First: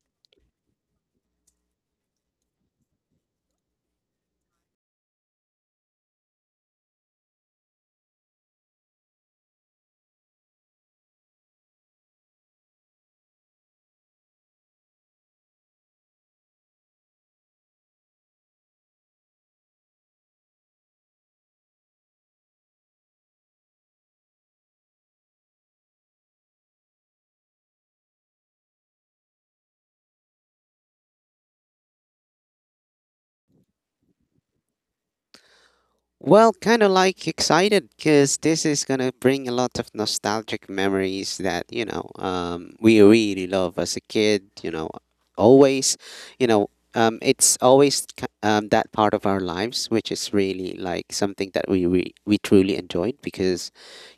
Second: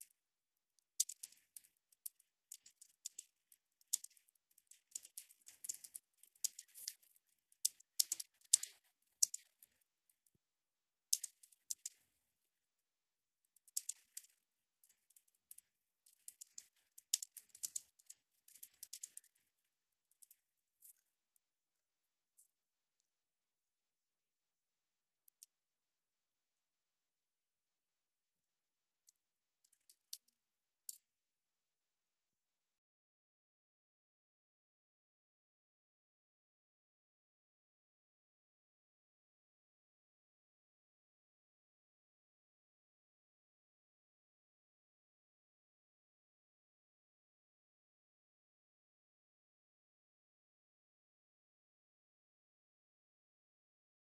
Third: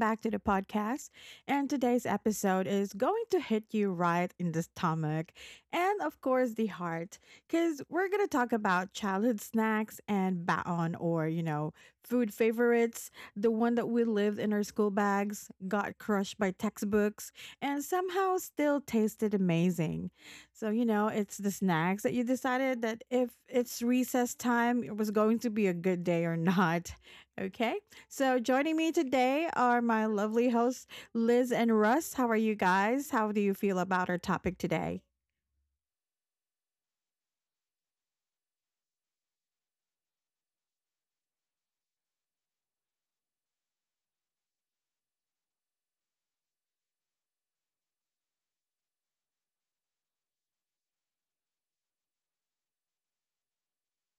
back to the podcast. And today's episode is going to hit you right in the stomach and, of course, the heart, because we're going to talk about childhood snacks and baon or, food favorites, the one that we lived in our school bags, got crushed by textbooks, and somehow still tasted amazing. So, it's the snacks that you decided that if it's recess time, it was going to be a good day or not. Okay, so, joining me today are my lovely hosts, Liz and Russ. How are you guys? How do you feel about our topic today? Well, kind of like excited because this is gonna bring a lot of nostalgic memories that we really love as a kid. Always. It's always that part of our lives which is really like something that we truly enjoyed because,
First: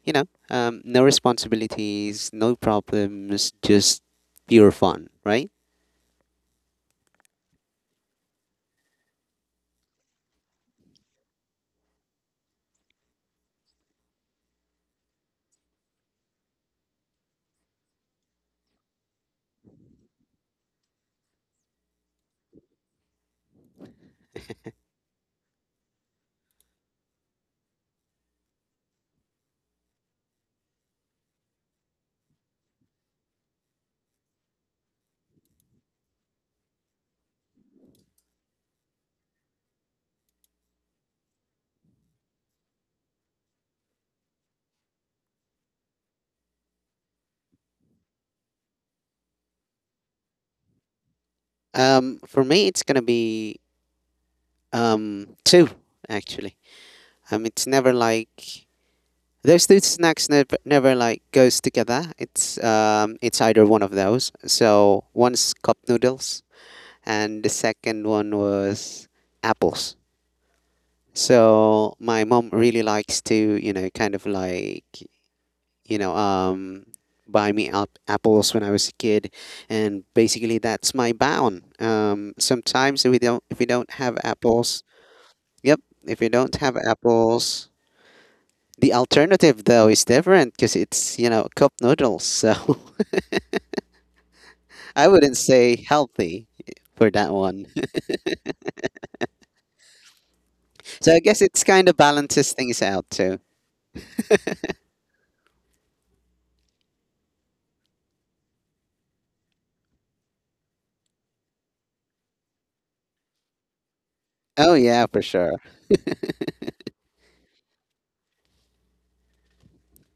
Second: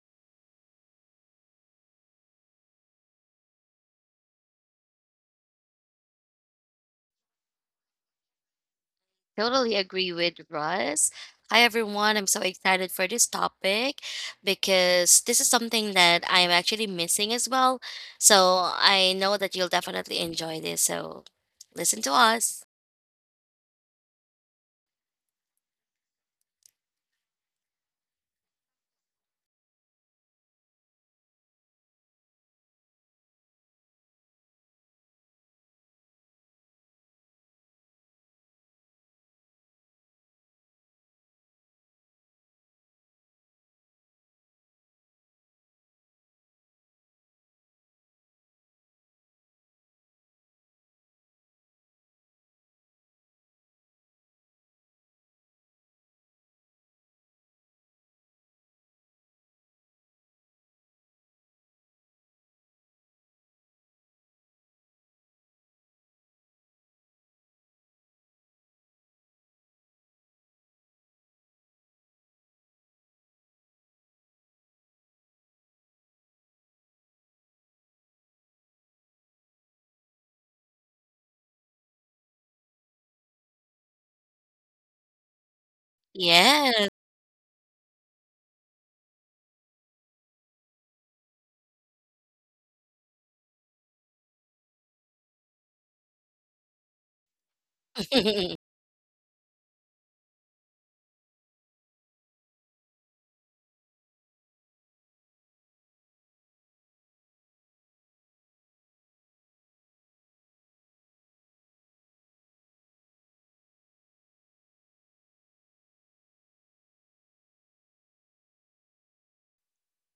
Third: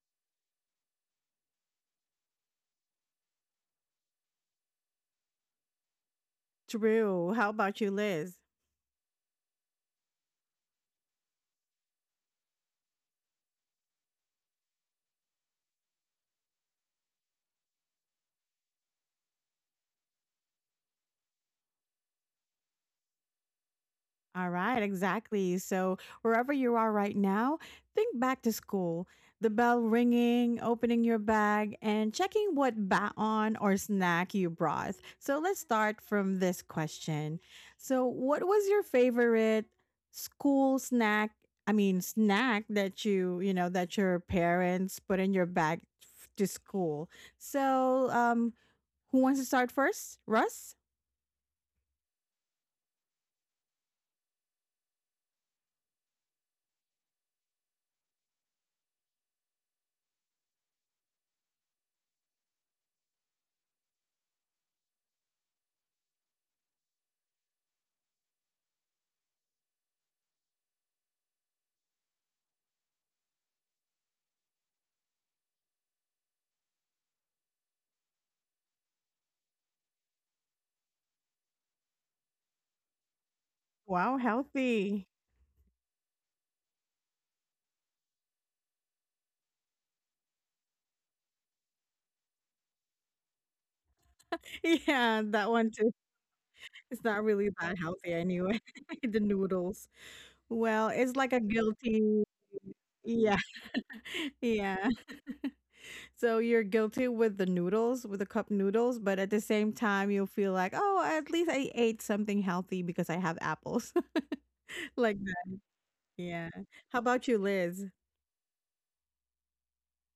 you know, no responsibilities, no problems, just pure fun, right? Drew, how about you, Liz? Totally agree with Russ. Hi, everyone. I'm so excited for this topic because this is something that I'm actually missing as well. So I know that you'll definitely enjoy this. So listen to us. All right, exactly. So, wherever you are right now, think back to school. The bell ringing, opening your bag, and checking what baon or snack you brought. So, let's start from this question. So, what was your favorite school snack? I mean, snack that you that your parents put in your bag to school. So, who wants to start first? Russ? For me, it's gonna be two actually. It's never like. Those two snacks never like goes together. It's either one of those. So one's cup noodles, and the second one was apples. So my mom really likes to, kind of like, you know, um, buy me up apples when I was a kid, and basically that's my bound. Sometimes if we don't Wow, have apples. healthy. Yep, if we don't have Yes. apples. The alternative though is different because it's, cup noodles. So I Yeah, wouldn't that one. say healthy It's for not that really one. that healthy anyway, the noodles. Well, So it's I like a guess it's kind of guilty, balances things out yeah, too. yeah. So you're guilty with the noodles, with the cup noodles, but at the same time, you'll feel like, "Oh, at least I ate something healthy because I have apples." Oh yeah, Like for that. sure. Yeah. How about you, Liz?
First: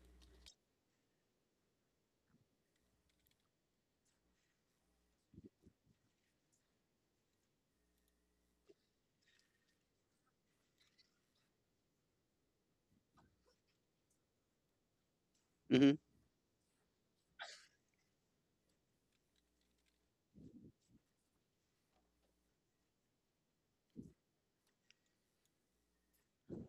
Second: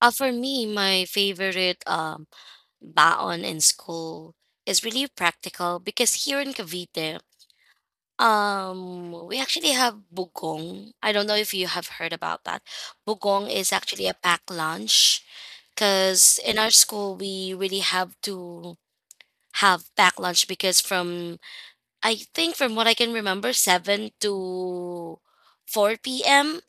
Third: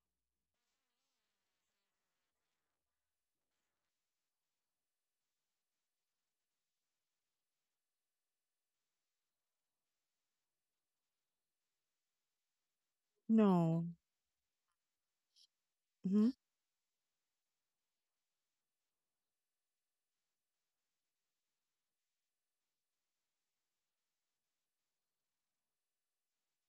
For me, my favorite baon in school is really practical because here in Cavite, we actually have bugong. I don't know if you have heard about that. Bugong is No. actually a packed lunch Hmm. Mhm. because in our school we really have to have packed lunch because from, I think, from what I can remember, 7 to 4 p.m.,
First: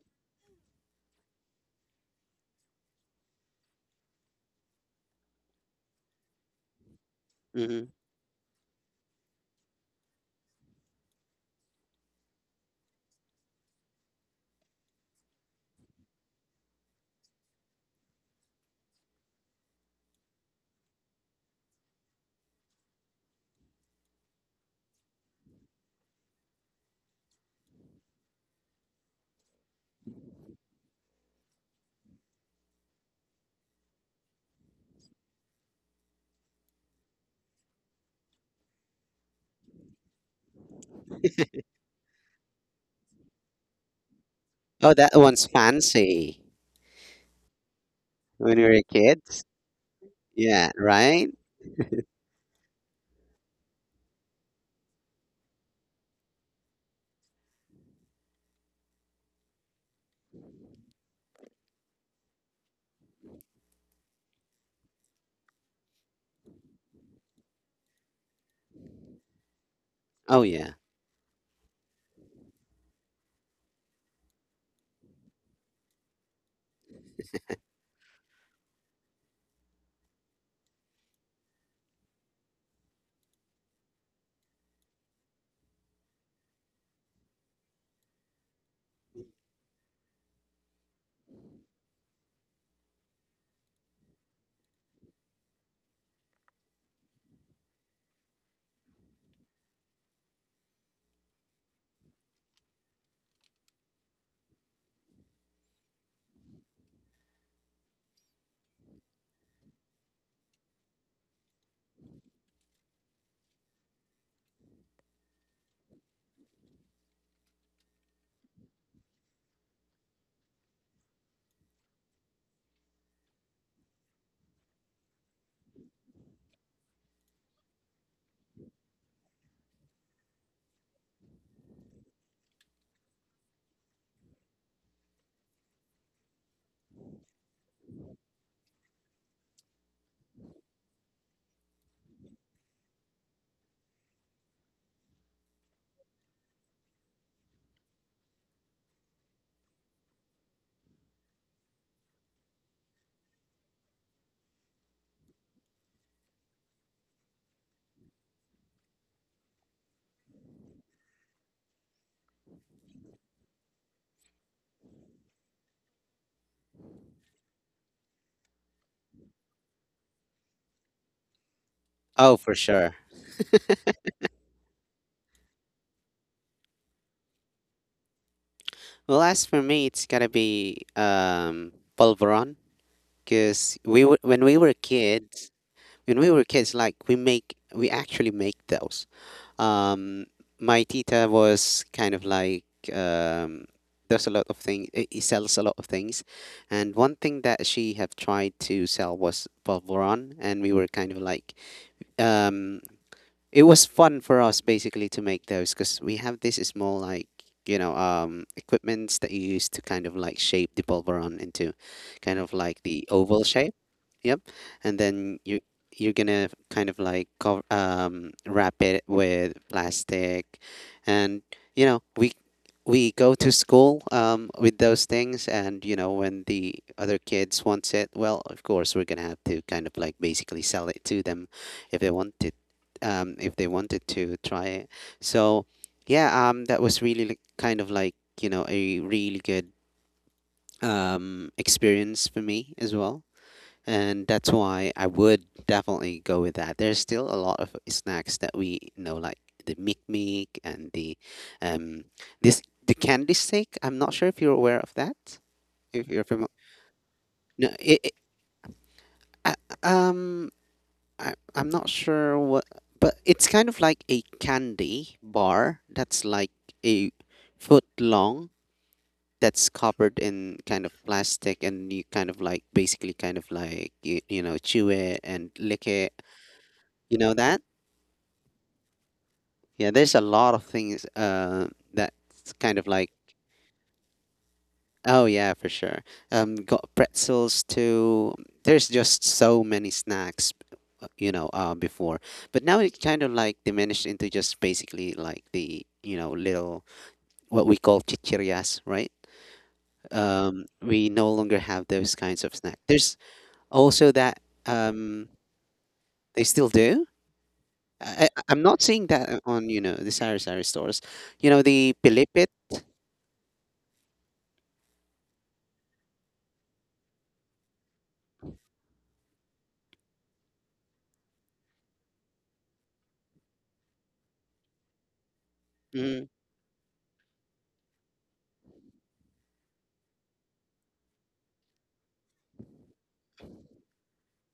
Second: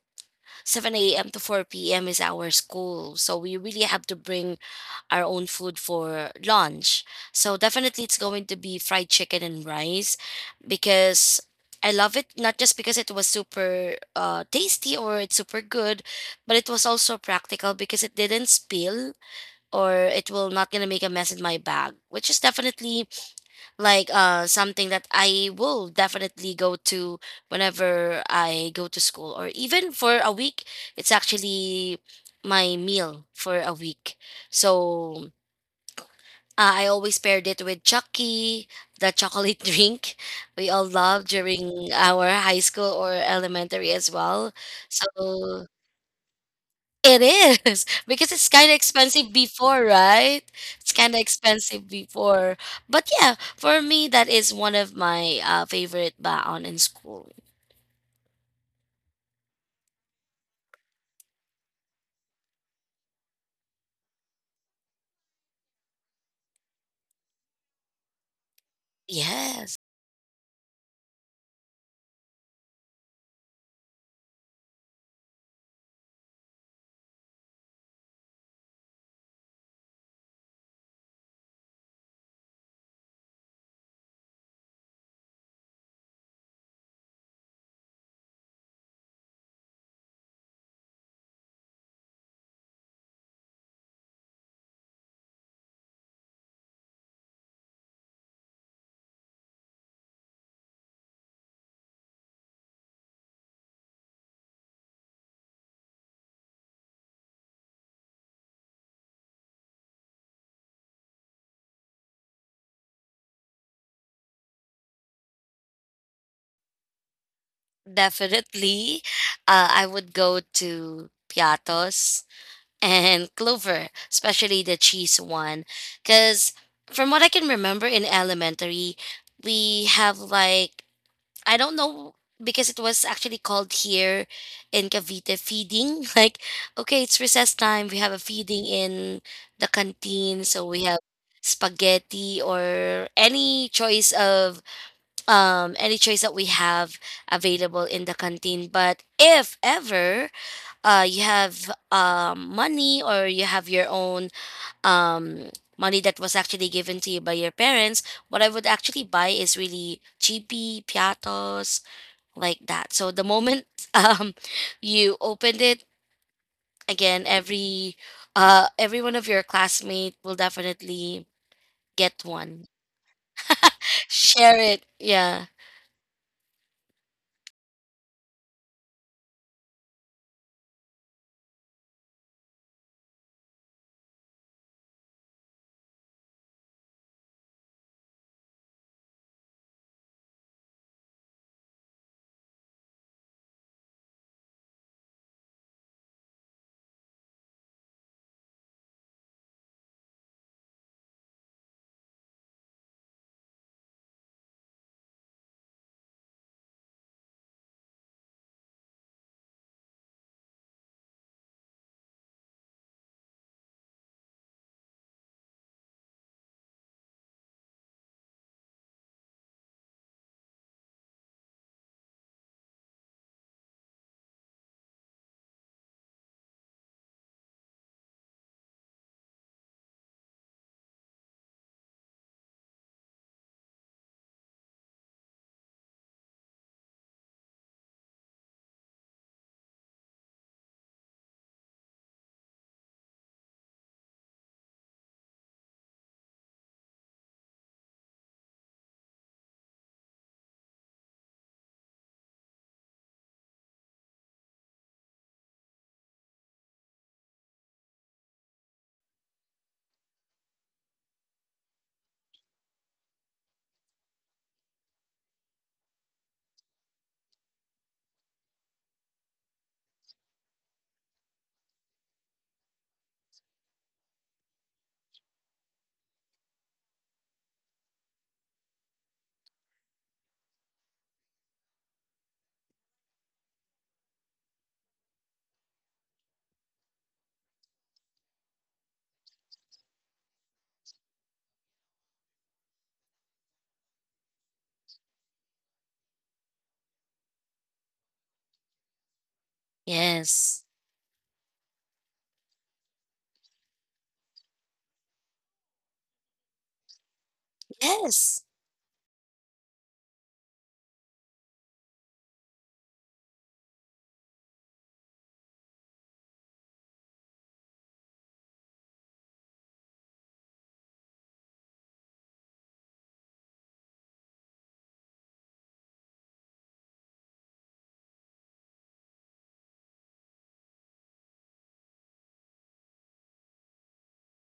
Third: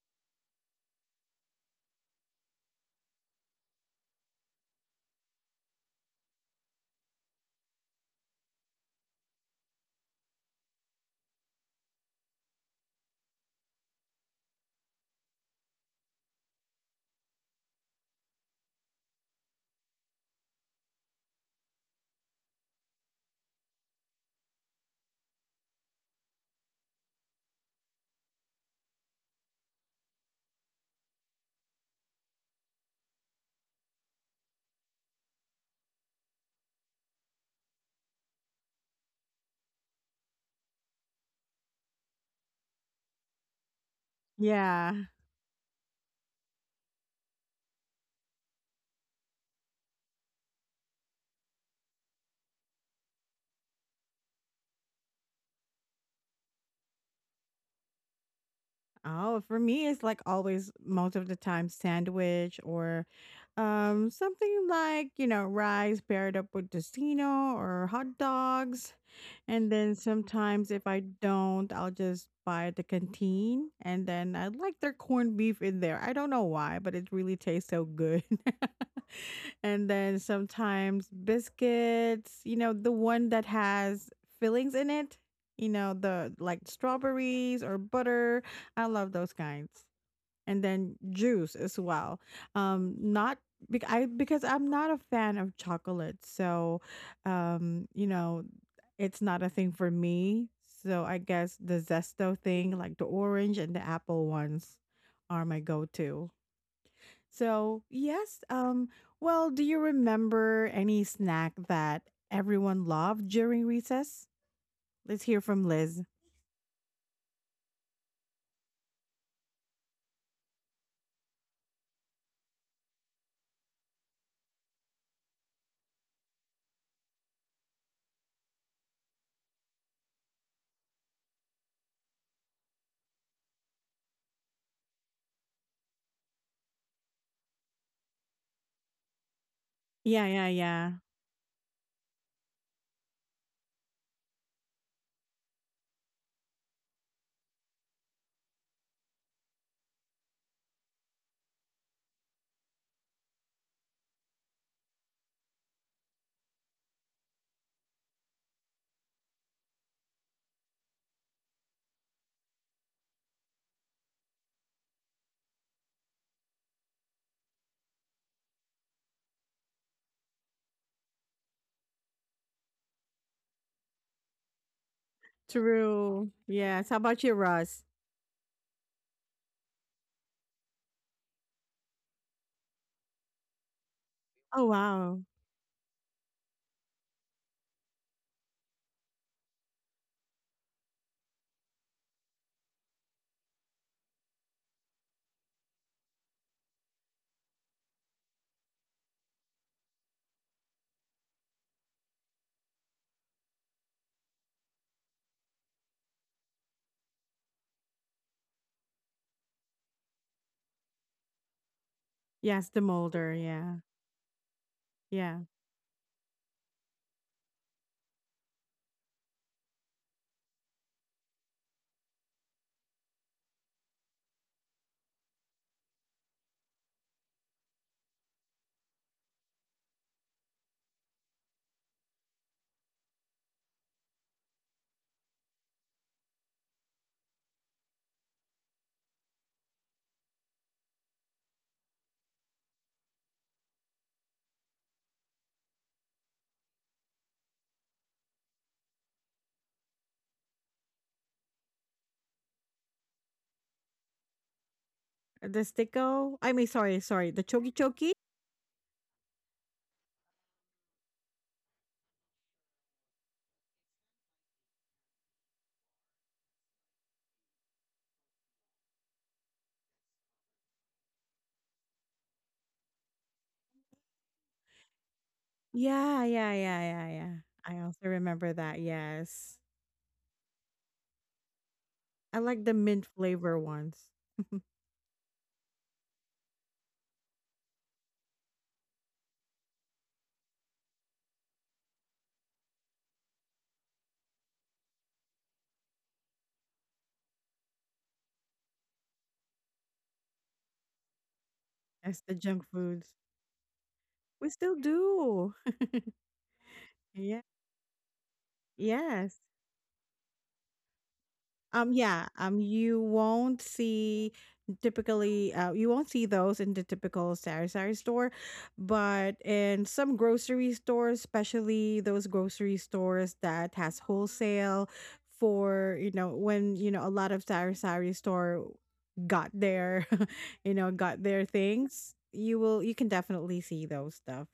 7 a.m. to 4 p.m. is our school, so we really have to bring our own food for lunch. So Hmm. definitely it's going to be fried chicken and rice because I love it, not just because it was super tasty or it's super good, but it was also practical because it didn't spill or it will not gonna make a mess in my bag, which is definitely like something that I will definitely go to whenever I go to school, or even for a week. It's actually my meal for a week. So I always paired it with chucky, the chocolate drink we all love during our high school or elementary as well. Yeah. Oh, that one's So fancy. it is because it's When we kind of were expensive kids. before, right? Yeah, It's kind of right? expensive before. But yeah, for me, that is one of my favorite baon in school. Oh, for me, it's like always, most of the time, sandwich or something like, rice paired up with tocino or hot dogs. And Yes, then Oh sometimes, yeah. if I don't, I'll just buy at the canteen. And then I like their corned beef in there. I don't know why, but it really tastes so good. And then sometimes biscuits, you know, the one that has fillings in it, you know, the like strawberries or butter. I love those kinds. And then juice as well. Not bec- I Because I'm not a fan of chocolate, so you know, it's not a thing for me. So I guess the zesto thing, like the orange and the apple ones, are my go-to. So yes, well, do you remember any snack that everyone loved during recess? Let's hear from Liz. definitely. I would go to Piatos and Clover, especially the cheese one. Because from what I can remember in elementary, we have like, I don't know, because it was actually called here in Cavite feeding. Like, okay, it's recess time. We have a feeding in the Yeah, canteen, yeah, so we yeah. have spaghetti or any choice that we have available in the canteen. But if ever you have money, or you have your own um money that was actually given to you by your parents, what I would actually buy is really cheapy piatos like that. So the moment um you opened it again, every one of your classmate will definitely get Oh, for one. sure. Share it. Yeah. True. Yes. How about you, Russ? Well, as for me, it's gotta be polvoron because we were when we Oh, were wow. kids, like we actually make those. Um, my tita was kind of like, um, does a lot of things. He sells a lot of things, and one thing that she have tried to sell was polvoron, and we were kind of like, um, it was fun for us basically to make those because we have this small like equipments that you use to kind of like shape the polvoron into kind of Yes, the like the molder. oval shape. Yeah. Yep. And then Yeah. You're gonna kind of like cover, wrap it with plastic, and you know we go to school, with those things, and you know when the other kids wants it, well, of course we're gonna have to kind of like basically sell it to them if they want it, if they wanted to try it. So yeah, that was really kind of like you know a really good experience for me as well, and that's why I would definitely go with that. There's still a lot of snacks that we know, like the Mick Mick and the um this the candy stick. I'm not sure if you're aware of that. The If you're sticko. familiar, I mean, sorry, sorry. The no, choki it, choki. it I, um I'm not sure what, but it's kind of like a candy bar that's like a foot long. That's covered in kind of plastic, and you kind of like basically kind of like you know chew it and lick it. Yeah, yeah, yeah, yeah, You yeah. know that? I also remember that. Yes. Yeah, there's a lot of things, I that's like the kind of mint like. flavor ones. Oh yeah, for sure. Got pretzels too. There's just so many snacks, before. But now it kind of like diminished into just basically like the, little what we call chichirias, right? Yes. We no longer have those Yes, the kinds of junk snacks. foods. There's also that, We still um, do. they still do. Yeah. Yes. I'm not seeing that Yes. on, you know, the sari sari stores. You know, the Yeah. pilipit. You won't see typically. You won't see those in the typical sari sari store, but in some grocery stores, especially those grocery stores that has wholesale for, you Mm. know, when, you know, a lot of sari sari store got their you know got their things. You will. You can definitely see those stuff.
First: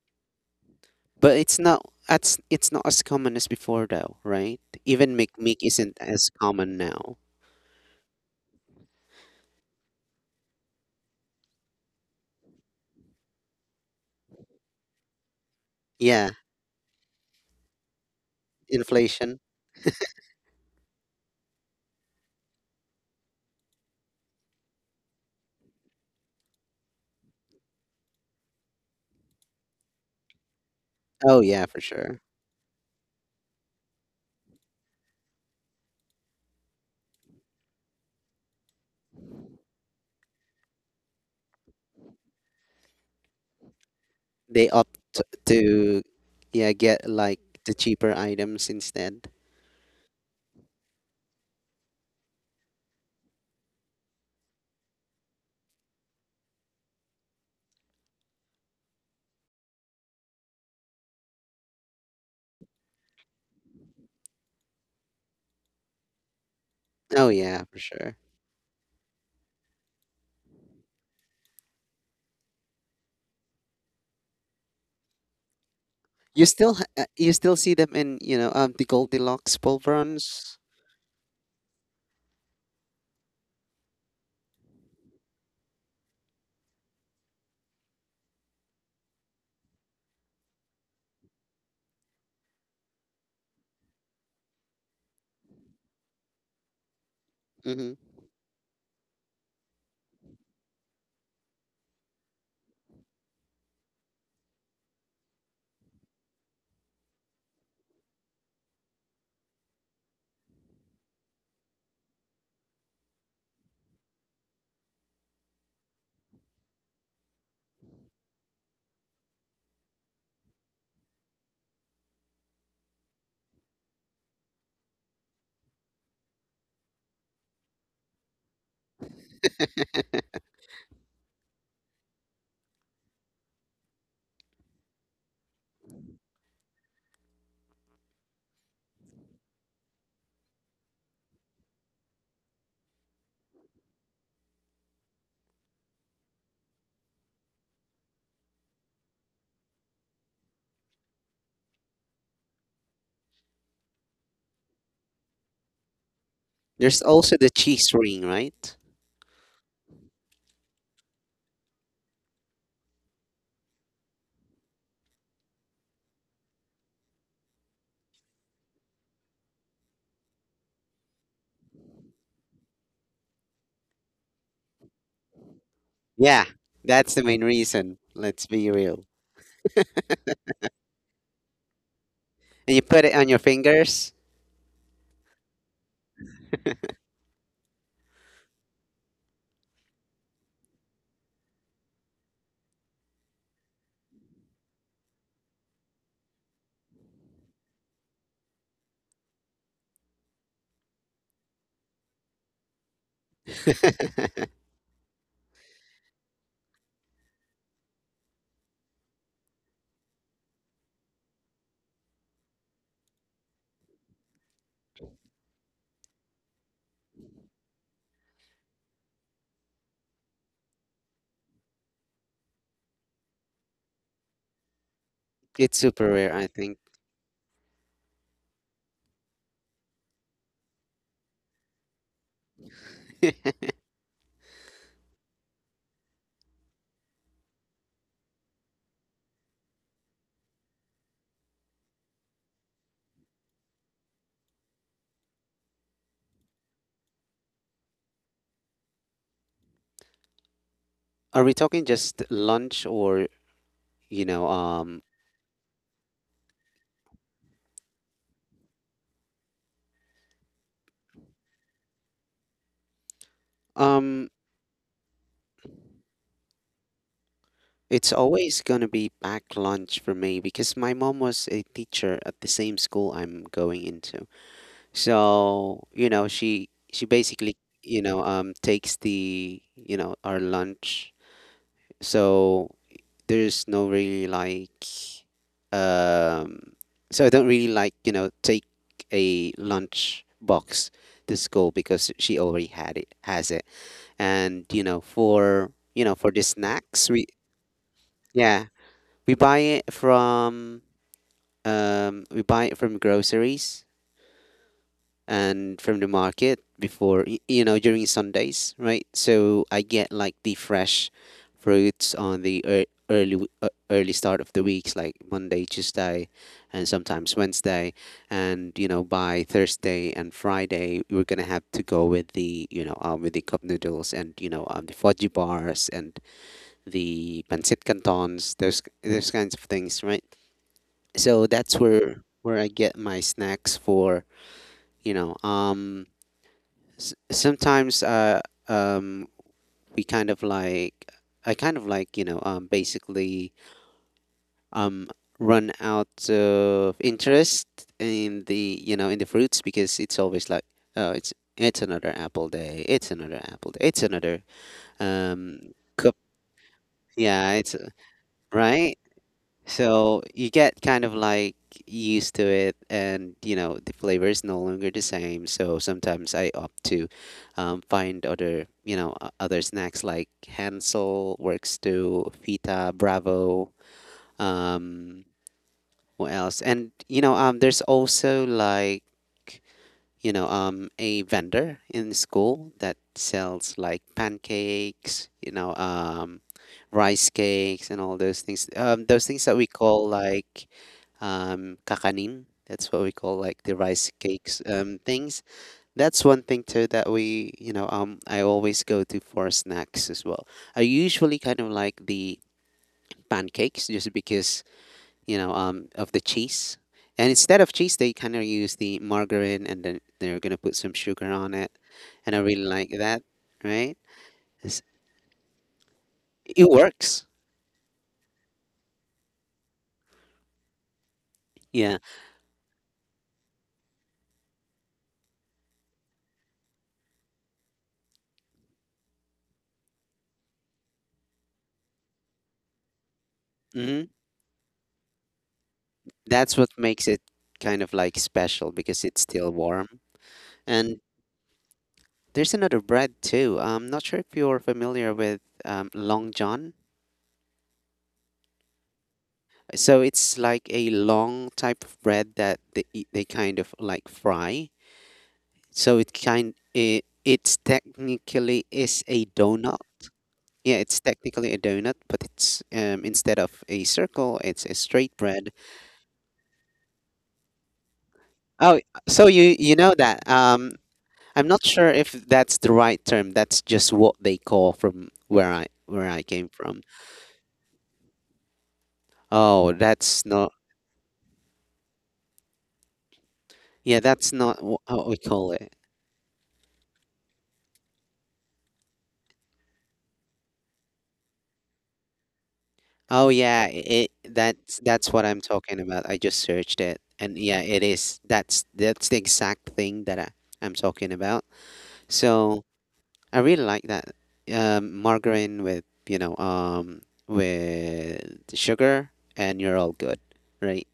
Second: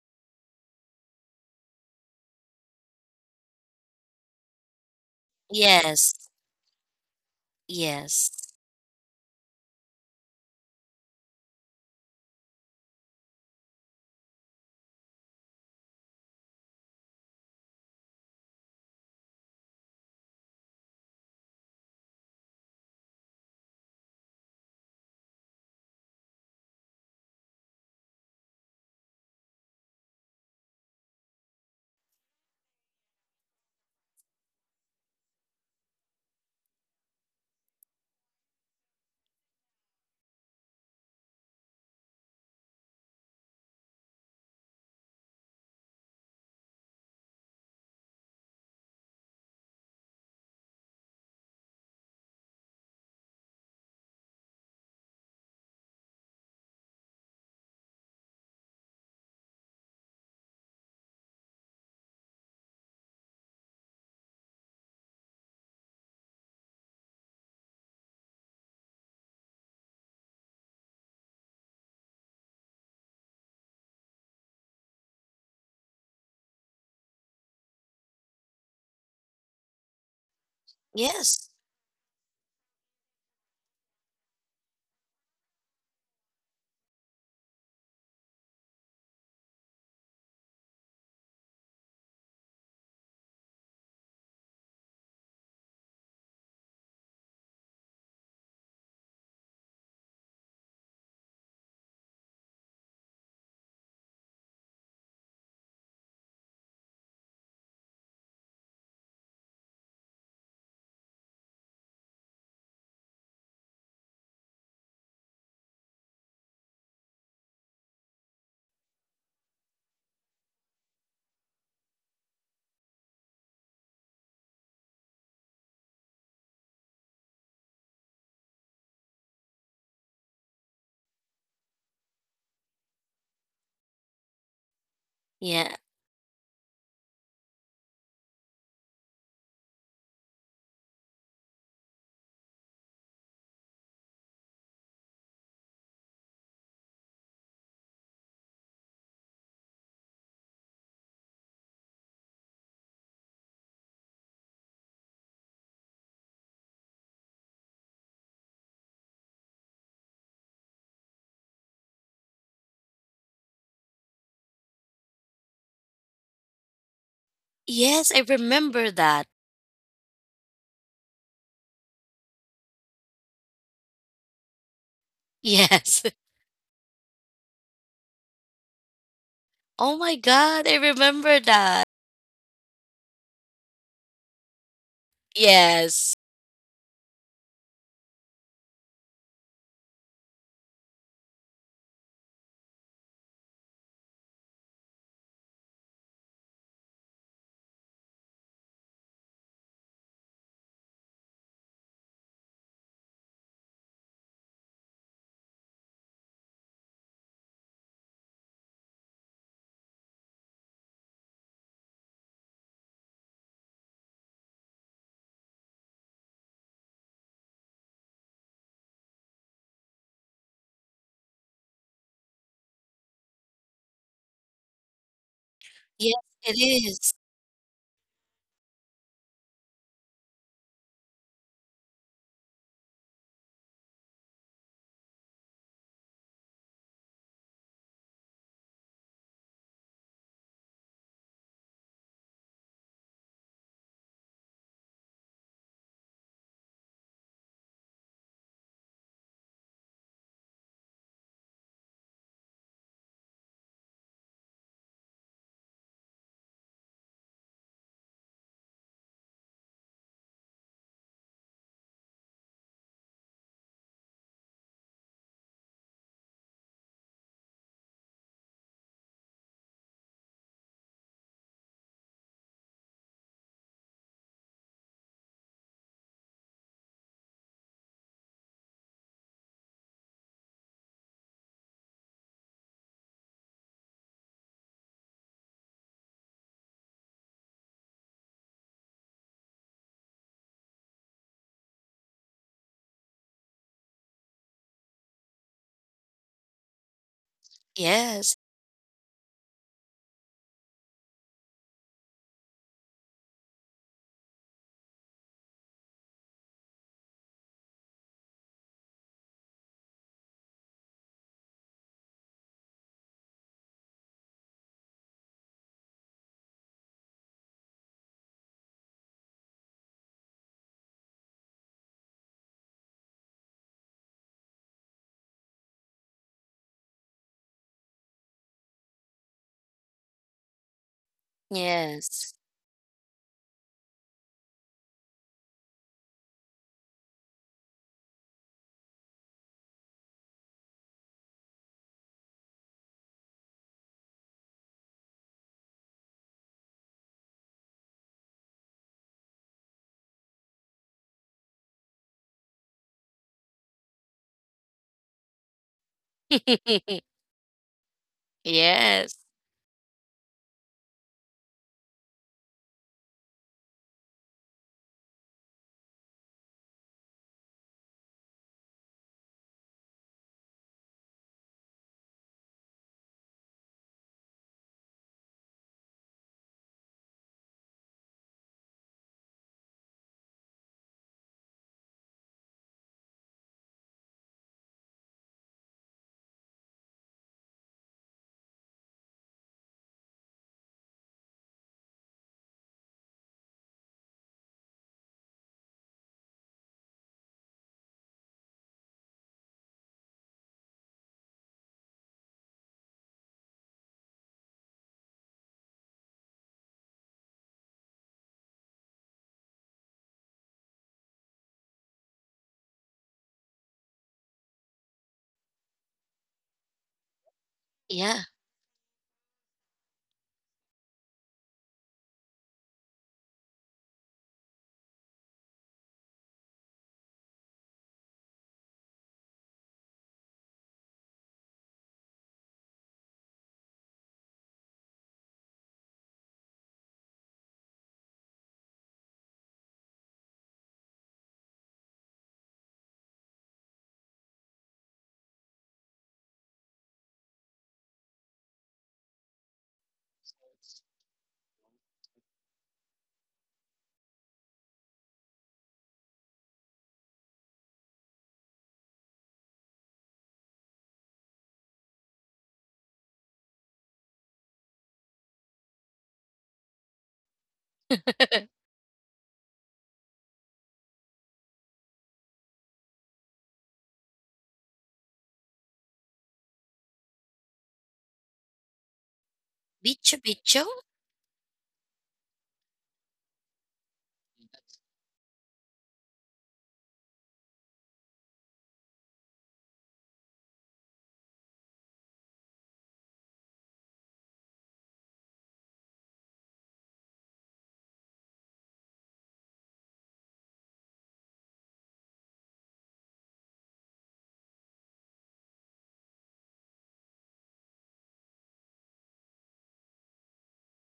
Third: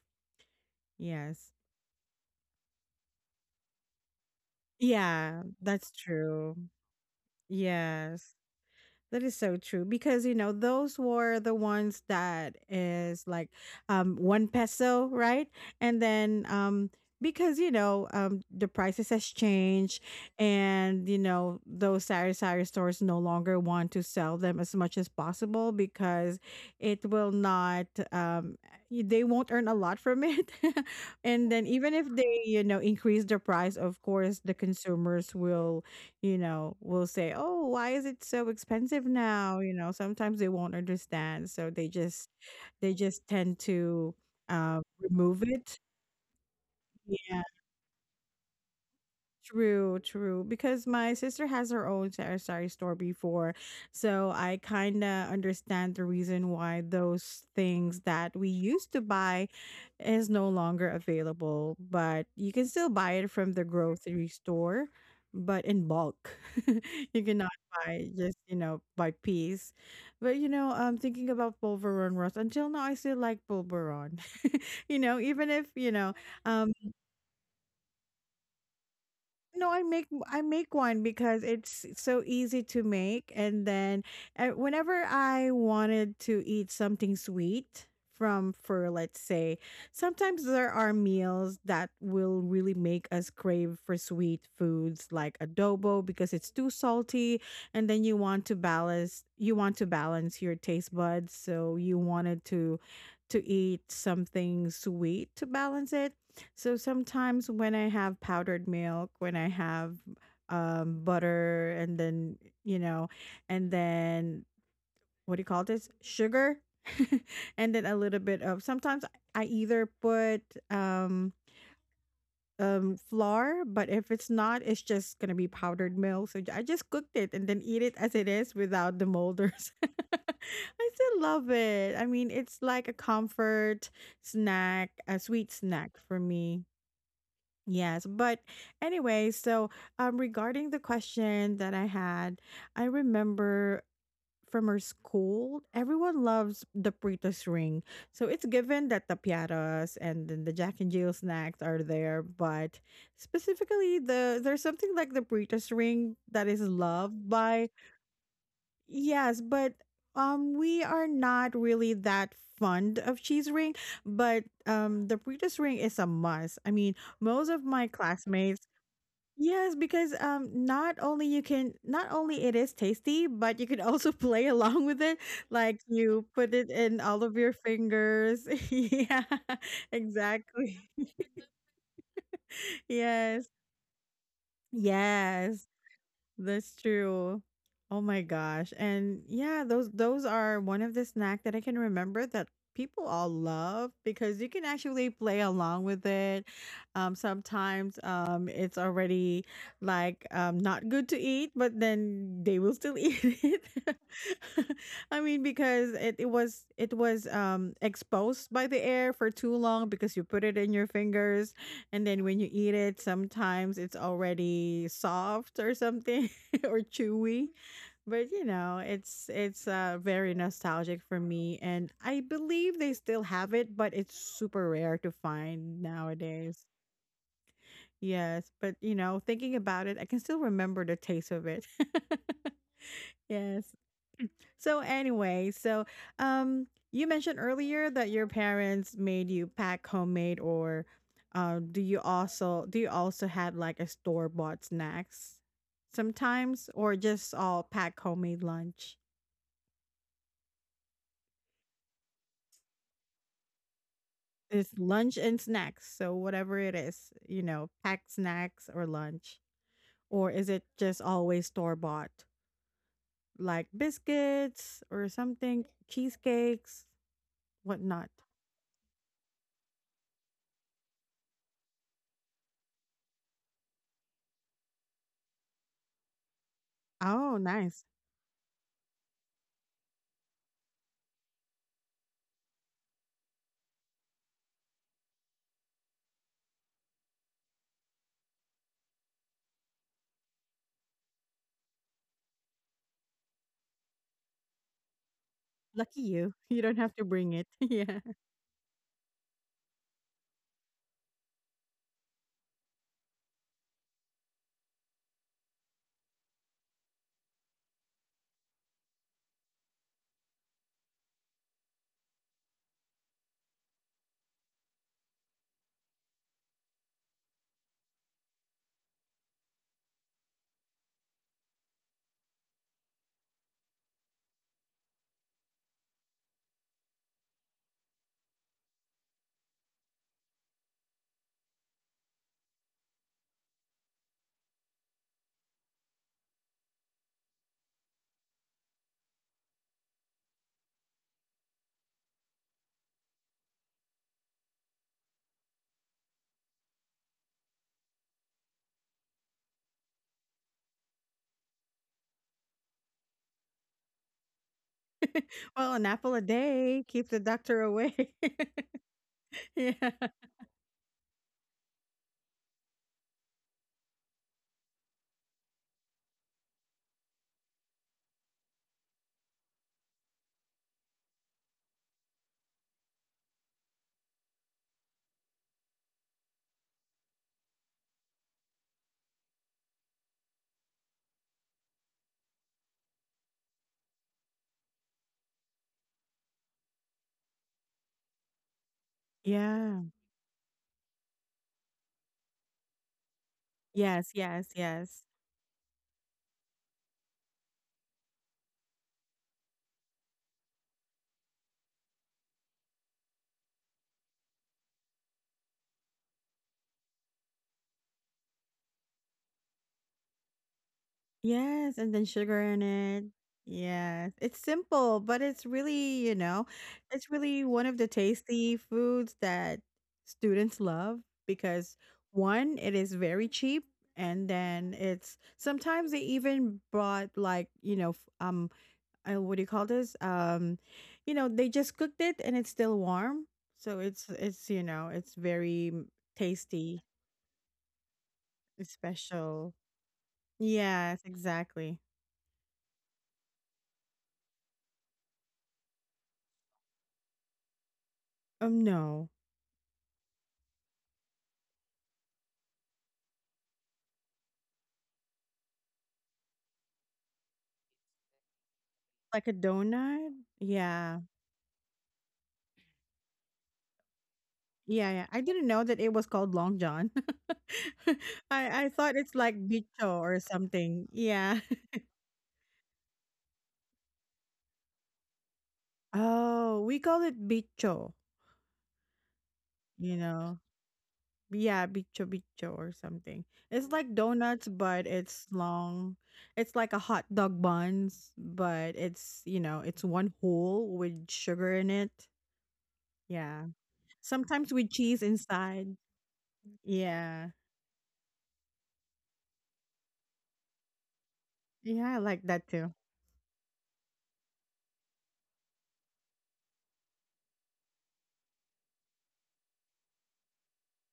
But Yes. It's not as common as before though, right? Even Yeah. McMeek That's isn't Yes. as true. common now. Yes. Yes, that is so true because you know those were the ones that is like one peso, right? And Yeah, then because you know the prices has inflation. changed and you know those sari sari stores no longer want to sell them as much as possible because it will not they won't earn a lot from it Oh and yeah, then for even if sure. they you know increase the price of course the consumers will, you know, will say, "Oh, why is it so expensive now?" You know, sometimes they won't understand, so they just tend to They opt remove it. to, yeah, get like Yeah, the cheaper items instead. True. Because my sister has her own sari sari store before, so I kind of understand the reason why those things that we used to buy is no longer available, but you can still buy it from the grocery store, but in bulk. You Oh cannot yeah, for buy sure. just, you know, by piece. But you know, I'm thinking about Pulveron, Ross. Until now I still like Pulveron. You know, even if, you know, You still see them in, you know, the Goldilocks no, I pulverons. make one because Yes. it's so easy to make, and then whenever I wanted to eat something sweet from, for let's say, sometimes there are meals that will really make us crave for sweet foods like adobo because it's too salty, and Hmm. then you want to balance your taste buds, so you wanted to eat something sweet to balance it, so sometimes when I have powdered milk, when I have butter, and then, you know, and then what do you call this? Sugar. And then a little bit of sometimes I either put um, flour, but if it's not, it's just going to be powdered milk. So I just cooked it and then eat it as it is without the molders. I still love it. I mean, it's like a comfort snack, a sweet Yeah. snack for me. Yes, but anyway, so regarding the question that I had, I remember from our school, everyone loves the Pritos ring. So it's given that the piatas and then the Jack and Jill snacks are there, but specifically the there's something like the Pritos ring that is There's loved also the by, cheese ring, right? yes, but we are not really that fond of cheese ring, but the Pritos ring is a must. I mean, most of my Yes, I classmates. remember that. Yes, because not only it is tasty, but you can also play along with it. Like Yes. you Yeah, put it in that's all the of main your reason. Let's fingers. be real. Yeah. Oh my god, I Exactly. remember that. And you put it on your Yes. fingers. Yes. Yes. That's true. Oh my gosh. And yeah, those are one of the snack that I can remember that people all love because you can actually play along with it. Sometimes it's already like not good to eat, but then they will still eat it. I mean because it was exposed by the air for too long because you put it in your fingers and then when you eat it, sometimes it's already soft or something, or chewy. But you know, it's very nostalgic for me, and I believe they still have it, but it's super rare to It's find super Yes, rare, I it nowadays. think. is. Yes, but you know, thinking about it, I can still remember the taste of it. Yes. So anyway, so um, you mentioned earlier that your parents made you pack homemade, or do you also had like a store bought snacks sometimes, or just all pack homemade lunch? Are we talking just lunch, or, you know, It's um, lunch and snacks, so whatever it is, you know, packed snacks or lunch, or is it just always store bought, like um, biscuits or something, cheesecakes, whatnot? it's always gonna be packed lunch for me because my mom was a teacher at the same school I'm going into. So, you know, she Oh, basically, nice. Takes the, our lunch. So there's no really like, um so I don't really like, you know, take a lunch box to school because she already had it has it. And, Lucky you know, for you. the You don't have to snacks we, bring it. Yeah. Yes. yeah. We buy it from we buy it from groceries and from the market before, you know, during Sundays, right? So I get like the fresh fruits on the early, early start of the weeks, like Monday, Tuesday, and sometimes Wednesday. And you know, by Thursday and Friday, we're gonna have to go with the with the cup noodles, and the fudgy bars and the pancit cantons, those kinds of things, right? So that's Yes. where I get my snacks for, you know. Sometimes, um we kind of like I kind of like, you know, basically, um run out of interest in the, in the fruits because it's always like, oh, it's another apple day, it's another apple day, it's another, um Well, an apple cup. a day keep the Yeah, doctor it's away. right. Yes. Yeah. So you get kind of like used to it, and you know the flavor is no longer the same. So sometimes I opt to, find other, you know, other snacks like Hansel works too, Fita, Bravo. Um, what else? And you know, there's also like, a vendor in school that sells like pancakes, you know, rice cakes and all those things. Those things that we Yeah. call like, kakanin. That's what we call like the rice Yes, yes, cakes, yes. things. That's one thing too that I always go to for snacks as well. I usually kind of like the pancakes just because you know, of the cheese. And instead of cheese, they kind of use the margarine, and then they're gonna put some sugar on it. Yes, and then And I sugar in really like it. that, right? Yes. It's It's- simple, but it's really, you know, it it's works. really one of the Yeah. tasty foods that students love because Yeah. one, it is very cheap and then it's sometimes they even brought like, you know, what do you call this? You know, they just cooked it and it's still warm, so Hmm. it's you know That's what tasty, makes it kind of like special it's because it's still special. warm. And Yes, exactly. there's another bread too. I'm not sure if you're familiar with, Long John. No, So it's like a long type of bread that they kind of like fry. It's technically is a like a donut. donut. Yeah, it's Yeah, technically a donut, but it's instead of a circle, it's a yeah, yeah. straight I didn't bread. know that it was called Long John. I Oh, thought it's so like you know bicho or that. Something. Yeah. I'm not sure if that's the right term. That's just what they call from where I came Oh, we from. call it bicho. Oh, You Bicho that's know. not. bicho. Yeah, bicho bicho or something. It's like Yeah, that's donuts, not but how we it's call it. long. It's like a hot dog buns, but it's you know it's one hole with sugar in it. Oh Yeah, yeah, it sometimes with that's cheese that's what I'm inside. talking about. I just searched it. Yeah, And yeah, it is. That's the exact thing that I'm talking about. yeah, I like that So too. I really like that, margarine with with sugar, and you're all good, right?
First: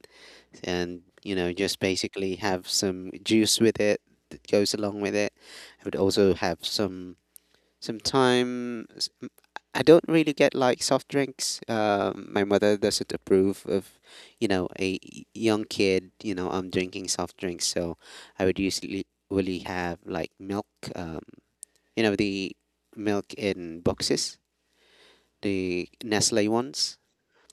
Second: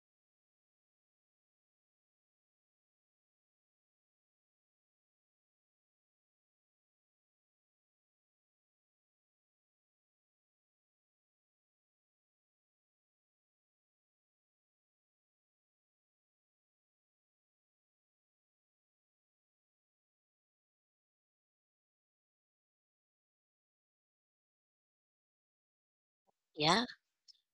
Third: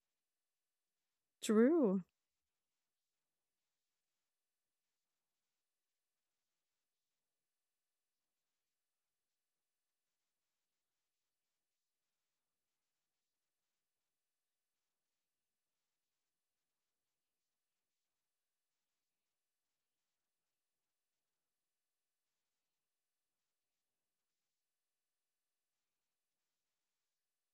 And you know just True. basically have some juice with it that goes along with it. I would also have some time. I don't really get like soft drinks. My mother doesn't approve of you know a young kid drinking soft drinks, so I would usually really have like milk. Um, you know the milk in boxes, the Nestle Yeah, ones.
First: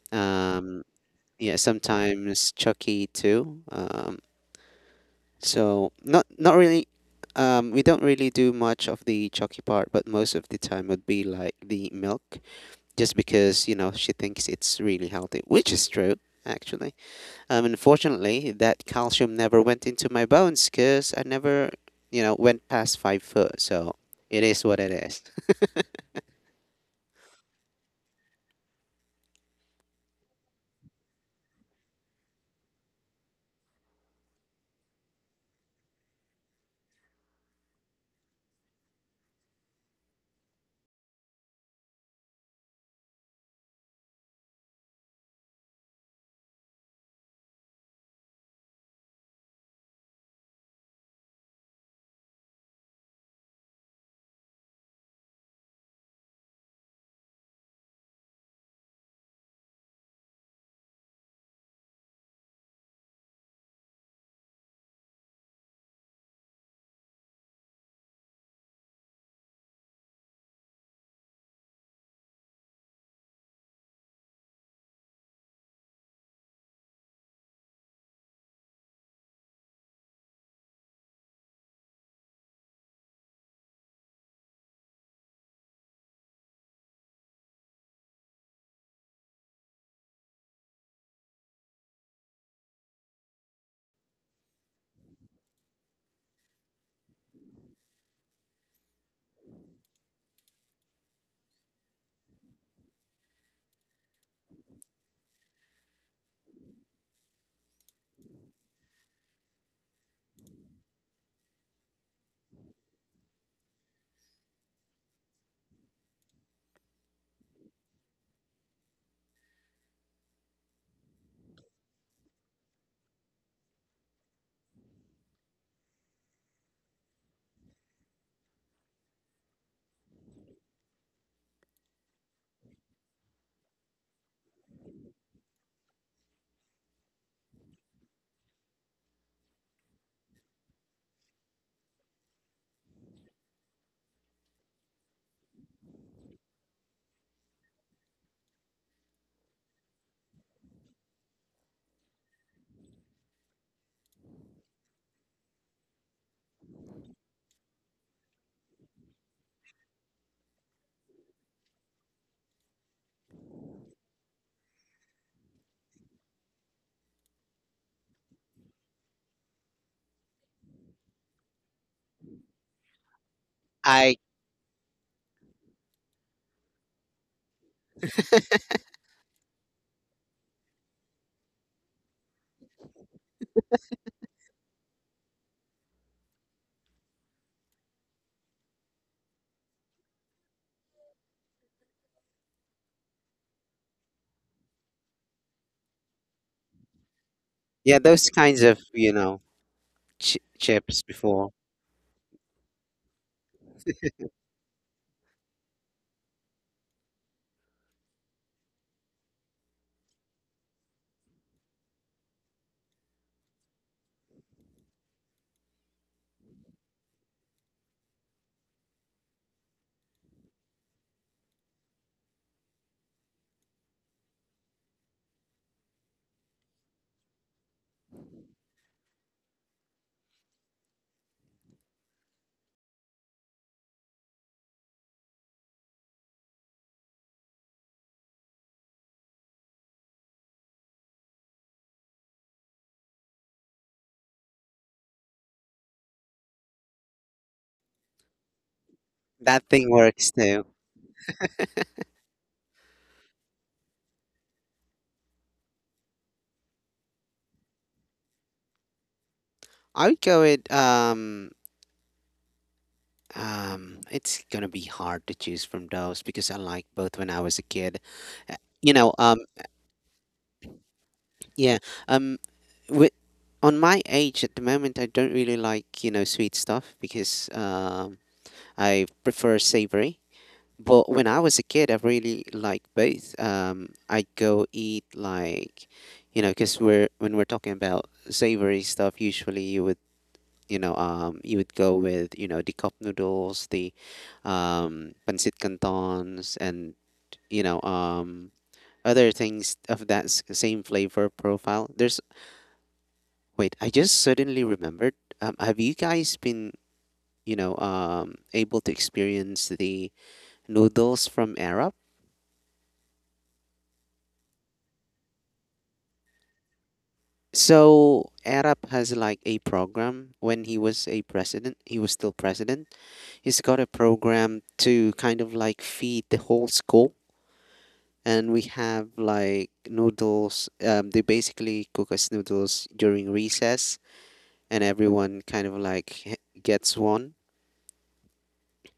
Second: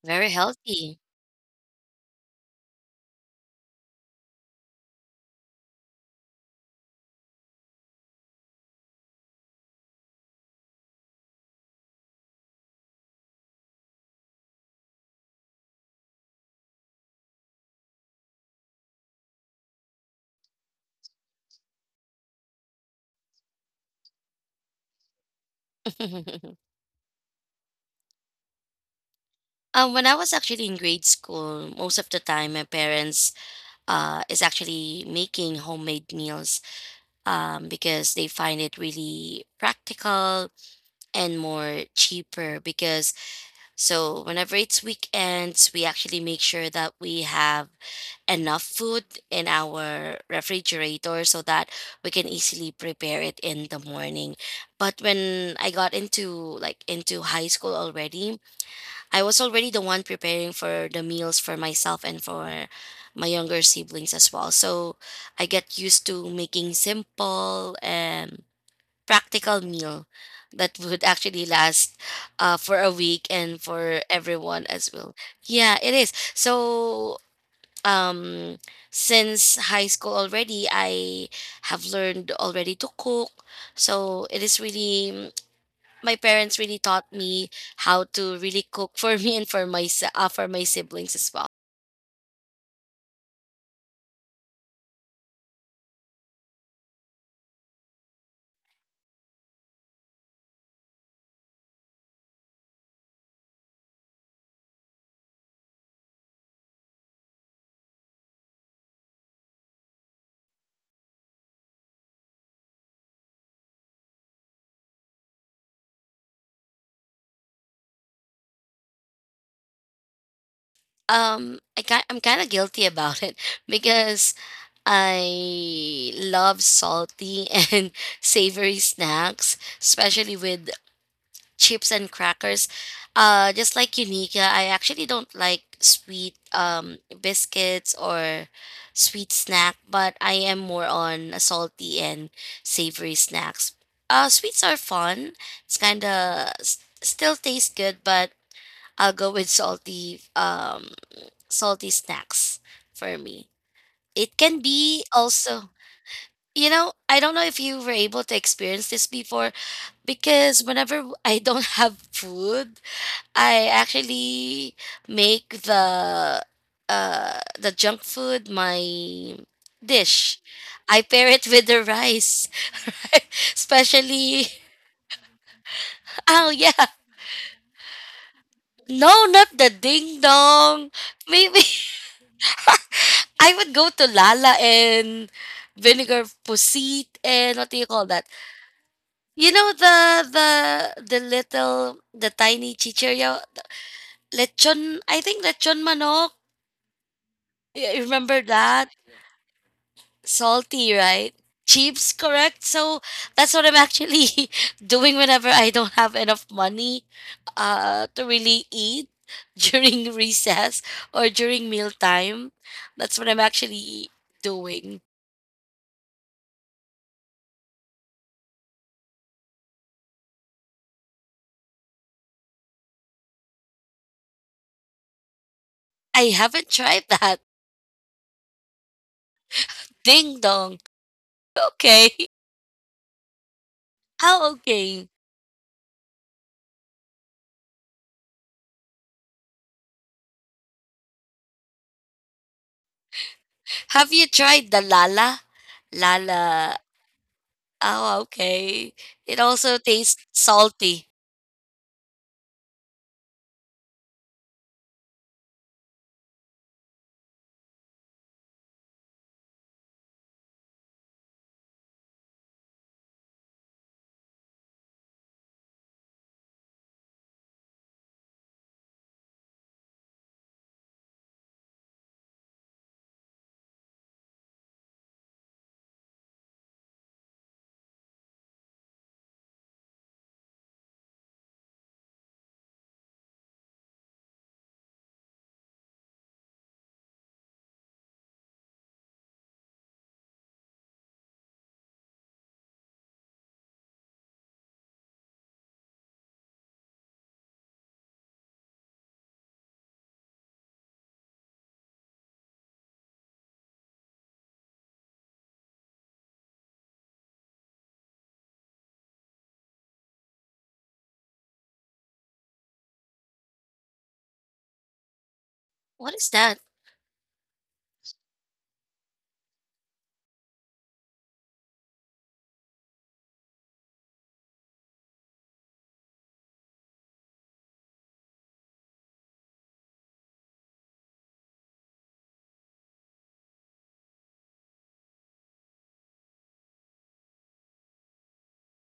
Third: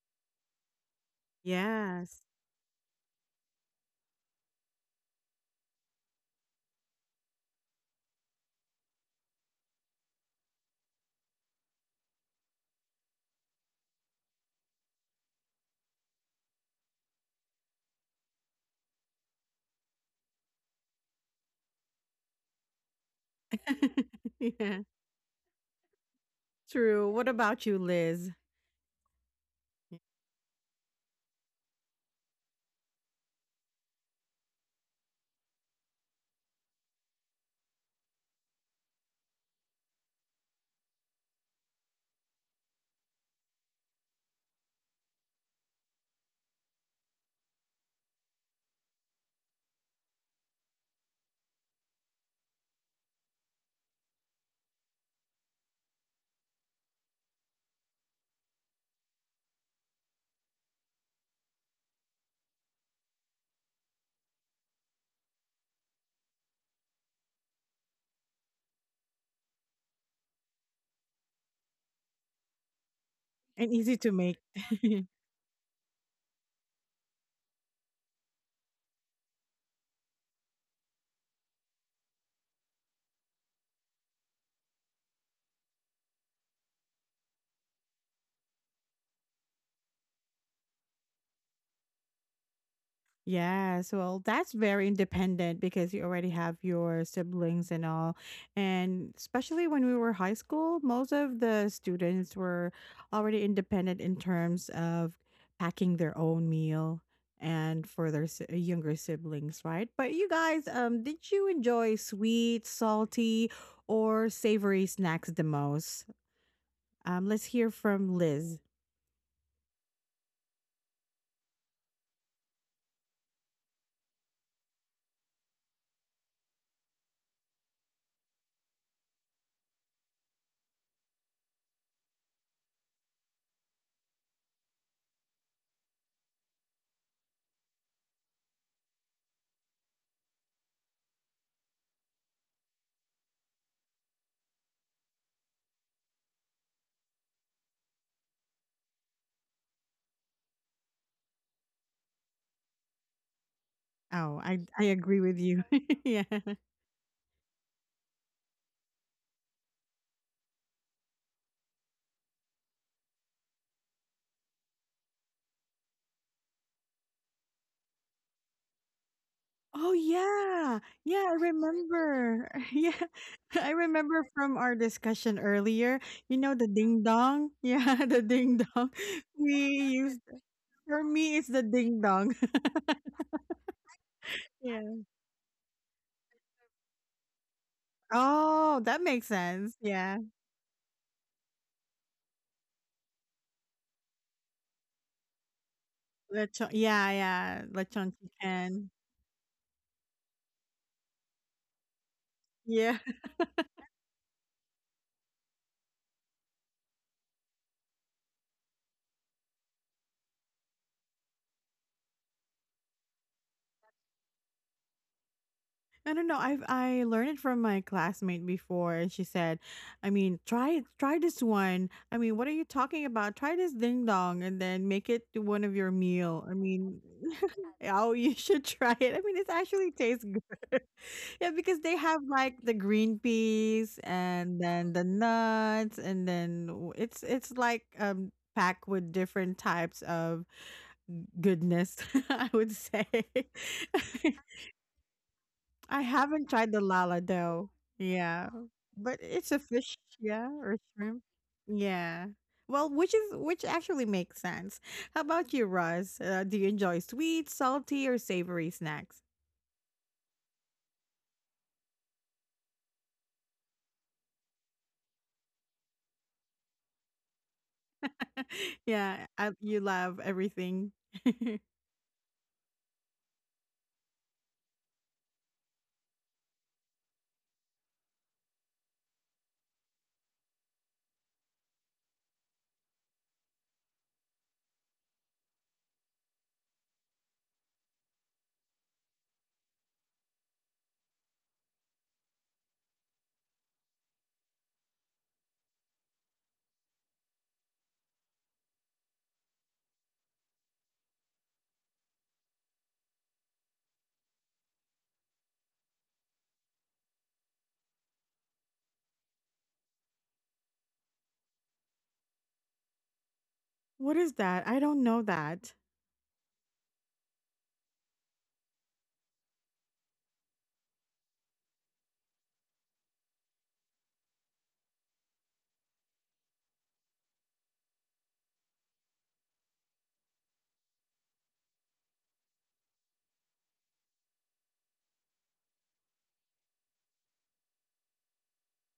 very Um, healthy. yeah, Yes. sometimes Chucky too. So not really. We don't really do much of the Chucky part, but most of the time would be like the milk, just because you know she thinks it's really healthy, which is true actually. Unfortunately, that calcium never went into my bones because I never, you know, went past 5 foot. So it is what Yeah. it is. True. What about you, Liz? When I was actually in grade school, most of the time my parents is actually making homemade meals because they find it really practical and more cheaper. Because so whenever it's weekends, we actually make sure that we have enough food in our refrigerator so that we can easily prepare it in the morning. But when I got into, like, into high school already, I was already the one preparing for the meals for myself and for my younger siblings as well. So I get used to making simple and practical meal that would actually last for a week and And easy for to make. everyone as well. Yeah, it is. So um since high school already I have learned already to cook. So it is really my parents really taught me how to really cook for me and for my siblings as well. Yes, well, that's very independent because you already have your siblings and all. And especially when we were high school, most of the students were already independent in terms of packing their own meal and for their younger siblings, right? But you guys, did you enjoy sweet, salty, or savory snacks the most? Let's hear from Liz. I'm kind of guilty about it because I love salty and savory snacks, especially with chips and crackers. Just like Unica, I actually don't like sweet biscuits or sweet snack, but I am more on a salty and savory snacks. Sweets are fun. It's kind of still tastes good, but I'll go with salty snacks for me. Oh, It can I be agree with you. also, Yeah. I don't know if you were able to experience this before, because whenever I don't have food, I actually make the junk food my Oh, dish. yeah. I Yeah, pair I it with the remember. rice. Yeah. I I. remember Especially. from our discussion earlier, you know, Oh the yeah. ding dong. Yeah, the ding dong. No, We not the used, ding dong. for me, it's the Maybe ding dong. I would go to Lala Yeah. and vinegar pusit, and what do you call that? Oh, that makes You sense. know, Yeah. The the tiny chichiryo lechon, I think lechon manok. Lechon. Yeah, yeah. Yeah, Yeah, you Lechon those remember kinds of, chicken. that? you know, ch Salty, chips right? before. Chips, correct? Yeah. So that's what I'm actually doing whenever I don't have enough money to really eat during recess or during mealtime. That's what I'm actually doing. I don't know. I've I learned it from my classmate before, and she said, "I mean, try this one. I mean, what are you talking about? Try this ding dong, and then make it to one of your I meal. I haven't mean, tried that. oh, you should try it. I mean, it actually tastes Ding dong. good. Yeah, because they Okay. have like the green peas, Oh, and then the okay. nuts, and then it's like packed with different types of goodness. I would say. Have you tried the lala? I haven't tried Lala. the lala though. Oh, Yeah. okay. But It it's a That also thing fish, tastes works yeah, too. or salty. shrimp. Yeah. Well, which actually makes sense. How about you, Russ? Do you enjoy sweet, salty, or savory snacks? I would go with, it's gonna be hard to choose from those because I like both when I was a kid. You know, Yeah, you love everything. yeah, um with on my age at the moment I don't really like, you know, sweet stuff because I prefer savory. But when I was a kid, I really liked both. I go eat like, you know, because we're when we're talking about savory stuff, usually you would go with, you know, the cup noodles, the, pancit cantons, and you know, other things of that same flavor profile. There's Wait, I just suddenly remembered. Have you guys been, you know, able to experience the noodles from Arab? What is that? I don't know that. What is that? So Arab has like a program when he was a president, he was still president. He's got a program to kind of like feed the whole school. And we have like noodles. They basically cook us noodles during recess, and everyone kind of like gets one.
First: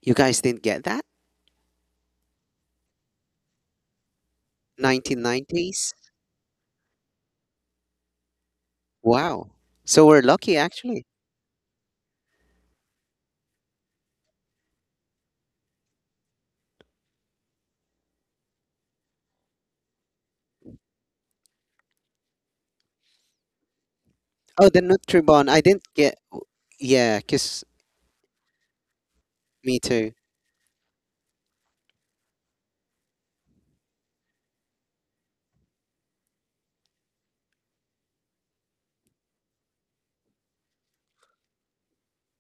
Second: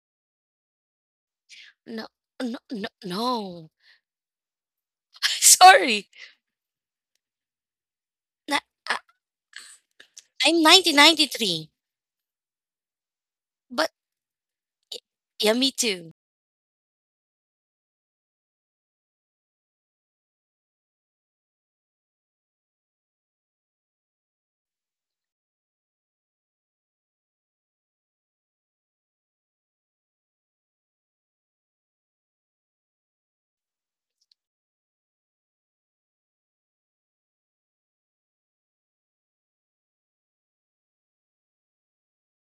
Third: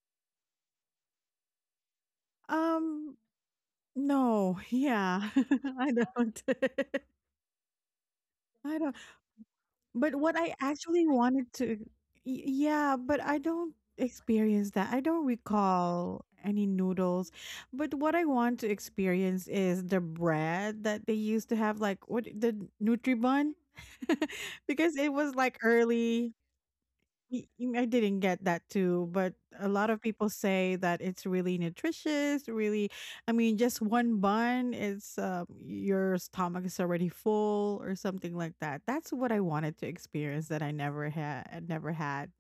You guys didn't get that? No, no, no, Um, no. no. Yeah, I 1990s? Sorry. don't. Na I ah, Wow. So But we're what I lucky I'm actually. actually wanted 1993, to, yeah, but I don't but experience that. I don't yeah, me too. recall any noodles. But what I want to experience is the bread that they used to have, like what the Nutribun, Oh, the because it was Nutribon. like I didn't get. early. Yeah, 'cause I didn't get that too, but a me lot of too. people say that it's really nutritious. Really, I mean, just one bun, it's your stomach is already full or something like that. That's what I wanted to experience that I never had. Never had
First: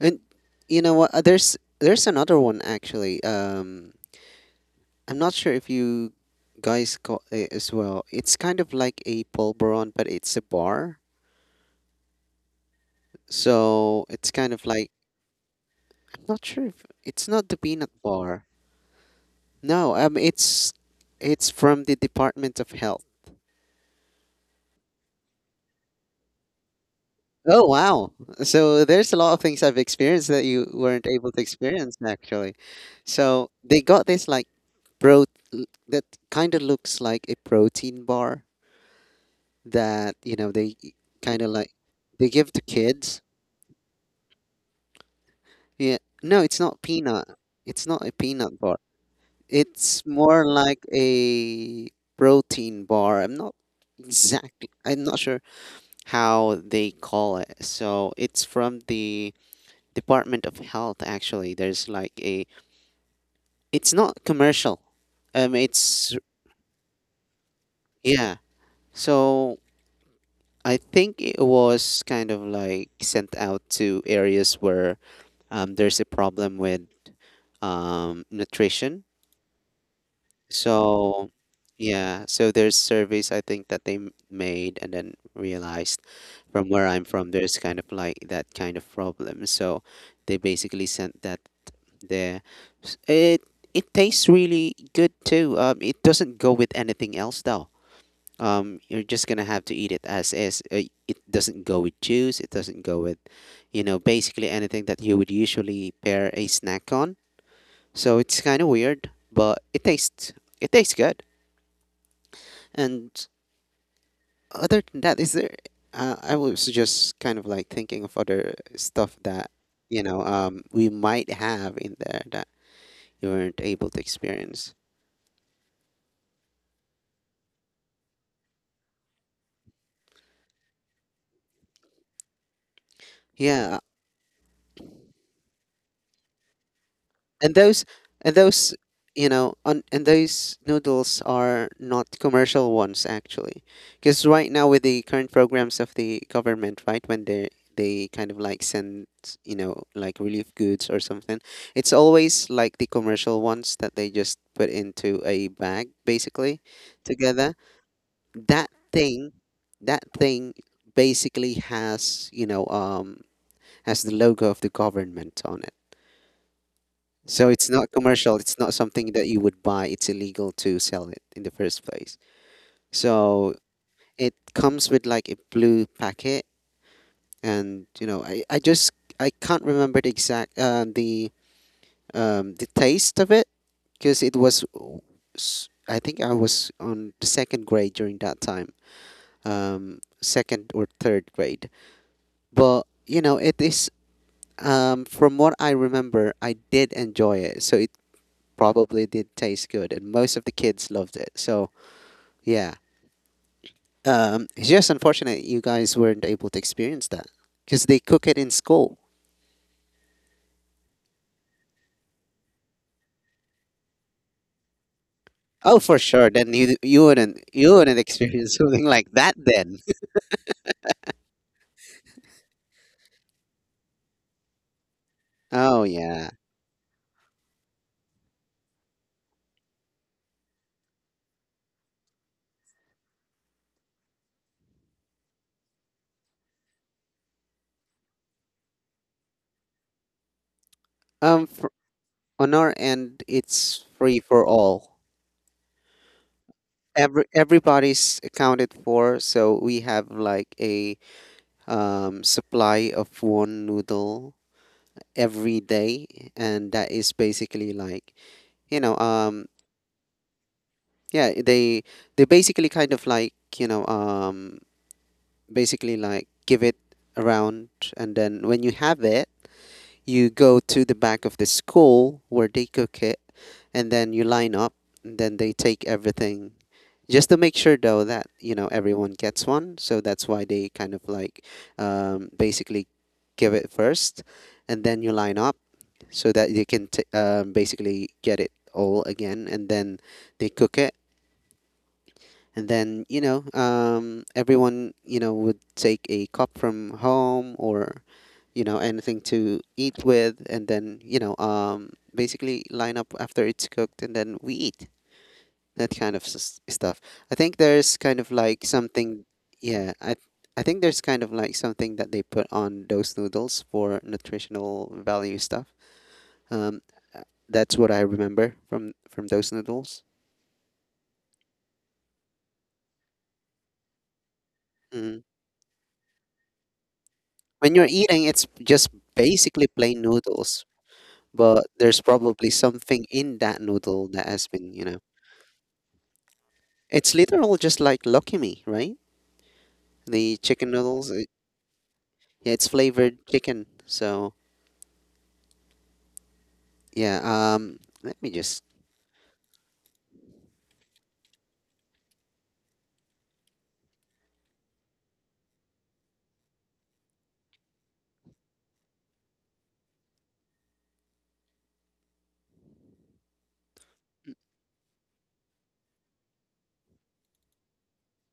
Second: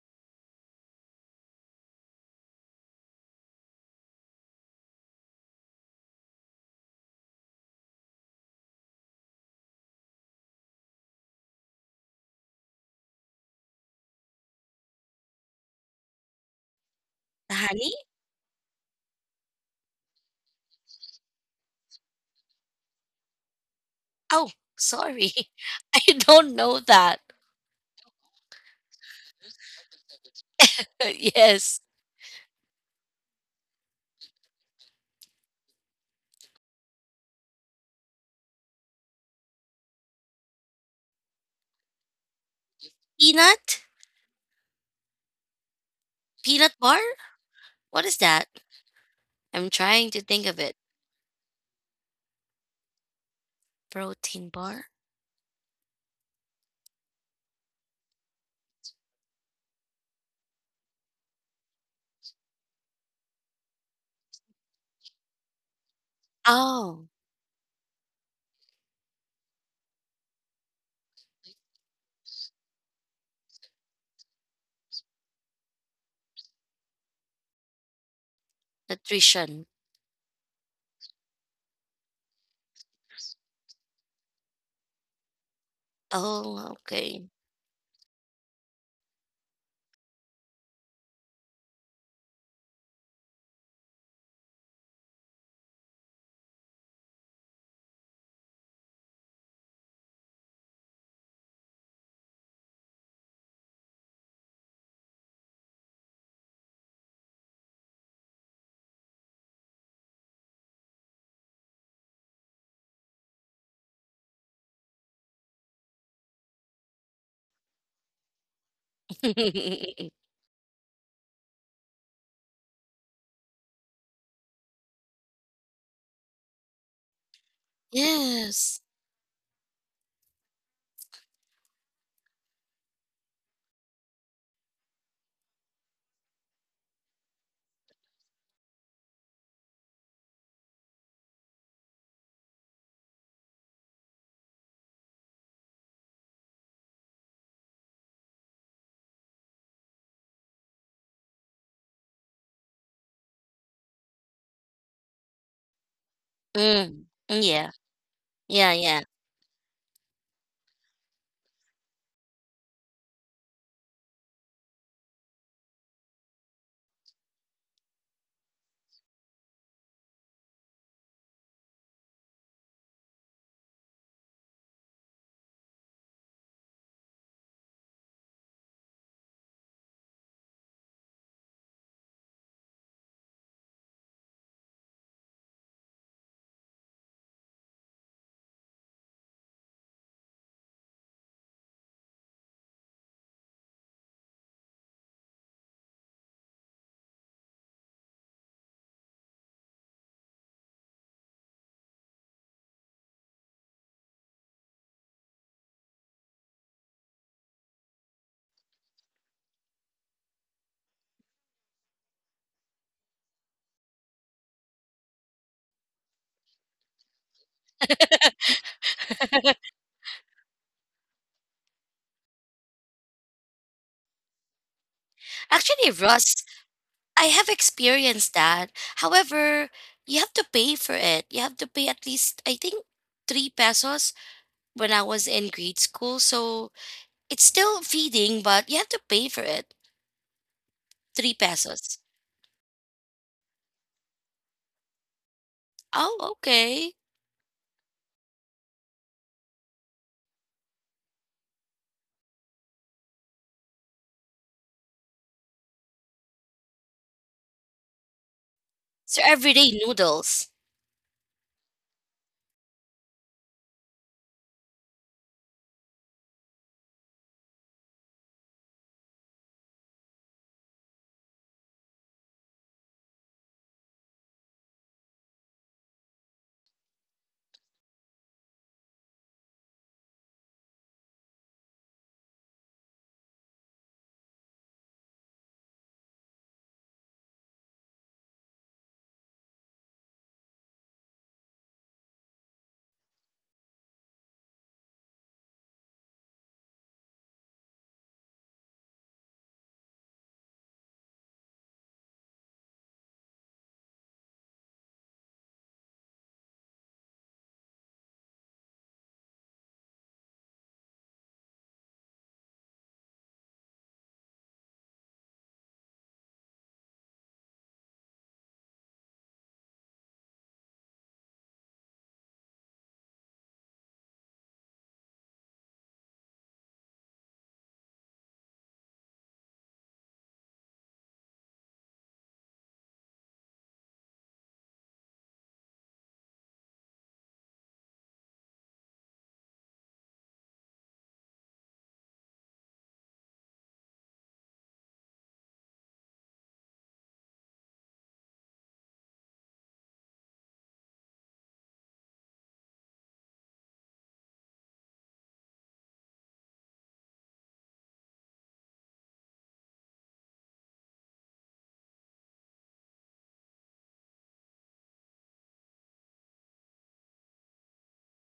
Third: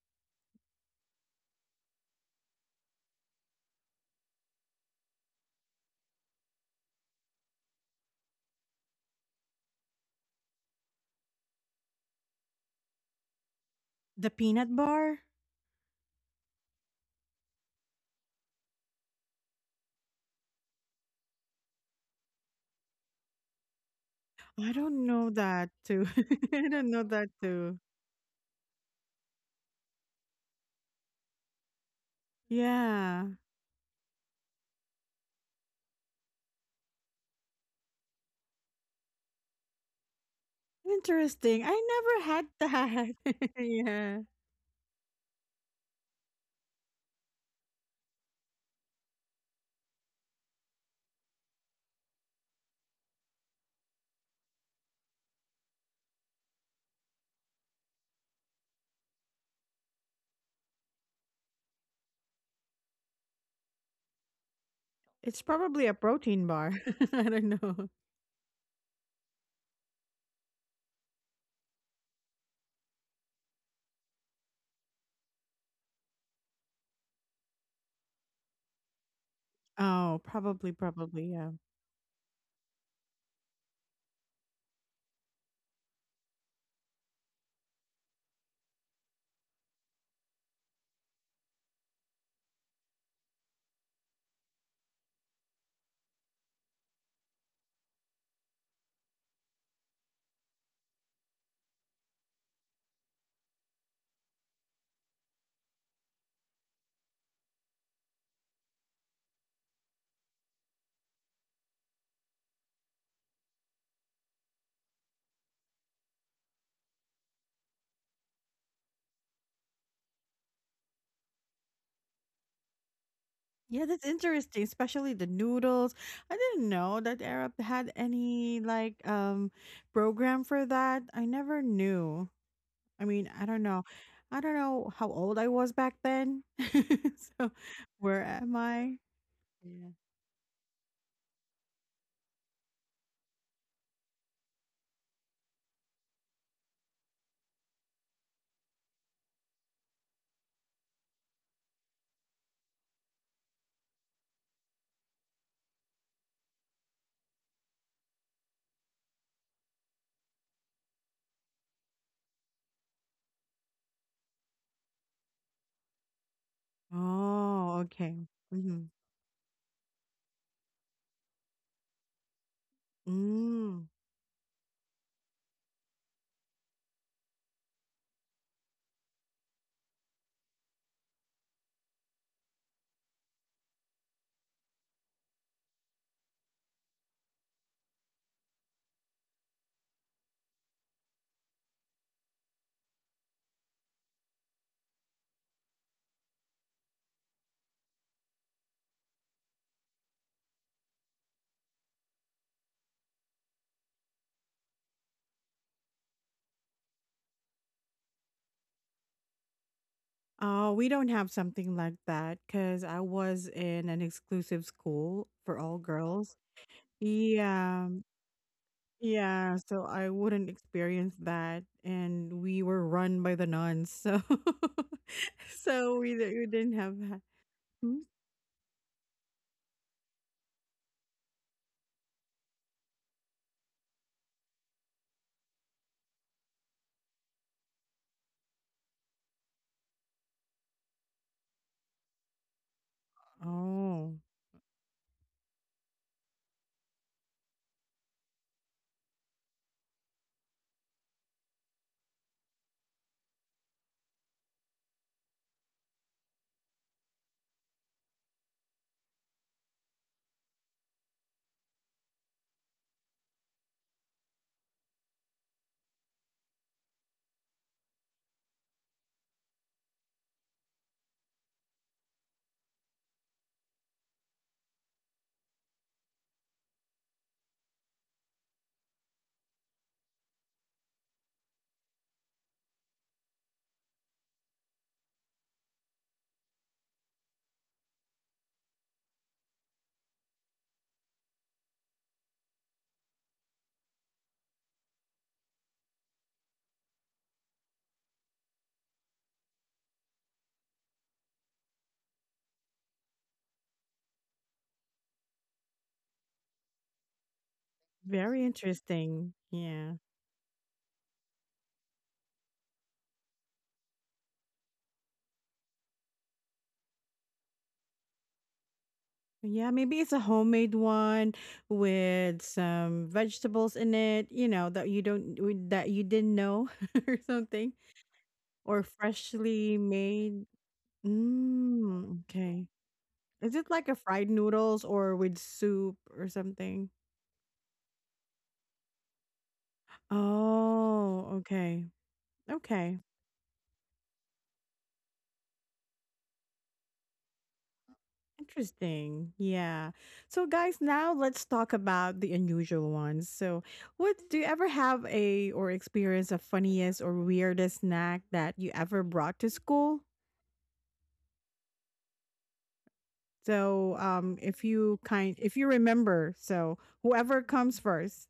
And you know what? There's another one actually. I'm not sure if you guys got it as well. It's kind of like a pulveron, but it's a bar. So the it's kind of peanut like bar. I'm not sure if it's not the peanut Honey? bar. No, it's from the Department of Health. Oh, I don't know sorry. that too. I don't I know don't know that. that Oh too. wow! So there's a lot of things I've experienced that you weren't able to Yes. experience actually. Yeah, So they got this like pro that kind of looks like a protein bar that you know they kind of interesting. like I never they had give to that. kids. Peanut? Yeah, Yeah, no, it's Peanut not bar? peanut. It's not What a is that? peanut bar. I'm It's trying to more think of it. like a protein bar. I'm not Protein exactly. bar? I'm not sure how they call it. So it's from the Department of Health. Actually, there's like a. It's not commercial. it's probably a It's protein bar. Oh, I don't know. yeah. So I think it was kind of like sent out to areas where there's a problem with nutrition. nutrition. Oh, probably, So probably, yeah. yeah, so there's surveys I think that they made and then realized from Oh, where I'm okay. from, there's kind of like that kind of problem. So they basically sent that there. It it tastes really good too. It doesn't go with anything else though. You're just gonna have to eat it as is. It doesn't go with juice. It doesn't go with, you know, basically anything that you would usually pair a snack on so it's kind of weird, but it tastes good. And other than that, is there? I was just kind of like thinking of other stuff that you know we might have in there that you weren't Yeah, able to that's interesting, experience. especially the noodles. I didn't know that Arab had any Yes. like program for that. I never knew. I mean, I don't Yeah, know. I don't know how old I was back then. So and those where and am those I? you know on, Yeah. and those noodles are not commercial ones actually because right now with the current programs of the government right when they kind of like send you know like relief goods or something it's always like the commercial ones that they just put into a bag basically Mm. Mm, together yeah. that Yeah, yeah. thing that thing basically has you know has the logo of the government on it, so it's Oh, not okay. commercial. It's not Hmm. something that you would buy. It's illegal to sell it in the first place. So Mm. it comes with like a blue packet, and you know, I just I can't remember the exact the taste of it because it was I think I was on the second grade during that time, second or third grade. But you know, it is from what I remember, I did enjoy it. So it probably did taste good, and most of the kids loved it. So yeah, it's just unfortunate you guys weren't able to experience that because they cook it in school. Oh, we don't have something like that because I was in an exclusive school for all Oh, for sure. girls. Then you you wouldn't you Yeah. wouldn't experience something like that Yeah, then. so I wouldn't experience that, and we were run by the nuns, so Oh Actually, so yeah. Ross, we didn't have that. I have Hmm? experienced that. However, you have to pay for it. You have to pay at least, I think, 3 pesos when I was in grade school. So it's still feeding, but you have to pay for it. Three Um, for, pesos. on our end, it's Oh, free for all. Oh, okay. Everybody's accounted for, so we have like a supply of one noodle every day, and that is basically like you know So everyday noodles. yeah they basically kind of like you know basically like give it around, and then when you have it you go to the back of the school where they cook it, and then you line up, and then they take everything just to make sure though that you know everyone gets one. So that's why they kind of like basically give it first and then you line up so that you can basically get it all again, and then they cook it and then, you know, everyone, you know, would take a cup from home or, you know, anything to eat with. And then, you know, basically line up after it's cooked, and then we eat that kind of stuff. I think there's kind of very like something, interesting. yeah, Yeah, I think there's kind of like something that they put on those noodles for nutritional value stuff. Um, uh, that's what I remember from those yeah, maybe noodles. it's a homemade one with some vegetables in it, that you Mm. don't we- that you didn't know or something, When you're eating, it's or just basically freshly plain made. noodles, but there's Mm, probably okay, something in is that it like a noodle that fried has been, you noodles know, or with soup or something? it's literal just like Lucky Me, right? The chicken noodles, it, Oh, okay. yeah, it's Okay. flavored chicken. So yeah, let me just, Interesting. Yeah. So guys, now let's talk about the unusual ones. So, what do you ever have a or experience a funniest or weirdest snack that you ever brought to school? So, if you remember, so whoever comes first.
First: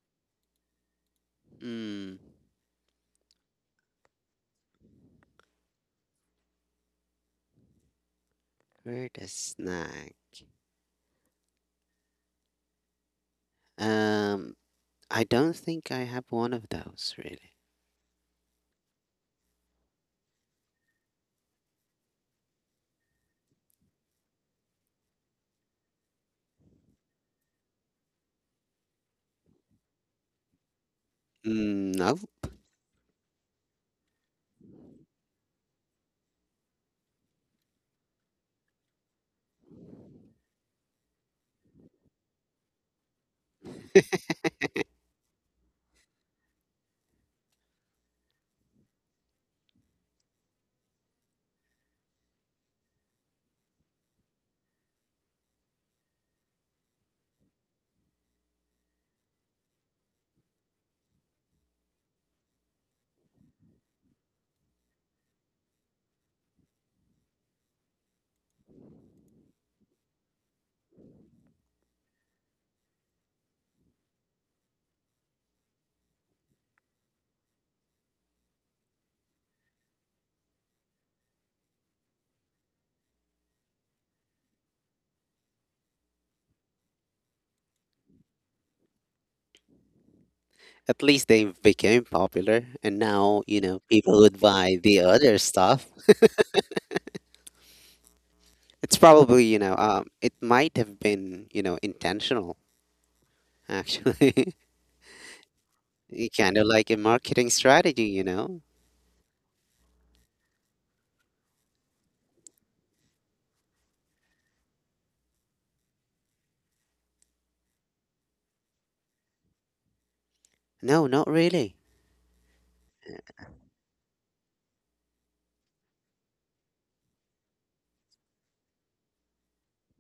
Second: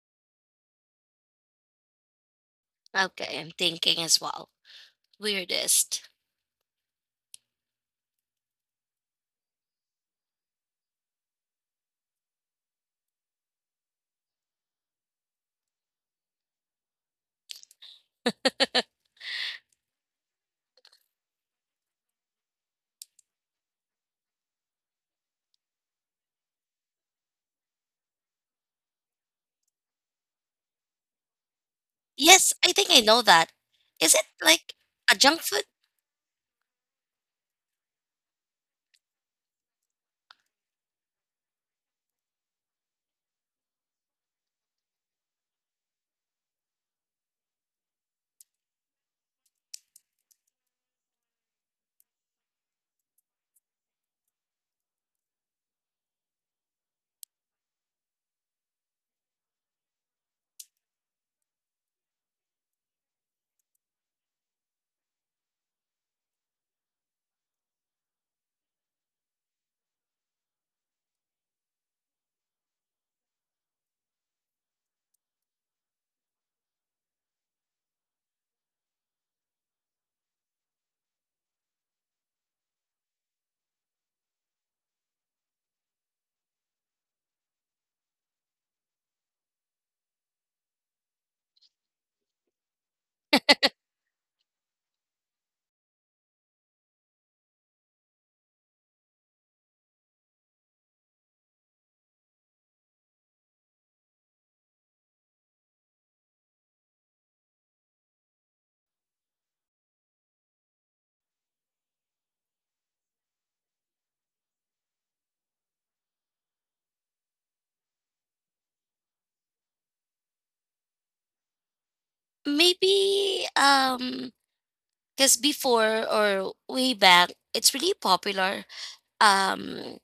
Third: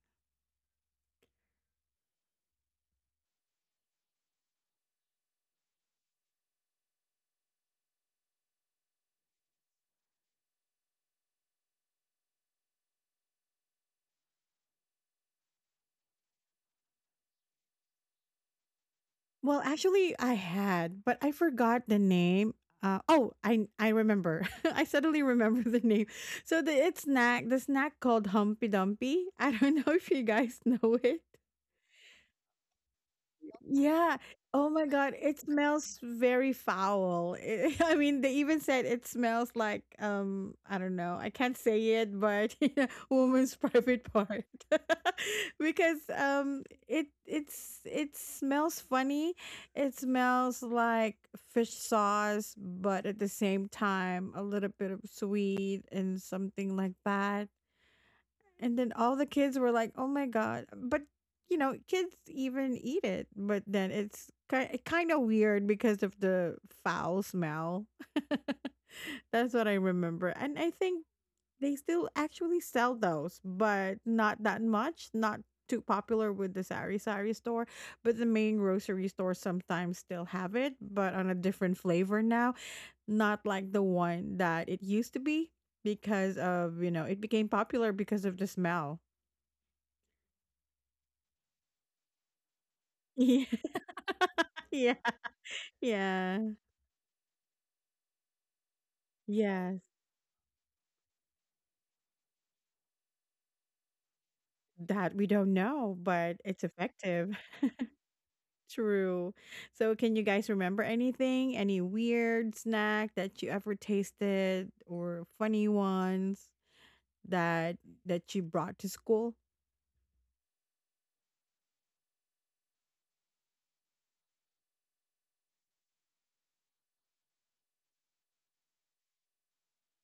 mm, Okay, I'm thinking as well. Weirdest. where the snack? Um, I don't think I have one of those really. Well, actually, I had, but I forgot the name. Oh, I remember. I suddenly remember the name. So the snack called Humpy Dumpy. I don't know if you guys know it. Mm, no. Yes, I think I know that. Is Yeah. it Oh like my God. a It junk food? smells very foul. It, I mean, they even said it smells like I don't know. I can't say it, but yeah, woman's private part. Because it smells funny. It smells like fish sauce, but at the same time a little bit of sweet and something like that. And then all the kids were like, "Oh my god!" But kids even eat it. But then it's kind of weird because of the foul smell. That's what I remember, and I think they still actually sell those, but not that much. Not too popular with the sari sari store, but the main grocery store sometimes still have it, but on a different flavor now. Not like the one that it used to be because of it became popular because of the smell. At least they became popular, and now, Yeah, you know, people would buy yeah, the other stuff. yeah. It's probably, you know, Yes, it might have been, you know, intentional, actually. that we don't know, but Kind it's of like a effective. marketing strategy, you know? True. So, can you guys remember anything? Any weird snack that you ever tasted or funny ones that you brought to school? No, not really. Maybe, because before or way back, it's really popular. um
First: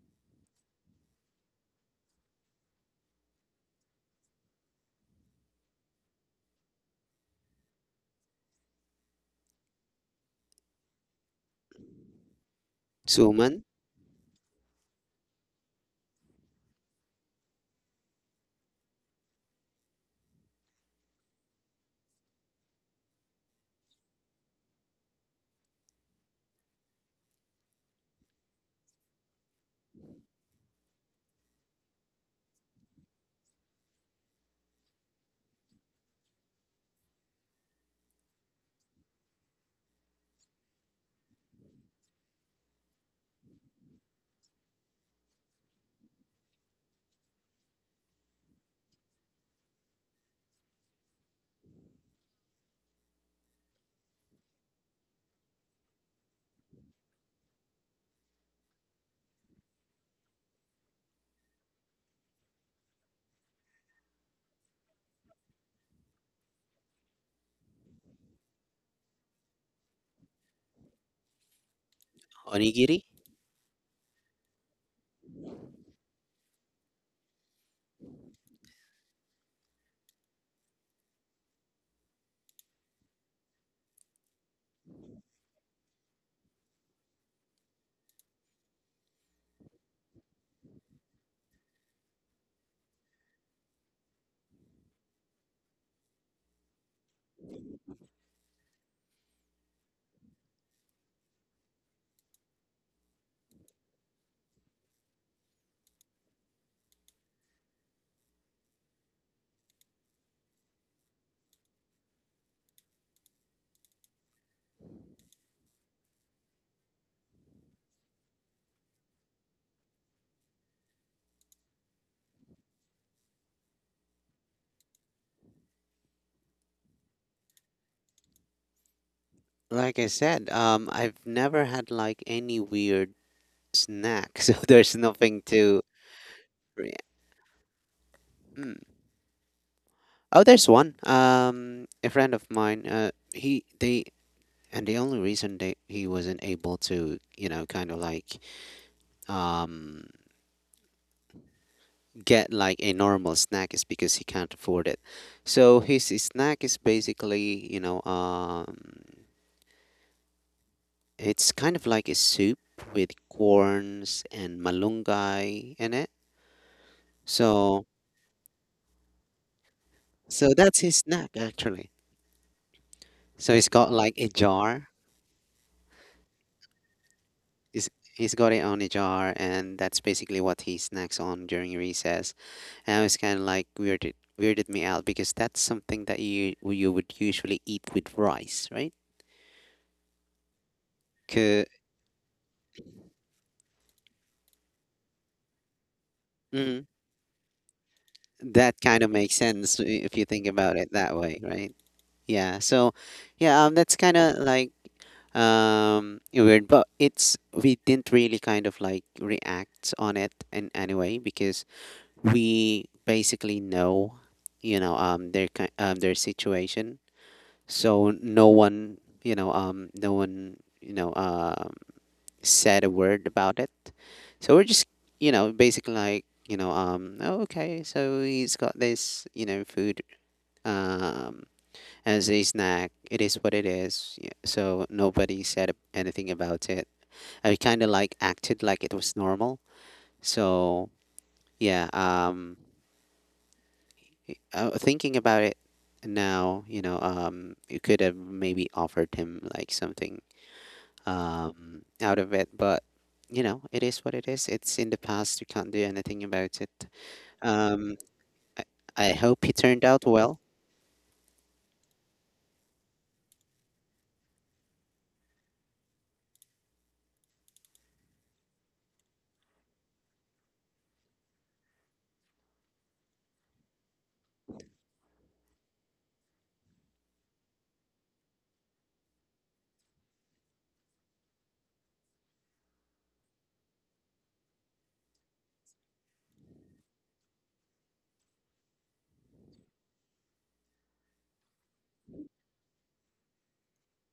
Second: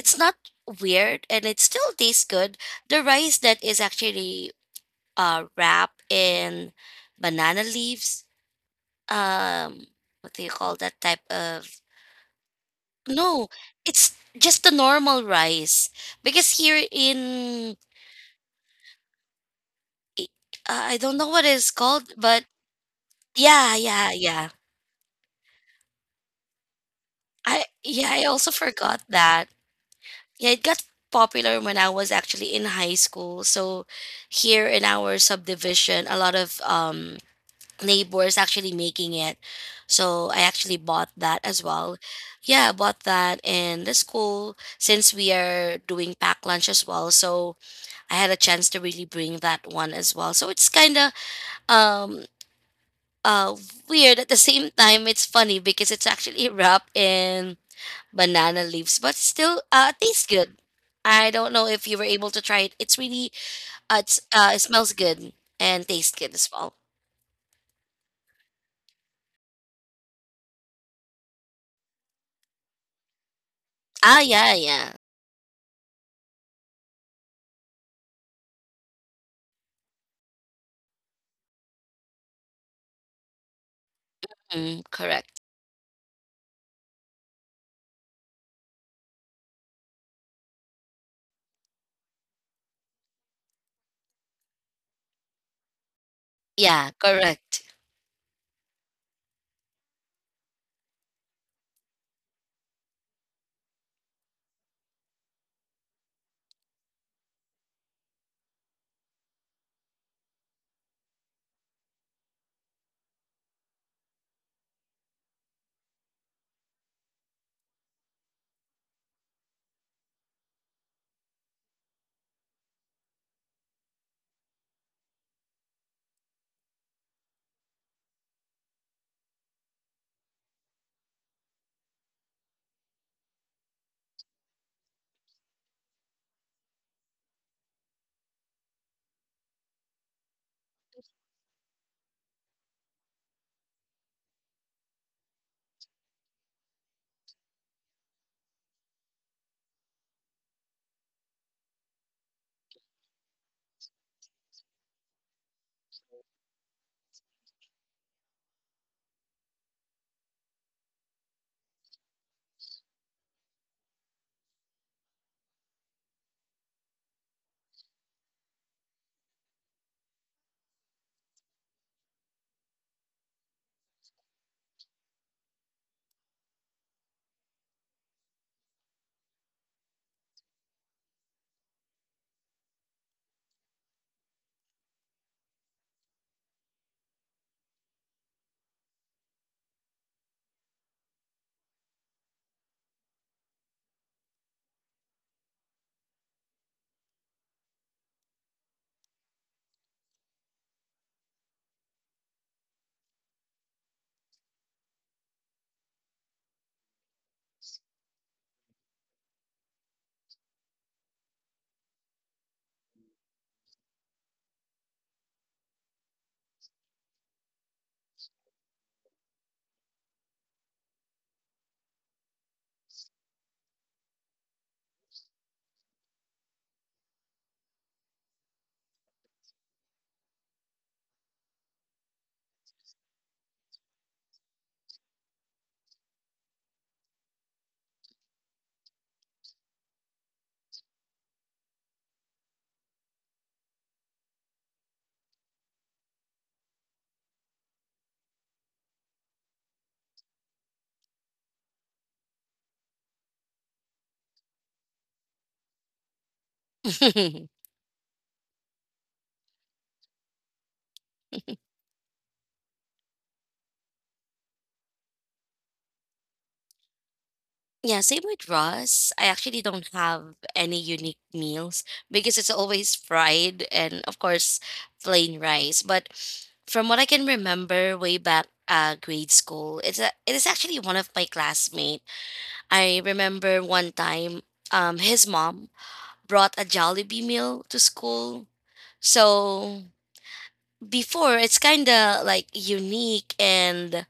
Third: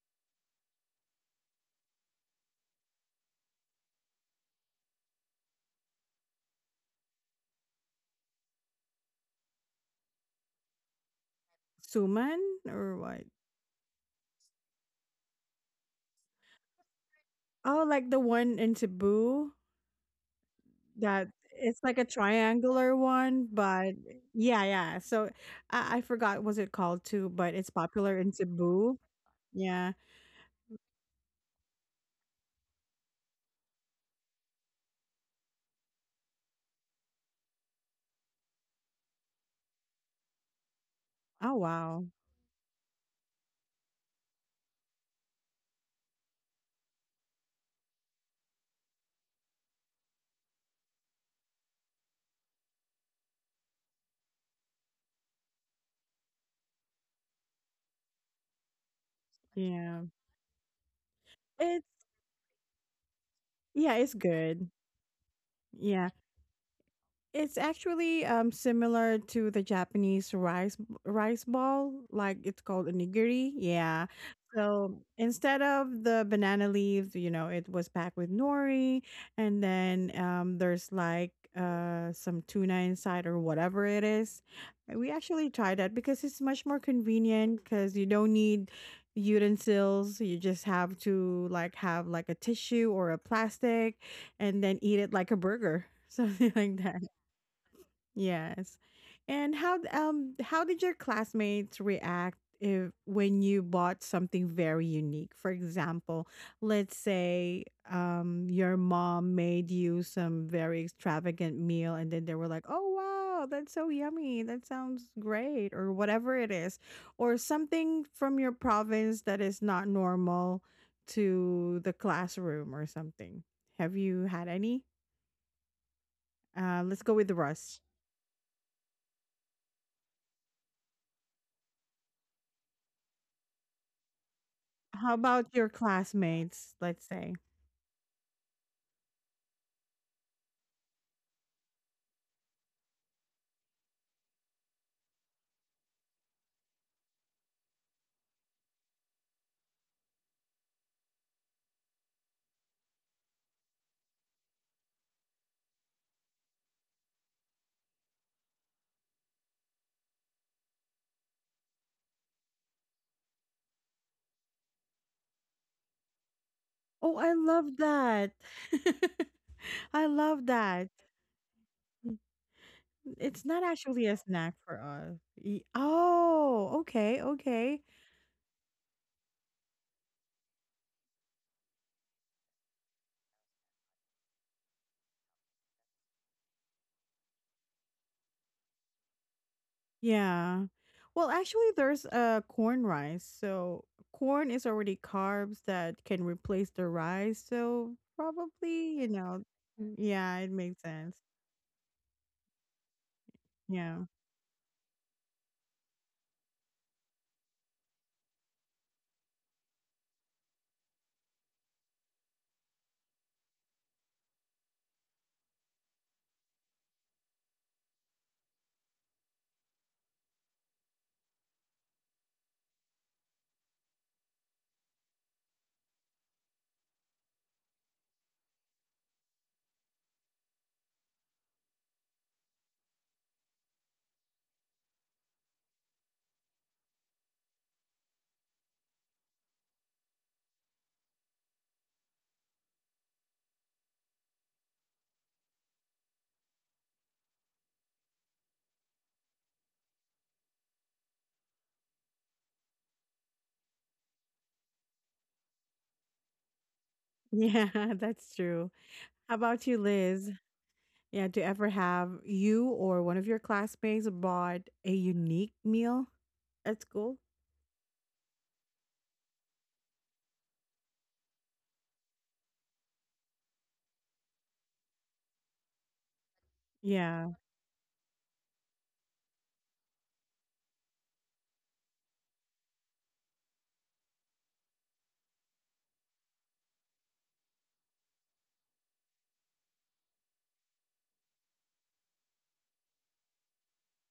it's not weird and it still tastes good. The rice that is actually wrapped in banana leaves, um, what do you call that type of? Suman or what? No, Suman, it's just the normal rice because Oh, like the one in Cebu I- I don't know that what it's it's like a called, but triangular one, yeah, but yeah, yeah. yeah, yeah. So I forgot was it called too, but I it's Yeah, popular I in also Cebu. forgot that. Yeah. Yeah, it got popular when I was actually in high school. So here in our subdivision, a lot of neighbors actually making it. So I actually bought that Oh as well. wow. Yeah, I bought that, and that's cool since we are doing pack lunch as well. So I had a chance to really bring that one as well. So it's kinda um uh weird, at the same time it's funny because it's actually wrapped in banana leaves, but still Yeah. tastes good. I don't know if you It's were able to try it. Yeah, it's It good. smells good and Yeah. tastes good as well. It's actually similar to the Japanese rice ball, like it's called onigiri. onigiri. Yeah. Ah yeah, So yeah. instead of the banana leaves, it was packed with nori, and then there's like some tuna inside or whatever it is. Mm, We correct. actually tried that because it's much more convenient because you don't need utensils. You just have to like have like a tissue or a plastic, and then eat it like a burger, something like Yeah, that. correct. Yes. And how did your classmates react if when you bought something very unique? For example, let's say your mom made you some very extravagant meal and then they were like, "Oh wow, that's so yummy. That sounds great." or whatever it is, or something from your province that is not normal to the classroom or something. Have you had any? Let's go with Russ. Like I said, I've never had like any weird snack, so there's How nothing about your to. classmates, re- let's say? Mm. Oh, there's one. A friend of mine. He they and the only reason they he wasn't able to, you know, kind of like, um, get like a normal snack is because he can't afford it. So his snack is basically, you know, it's kind of like a soup with corns and malunggay in it. Oh, I love So that. I love so that's that. his snack actually. Mm, it's So not he's got actually like a a snack for jar. us. Oh, okay, okay. He's, he's got it on a jar, and that's basically what he snacks on during recess. And it's kind of like weirded me out because that's something that you would usually eat with rice, right? Yeah. Well, 'Cause- actually there's corn rice. So corn is already carbs that can replace the rice. So that probably, kind of makes sense if you yeah, think it about makes it that sense. way, right? Yeah. So, yeah, that's Yeah. kind of like weird, but it's we didn't really kind of like react on it in any way because we basically know, you know, their their situation. So no one, you know, no one, you know, said a word about it. So we're just, you know, basically like, you know, oh, okay, so he's got this, you know, food um, as a snack. It is what it is. Yeah, so nobody said anything about it. I kind of like acted like it was normal. So yeah, thinking about it now, you know, you could have maybe offered him like something out of it. But you know, it is what it is. It's in the past. You can't do anything about it. Yeah, Um, that's I, true. I How hope he about you, turned out Liz? well. Yeah, do ever have you or one of your classmates bought a unique meal at school? Yeah, same with Ross. I actually don't have any unique meals because it's always fried and, of course, plain rice. But from what I can Yeah. remember way back grade school, it is actually one of my classmates. I remember one time his mom brought a Jollibee meal to school. So before it's kind of like unique, and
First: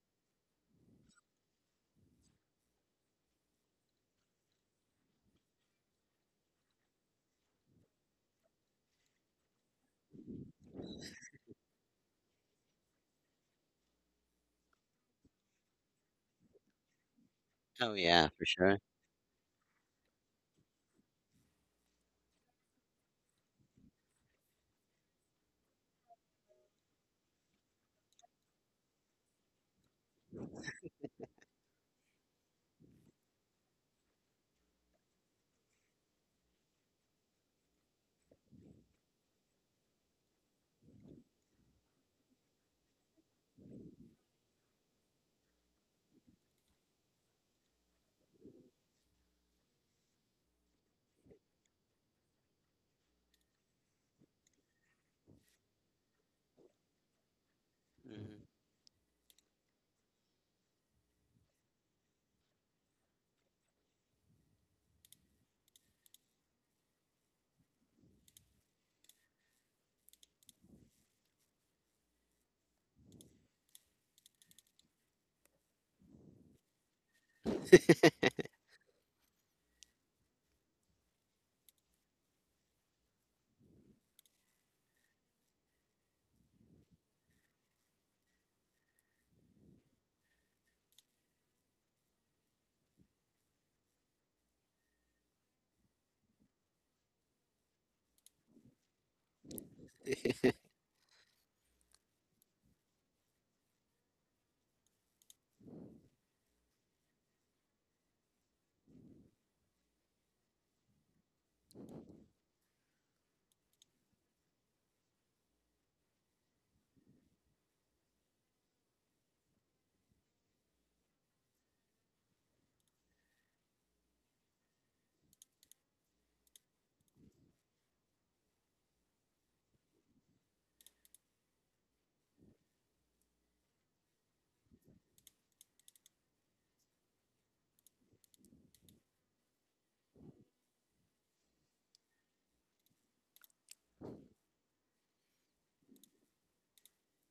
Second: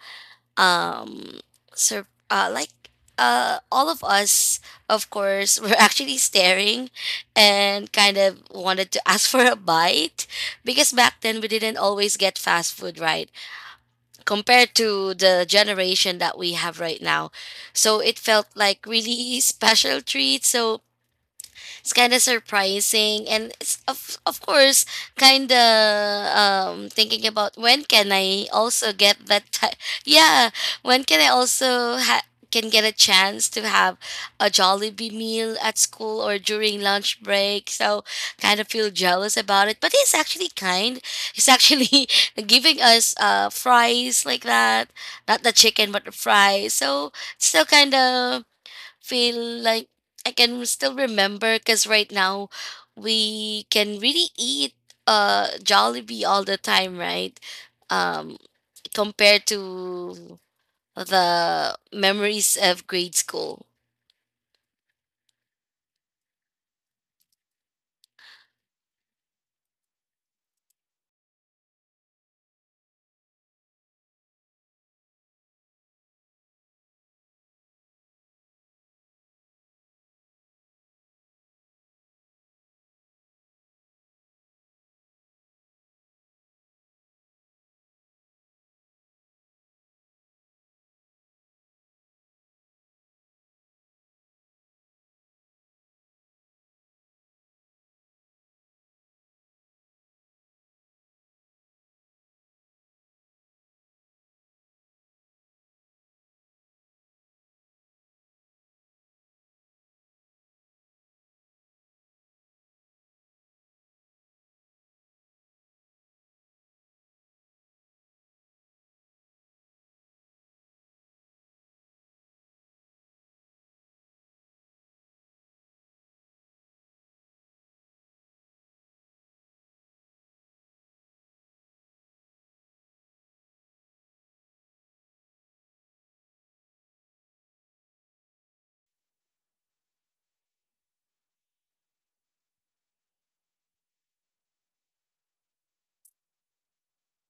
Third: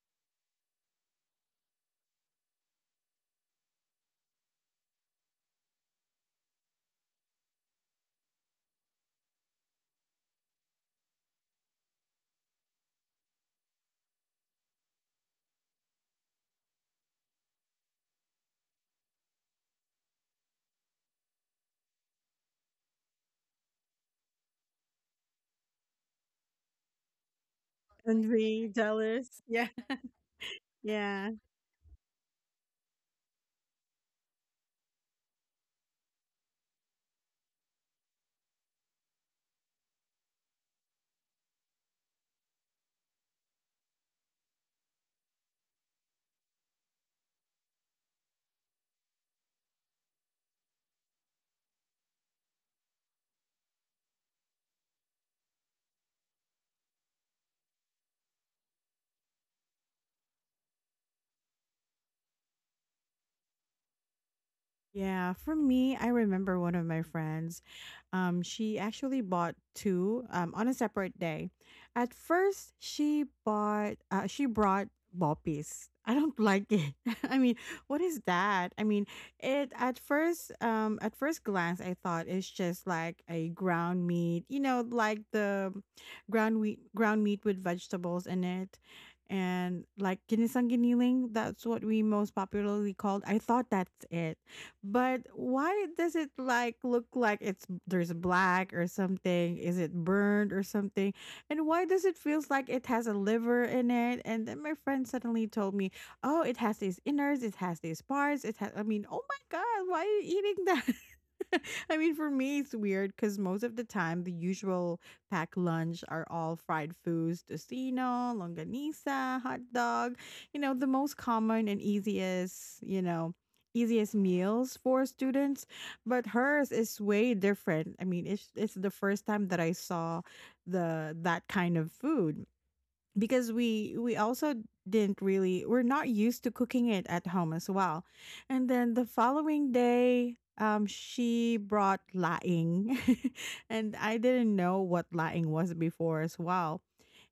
um so like all of us, of course, were actually staring and kind of wanted to ask for a bite because back then we didn't always get fast food, right, compared to the generation that we have right now. Oh So it yeah, for felt sure. like really special treat. So it's kind of surprising, and it's of course kind of thinking about when can I Envy, also get jealous. Yeah. Yeah, when can Yeah. I also can get a chance to have a Jollibee meal at school or during lunch break. So kind of feel jealous about it. But he's actually kind. He's actually giving us fries like that. Not the chicken, but the fries. So still kind of feel like I can still remember because right now we can really eat Jollibee all the time, right? Um, Mhm. Compared to the memories of grade school. Yeah, for me, I remember one of my friends. She actually bought two on a separate day. At first, she brought boppies. I don't like it. I mean, what is that? I mean, it at first glance I thought it's just like a ground meat, you know, like the ground meat with vegetables in it. And like ginisang giniling, that's what we most popularly called. I thought that's it but why does it like look like it's there's black or something? Is it burned or something? And why does it feels like it has a liver in it? And then my friend suddenly told me, "Oh, it has these innards, it has these parts, it has." I mean, oh my god, why are you eating that? I mean, for me, it's weird because most of the time, the usual packed lunch are all fried foods, tocino, longanisa, hot dog, the most common and easiest meals for students, but hers is way different. I mean, it's the first time that I saw the that kind of food because we also didn't really we're not used to cooking it at home as well. And then the following day, she brought laing and I didn't know what laing was before as well.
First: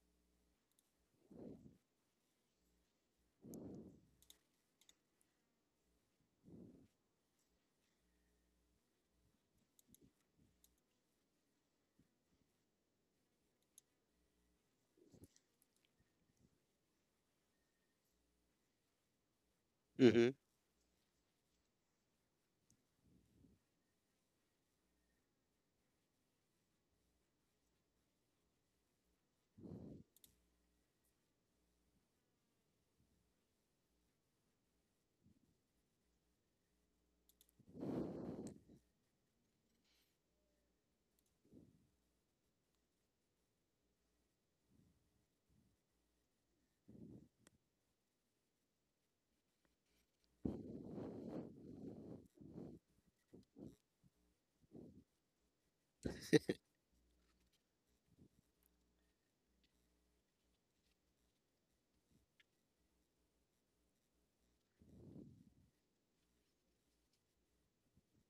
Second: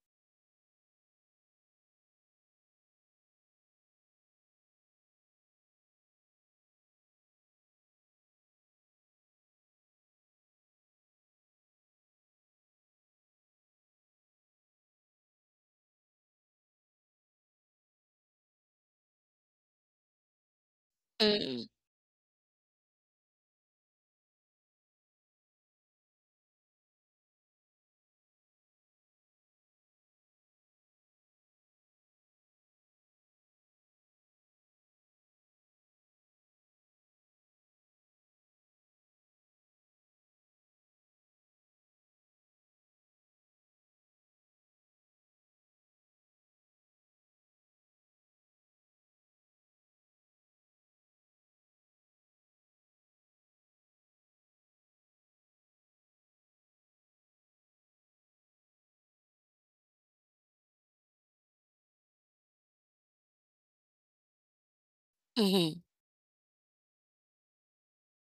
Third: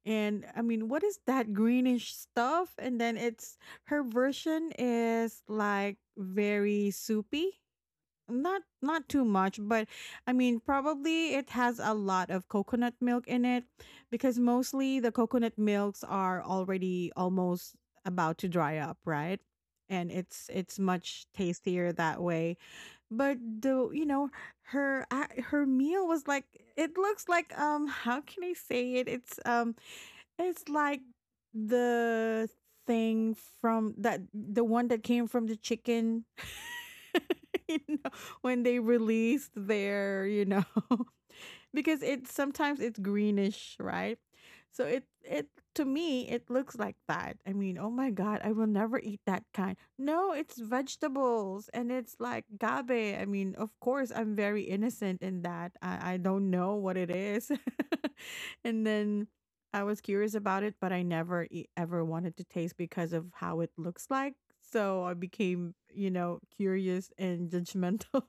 And I mean, what is that greenish stuff? And then it's her version is like very soupy. Not too much, but I mean, probably it has a lot of coconut milk in it because mostly the coconut milks are already almost about to dry up, right? And Hmm. it's much Mm. tastier that way. But the you know, her a- her meal was like it looks like how can I say it? It's like the thing from that the one that came from the chicken. you know, when they released their, because it's sometimes it's greenish, right? So it to me it looks like that. I mean, oh my god, I will never eat that kind. No, it's vegetables and it's like gabe. I mean, of course, I'm very innocent in that. I don't know what it is, and then I was curious about it, but I never ever wanted to taste because of how it looks like. So I became, Mm. Curious and judgmental.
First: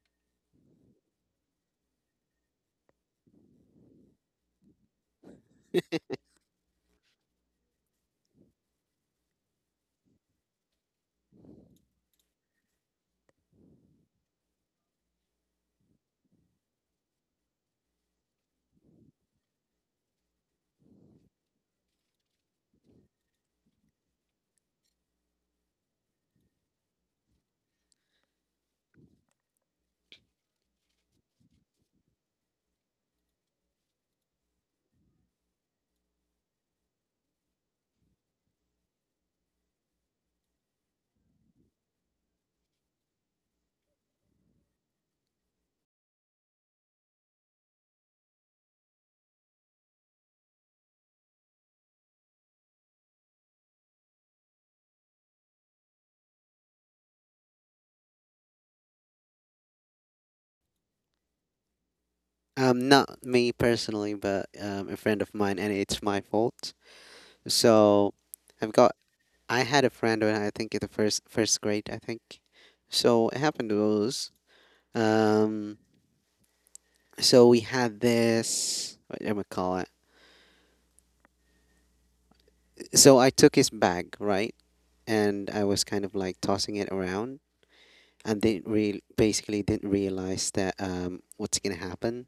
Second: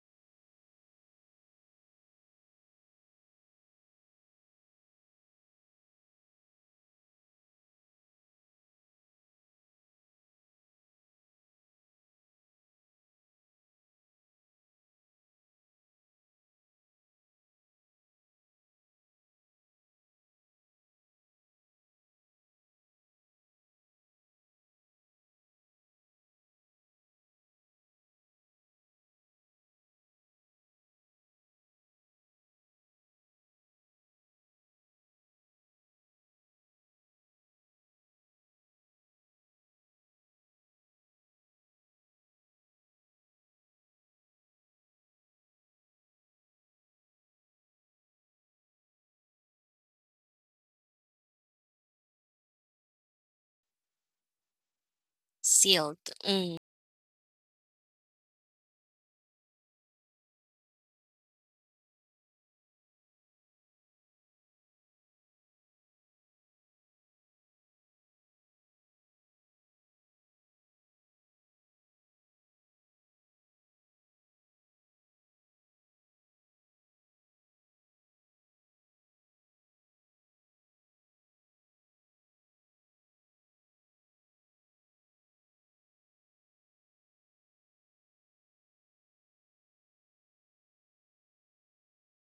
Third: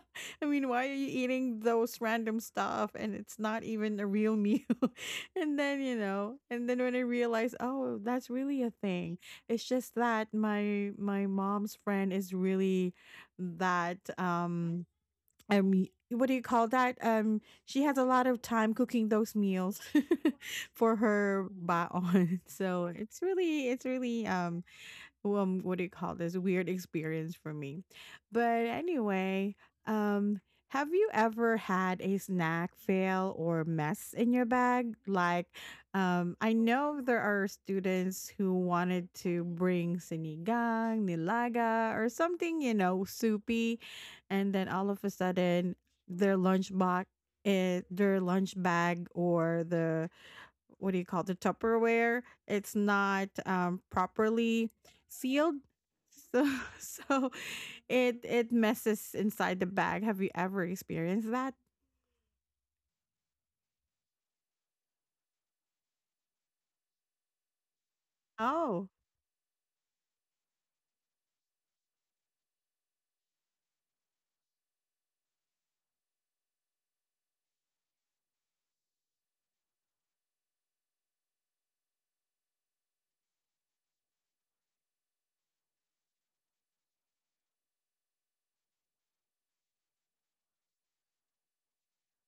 I mean, why are you eating those random stuff and it's not even a real meal? And then when I realized, oh, that's really a thing. It's just that my mom's friend is really that I mean what do you call that? She has a lot of time cooking those meals for her baon. So it's really what do you call this weird experience for me but anyway um have you ever had a snack fail or mess in your bag like I know there are students who wanted to bring sinigang nilaga or something soupy and then all of a sudden their their lunch bag or the what do you call the Tupperware? It's not properly sealed, Sealed. so Mm. so it messes inside the bag. Have you ever experienced that? Not me personally, but a friend of mine, and it's my fault. So I've Oh, got. I had a friend when I think in the first grade, I think. So it happened was, um, so we had this. What do I call it? So I took his bag, right? And I was kind of like tossing it around and didn't real basically didn't realize that what's gonna happen.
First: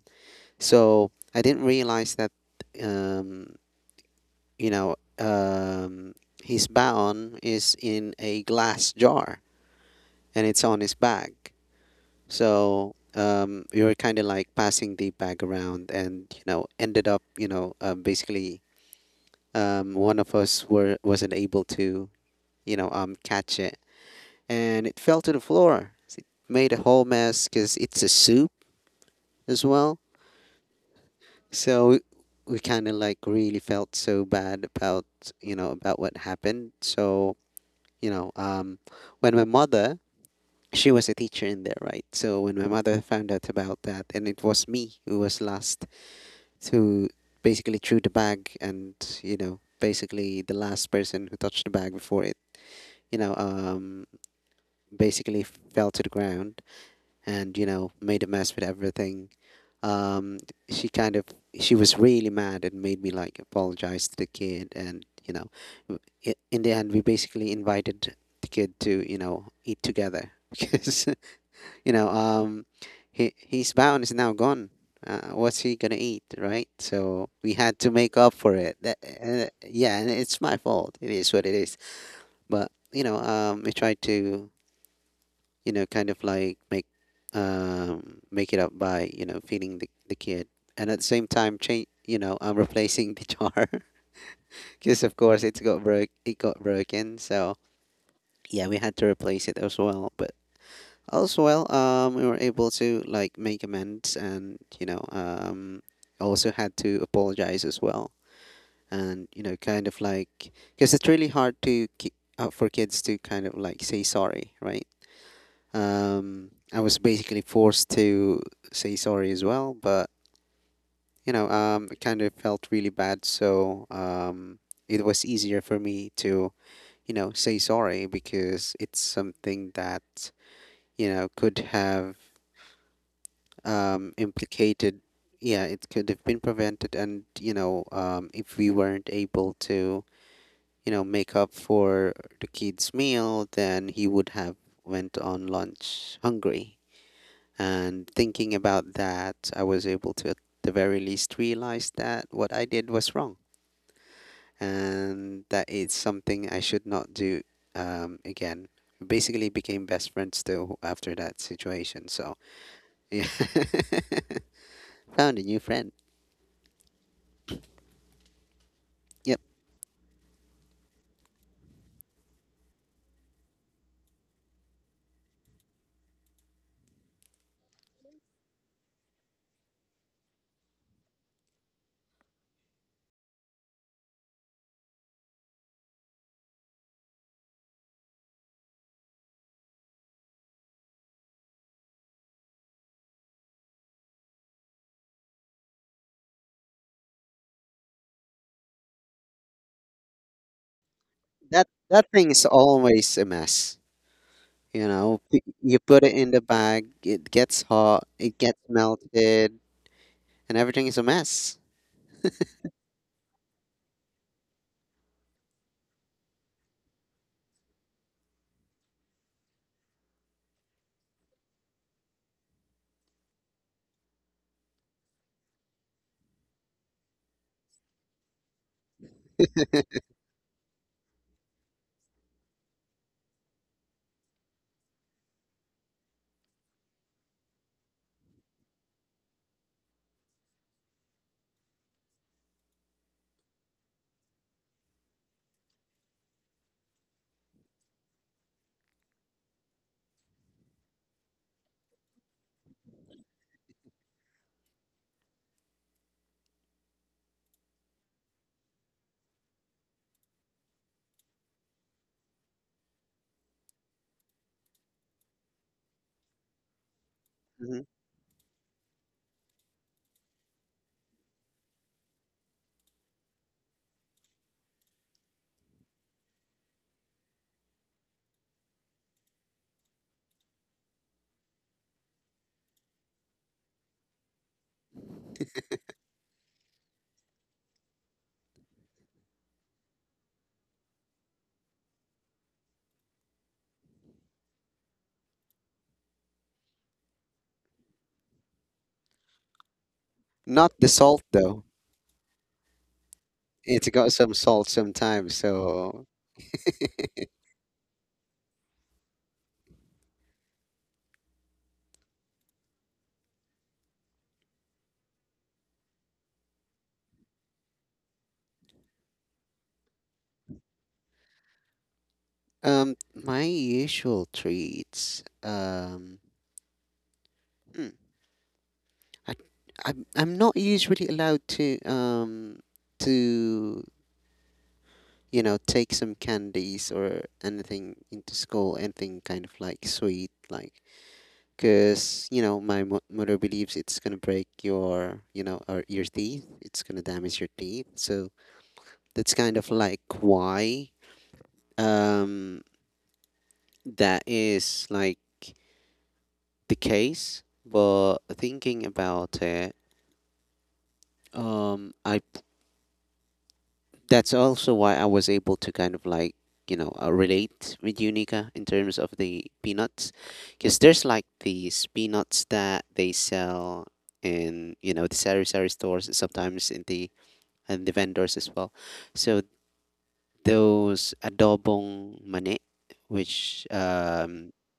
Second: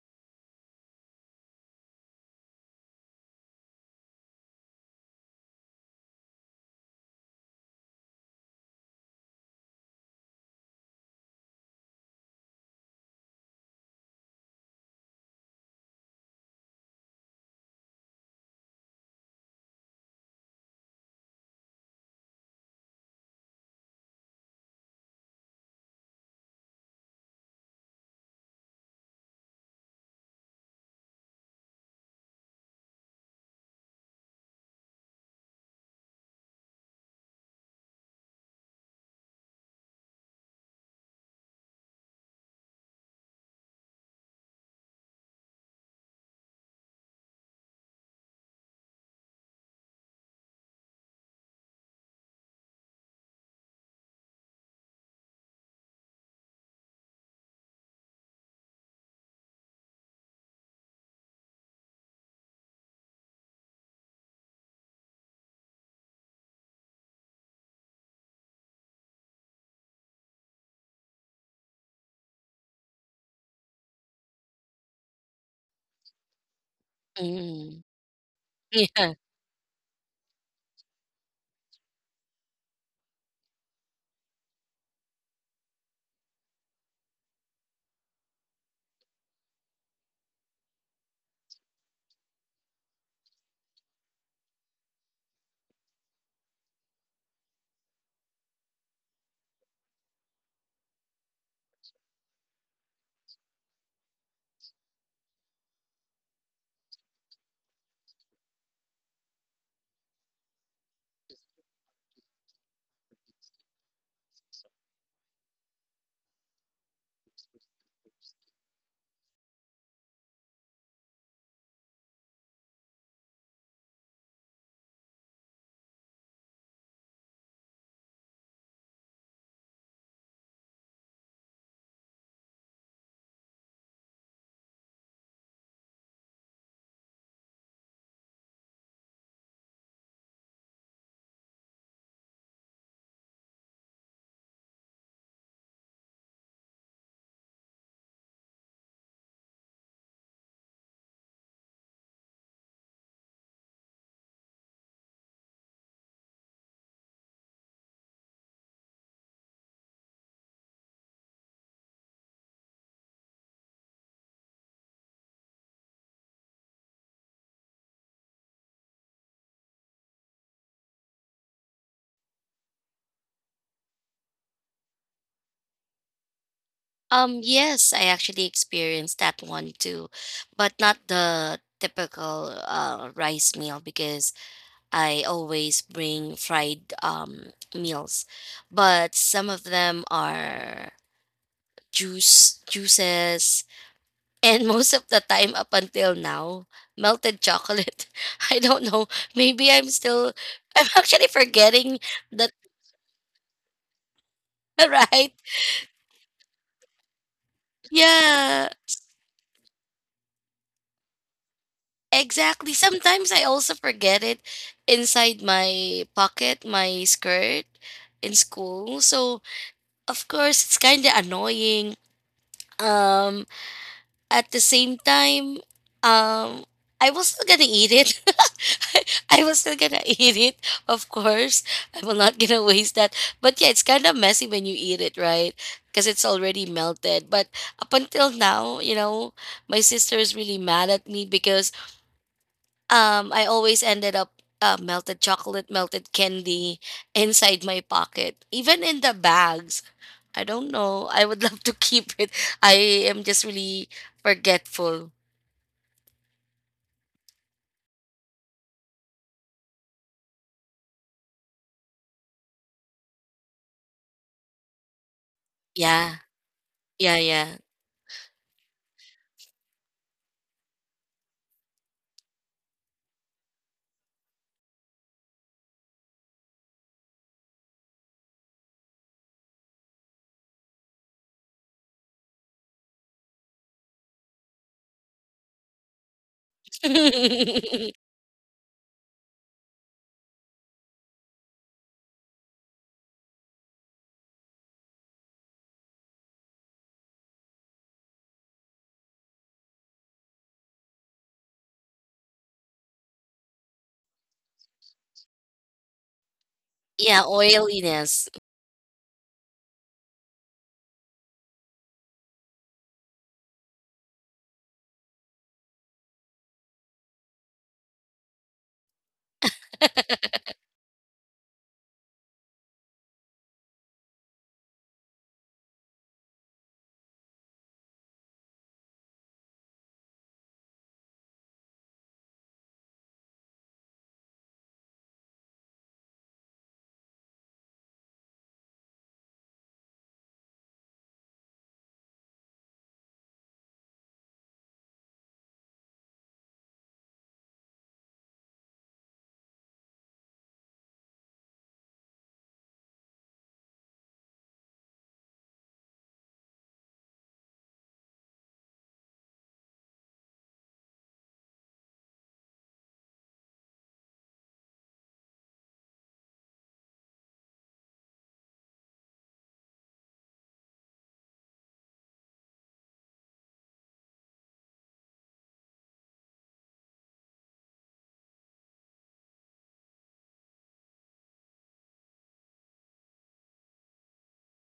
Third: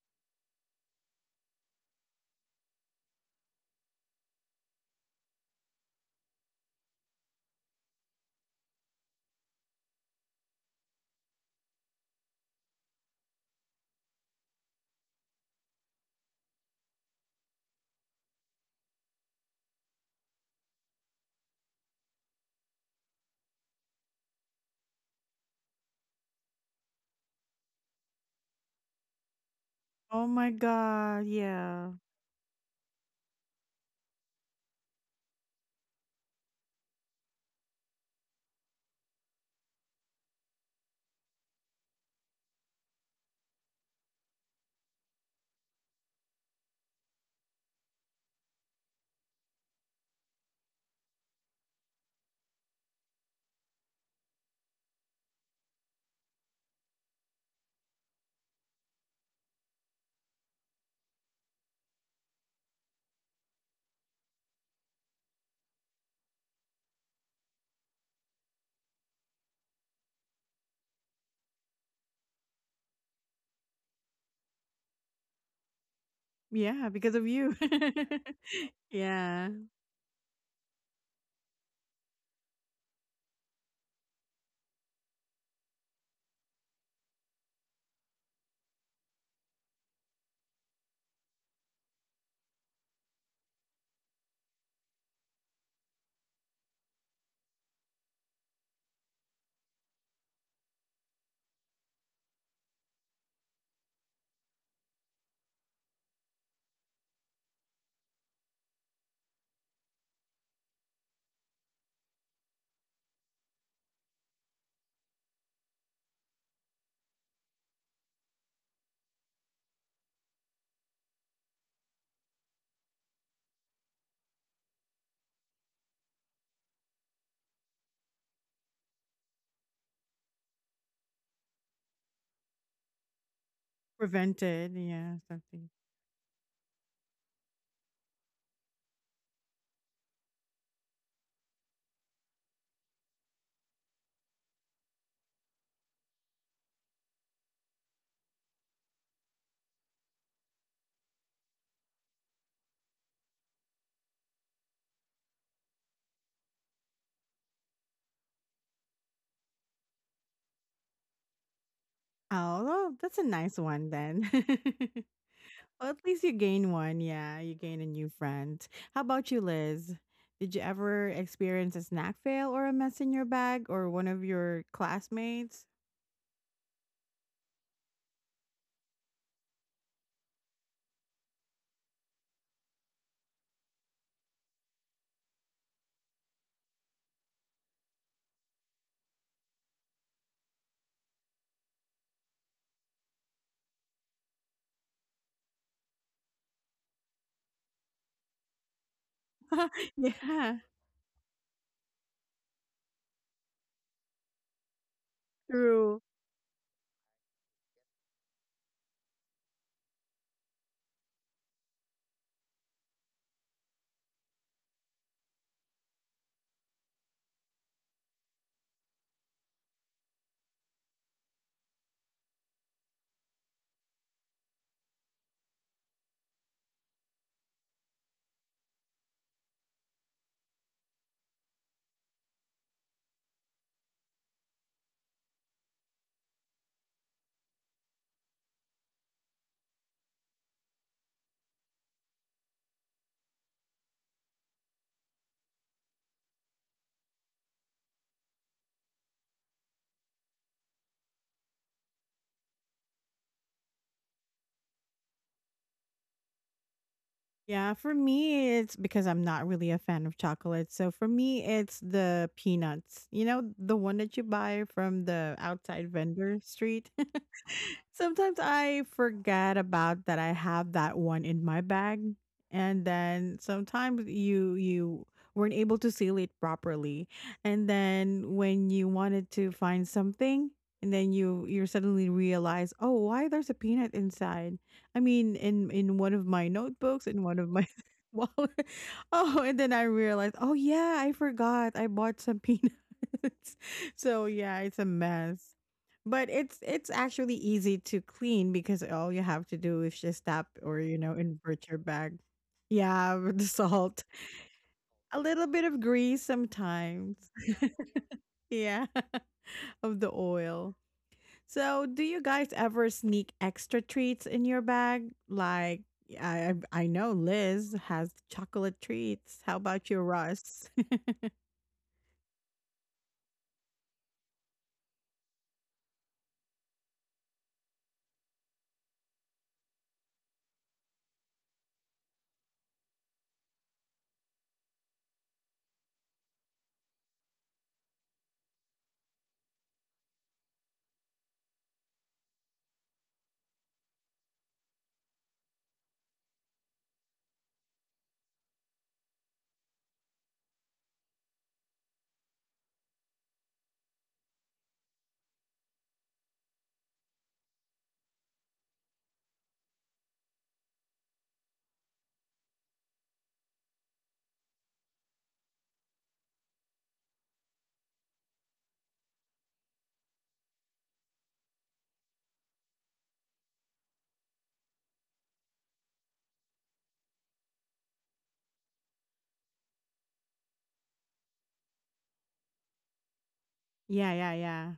So I didn't realize that um you know um his baon is in a glass jar, and it's on his bag. So we were kind of like passing the bag around, and you know ended up you know basically one of us were wasn't able to you know catch it, and it fell to the floor. So it made a whole mess because it's a soup as well. oh my God, So yeah, we kind of like really felt so bad about, you know, about what happened. So, you know, when my mother, she was a teacher in there, right? So when my mother found out about that, and it was me who was last to basically threw the bag and, you know, basically the last person who touched the bag before it, you know, basically fell to the ground and you know made a mess with everything. Um, she kind of she was really mad and made me like apologize to the kid, and you know, w- in the end we basically invited the kid to you know eat together because you know he his bound is now gone. What's he gonna eat, right? yeah, because of So we you. had Mm. to make up for it. That, Yeah. Yeah, yeah, and it's my fault. It is what it is. But you know, we tried to you know, kind of like make make it up by you know feeding the kid, and at the same time change. You know, I'm replacing the jar because of course it's got broke. It got broken, so yeah, we had to replace it as well. But as well, we were able to like make amends, and you know, also had to apologize as well, and you know, kind of like because it's really hard to for kids to kind of like say sorry, right? I was basically forced to say sorry as well, but you know, it kind of felt really bad. So it was easier for me to, say sorry because it's something that, could have prevented. implicated. Yeah, Yeah, something. it could have been prevented. And if we weren't able to, make up for the kid's meal, then he would have went on lunch hungry. And thinking about that, I was able to, at the very least, realize that what I did was wrong and that it's something I should not do again. We basically became best friends still after that situation. So, Oh, well, that's a yeah. nice one then. Found a new friend. Well, at least you gain one. Yeah, you gain a new friend. How about Yep. you, Liz? Did you ever experience a snack fail or a mess in your bag or one of your classmates? Yes, I actually experienced that one too, but not the typical rice meal because I always bring fried meals, but some of them are juice juices, and most of the time up until now, melted chocolate. I don't know. Maybe I'm still. Yeah, I'm actually That forgetting that thing is that. always a mess. You know, Right? You true. put it in the bag, it gets hot, it gets Yeah. melted, and everything is a mess. Exactly. Sometimes I also forget it inside my pocket, my skirt in school. So of course it's kind of annoying. Um, at the same time, um, I was still gonna eat it. I was still gonna eat it, of course. I will not gonna waste that. But yeah, it's kind of messy when you eat it, right? Because it's already melted. But up until now, my sister is really mad at me because I always ended up melted chocolate, melted candy inside my pocket, even in the bags. I don't know. I would love to keep it. I am just really forgetful. Yeah, for me, it's because I'm not really a fan of chocolate. So for me, it's the peanuts. You know, the one that you buy from the outside Yeah. vendor street. Yeah, yeah. Mhm. Sometimes I forget about that I have that one in my bag, and then sometimes you weren't able to seal it properly, and then when you wanted to find something, and then you suddenly realize, oh, why there's a peanut inside? I mean, in one of my notebooks, in one of my wallet. Oh, and then I realized, oh yeah, I forgot I bought some peanuts. So yeah, it's a mess. But it's actually easy to clean because all you have to do is just tap Not or the you know salt though. invert your bag. Yeah, with the It's salt, got some salt a sometimes. little bit of So, grease sometimes. Yeah, oiliness. Yeah, of the oil. So, do you guys ever sneak extra treats in your bag? Like I know Liz has chocolate treats. How about you, Russ? My usual treats. Hmm, I, I'm not usually allowed to to you know take some candies or anything into school. Anything kind of like sweet, like because you know my mother believes it's gonna break your you know or your teeth, it's gonna damage your teeth, so that's kind of like why um that is like the case. But thinking about it, I that's also why I was able to kind of like relate with Unica in terms of the peanuts, because there's like these peanuts that they sell in you know the sari sari stores, and sometimes in the vendors as well. So those adobong mani, which yeah, yeah, yeah.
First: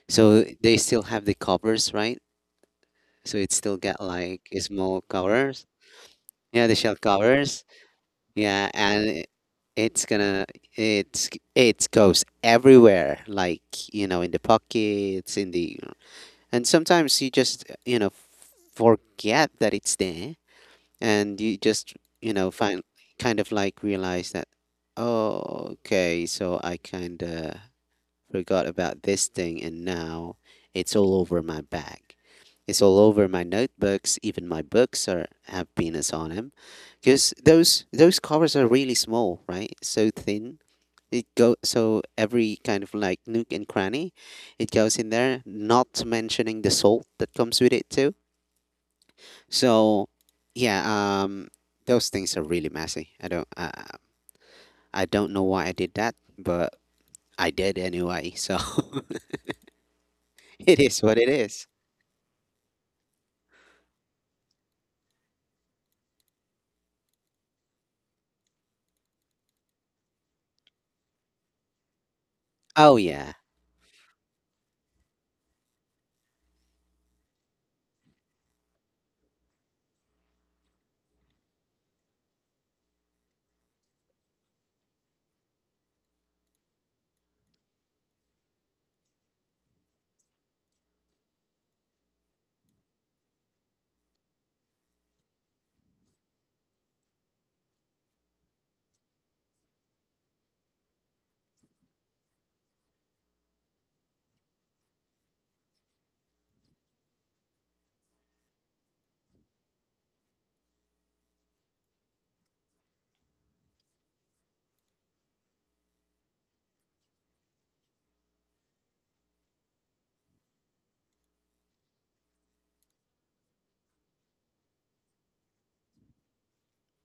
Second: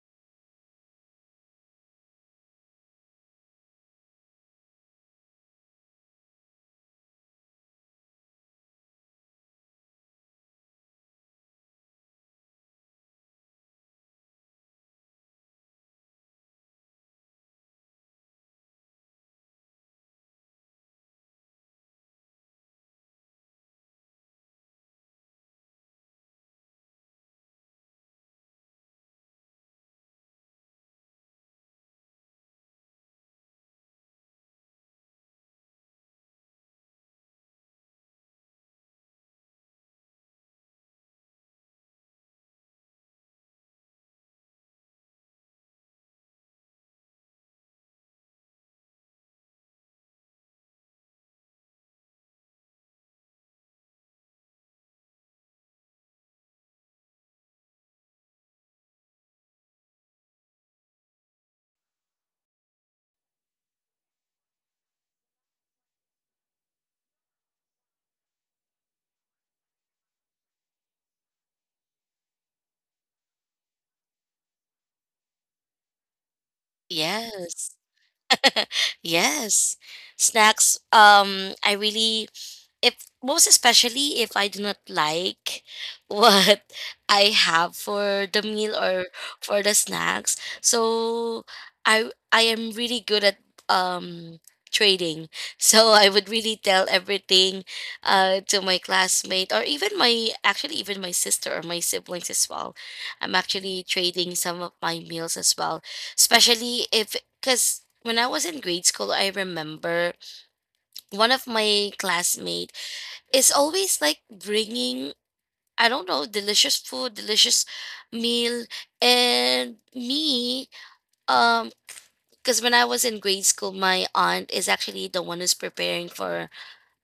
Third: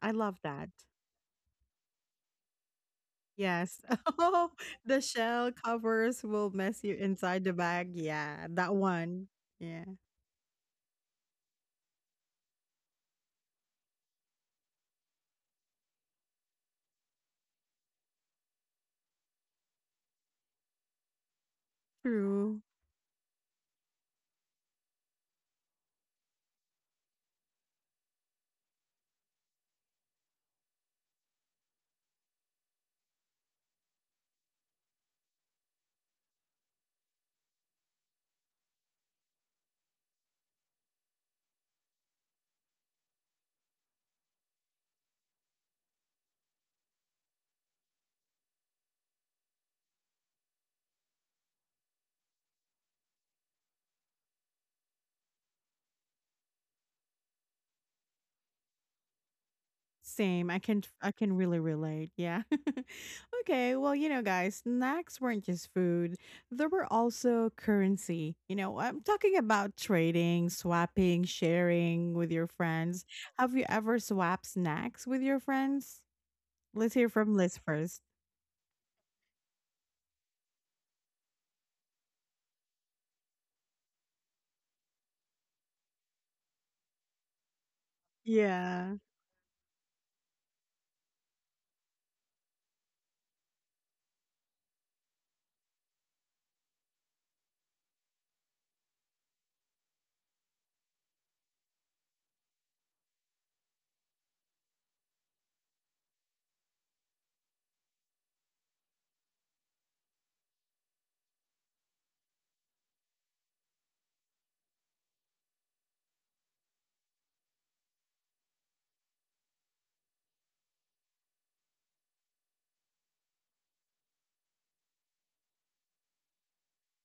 I love so that. they still have the covers, right? So it still Yes. got like Oh, the small shell covers. covers will Yeah, the mess you shell inside the covers. bag. Yeah, Yeah, that and one. it- Yeah, it's gonna it's it goes everywhere, like you know, in the pockets, in the and sometimes you just you know forget that it's there and you just you know true. find, kind of like realize that, oh okay, so I kind of forgot about this thing and now it's all over my bag, it's all over my notebooks, even my books are have penis on them, because those covers are really small, right? So thin, it go so every kind of like nook and cranny, it goes in there, not mentioning the salt that comes with it too. So yeah, those things are really messy. I don't know why I did that, but I did anyway. So Same. I it can is I what it can really is. relate. Yeah. okay. Well, you know, guys, snacks weren't just food. There were also currency. You know, I'm talking about trading, swapping, sharing with your Oh friends. yeah. Have you ever swapped snacks with your friends? Let's hear from Liz Yes. first. Yes. Snacks, I really if most especially if I do not like what I have for the meal Yeah. or for the snacks. So I am really good at um trading. So I would really tell everything to my classmate, or even my, actually, even my sister or my siblings as well. I'm actually trading some of my meals as well. Especially if because when I was in grade school, I remember one of my classmates it's always like bringing, I don't know, delicious food, delicious meal, and me um because when I was in grade school my aunt is actually the one who's preparing for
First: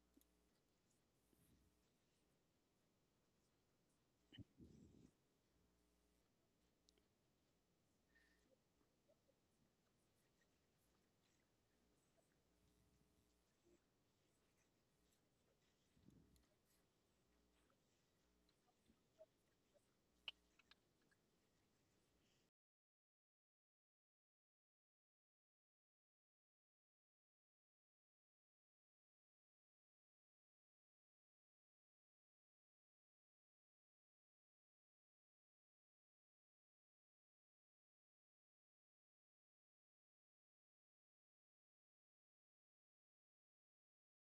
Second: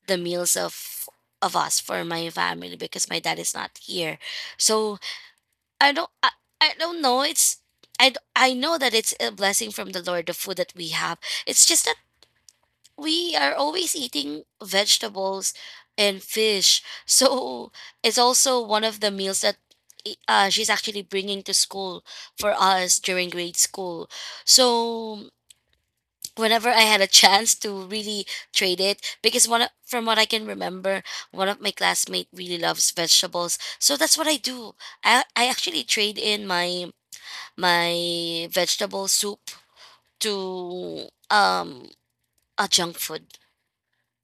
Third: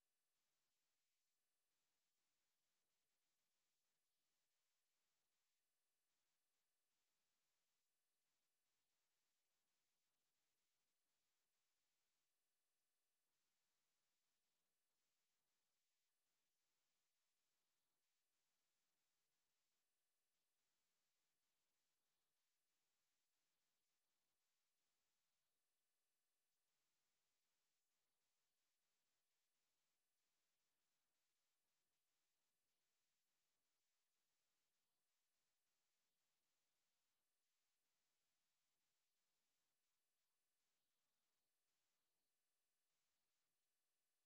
the meals of us for my family because my dad is not here. So i don't i, I don't know it's. I know that it's a blessing from the Lord, the food that we have. It's just that we are always eating vegetables and fish. So it's also one of the meals that she's actually bringing to school for us during grade school. So whenever I had a chance to really trade it, because one of, from what I can remember, one of my classmates really loves vegetables. So that's what I do. I actually trade in my vegetable soup to a junk food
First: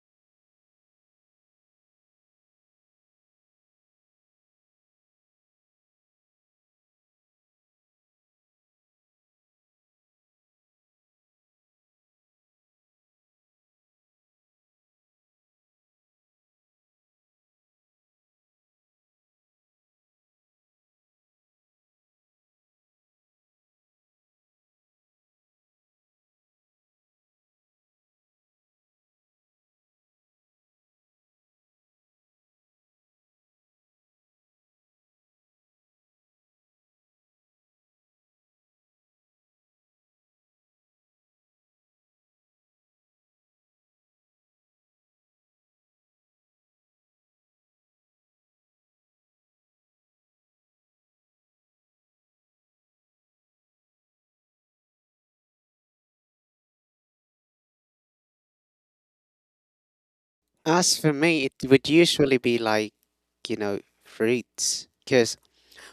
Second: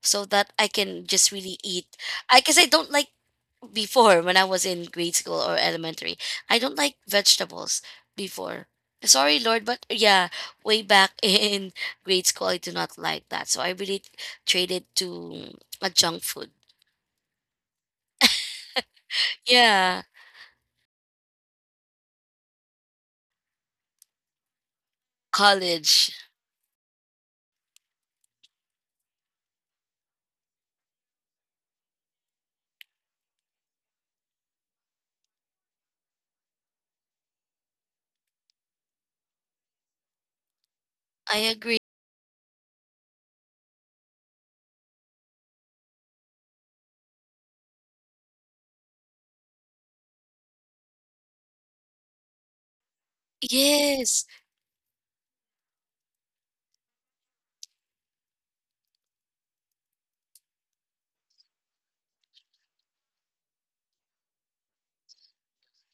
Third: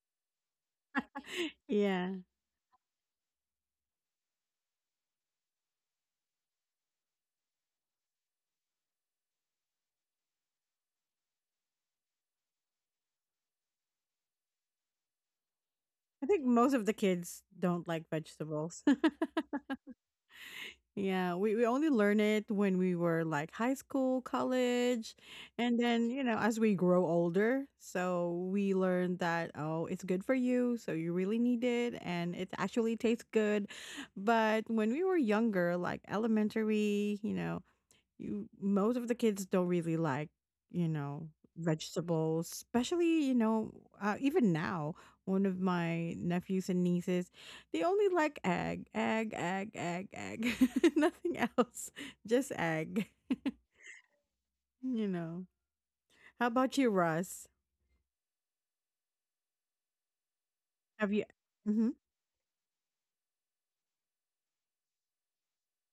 so that I can just really eat. Yeah. I guess I don't like, before when I was in grade school or elementary, I don't like vegetables before. Sorry, Lord, but yeah, way back in grade school, I do not like that. So I really traded to a junk I think food. most of the kids don't like vegetables. Yeah, yeah, we only learn it when we were like high school, college, and then, college. you know, as we grow older. So we learn that, oh, it's good for you. So you really need it. And it actually tastes good. But when we were younger, like elementary, you know, you most of the kids don't really like, you know, I agree. vegetables, especially, you know, even now, one of my nephews and nieces, they only like egg, egg, egg, egg, egg. Nothing else. Just egg. Yes. you know. How about you, Russ? As Have for you? me, it Mm-hmm. would usually be like, you know, fruits, because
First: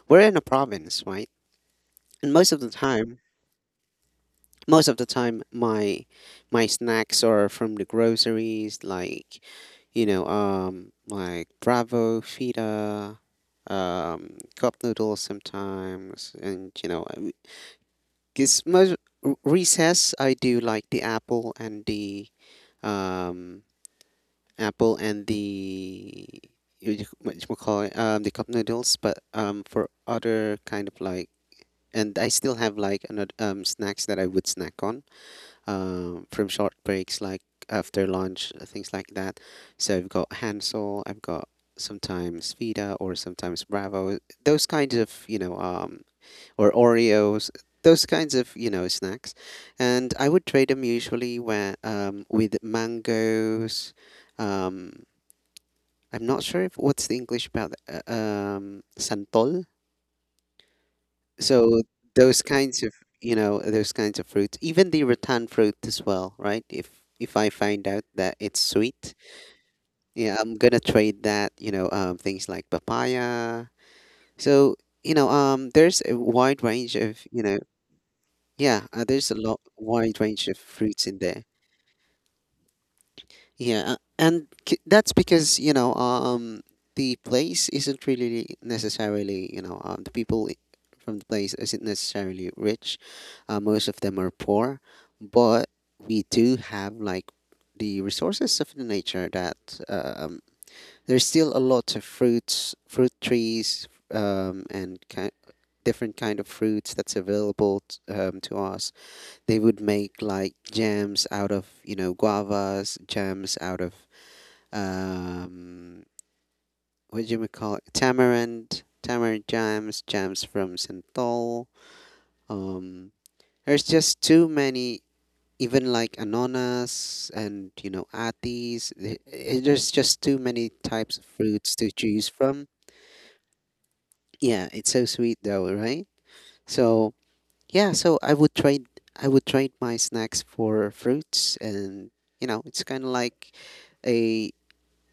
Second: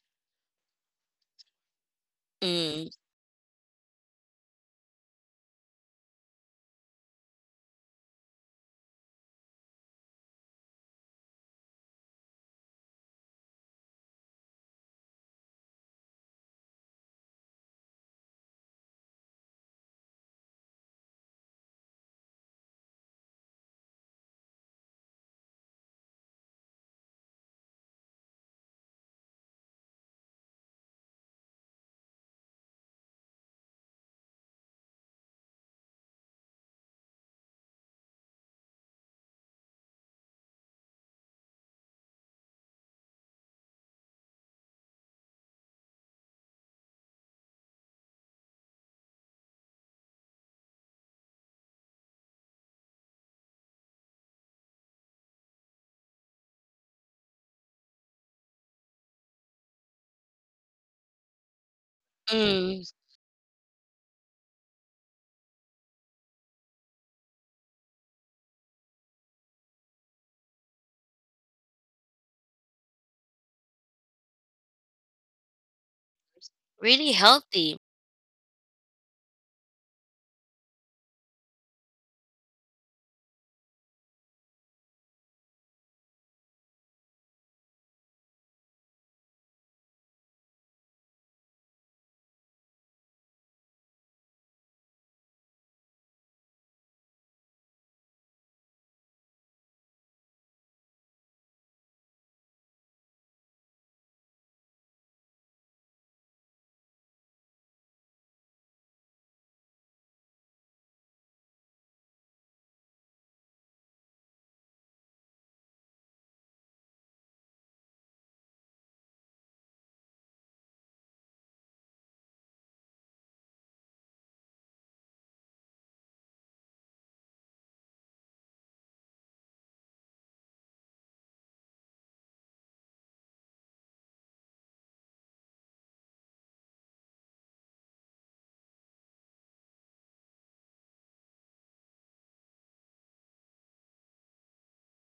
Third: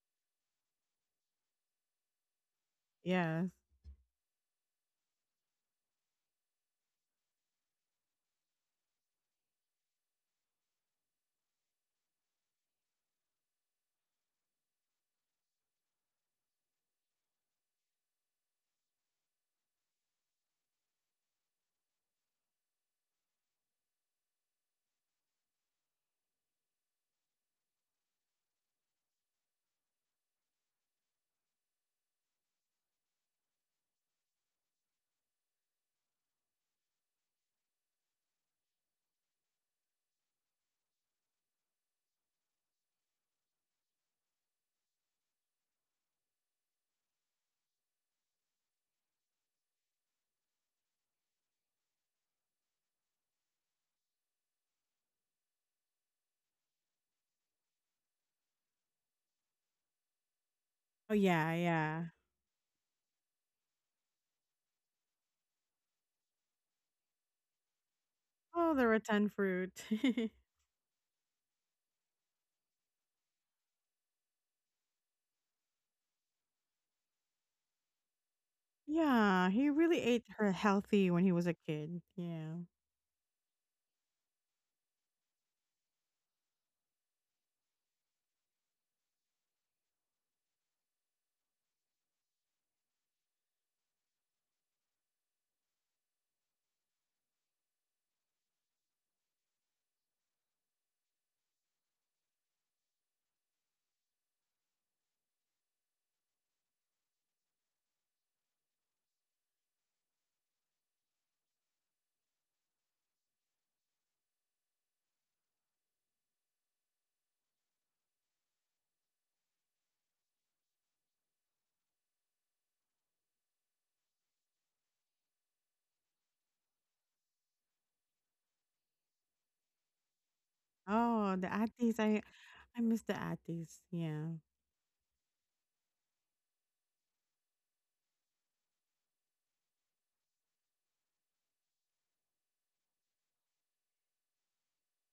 we're in a province, right? And Mm, Yes. most of the time, my snacks are from the groceries, like you know, like Bravo, Fita, cup noodles sometimes, and you know, because most recess I do like the apple and the um apple and the what you call it, the cup noodles. But um for other kind of like, and I still have like another snacks that I would snack on from short breaks, like after lunch, things like that. So I've got Hansel, I've got sometimes Vita or sometimes Bravo, those kinds of, you know, or Oreos, those kinds of, you know, snacks. And I would trade them usually where, with mangoes. Um, I'm not sure if what's the English about santol. Oh, yeah, So yeah. those mm, kinds of, you know, those kinds of fruits, even the rattan fruit as well, right? If I find out that it's Oh, the sweet, rattan fruit. yeah, I'm gonna trade that, you know, things like papaya. So, you know, there's a wide range really of, you know, healthy. yeah, there's a yeah, lot he really wide ate range her of fruits healthy in when he there. was a kid. Yeah. Yeah, and that's because you know the place isn't really necessarily you know the from the place isn't necessarily rich. Most of them are poor, but we do have like the resources of the nature that um there's still a lot of fruits, fruit trees, and ki different kind of fruits that's available to us. They would make like jams out of you know guavas, jams out of um, what do you call it? Tamarind, tamarind jams, jams from Synthol. Um, there's just too many, even like Anonas and, you know, Atis. There's just too many types of Oh, the fruits to atties. Choose from. I miss the atties. Yeah. Yeah, it's so sweet though, right? So, yeah, so I would trade my snacks for fruits, and you know, it's kind of like a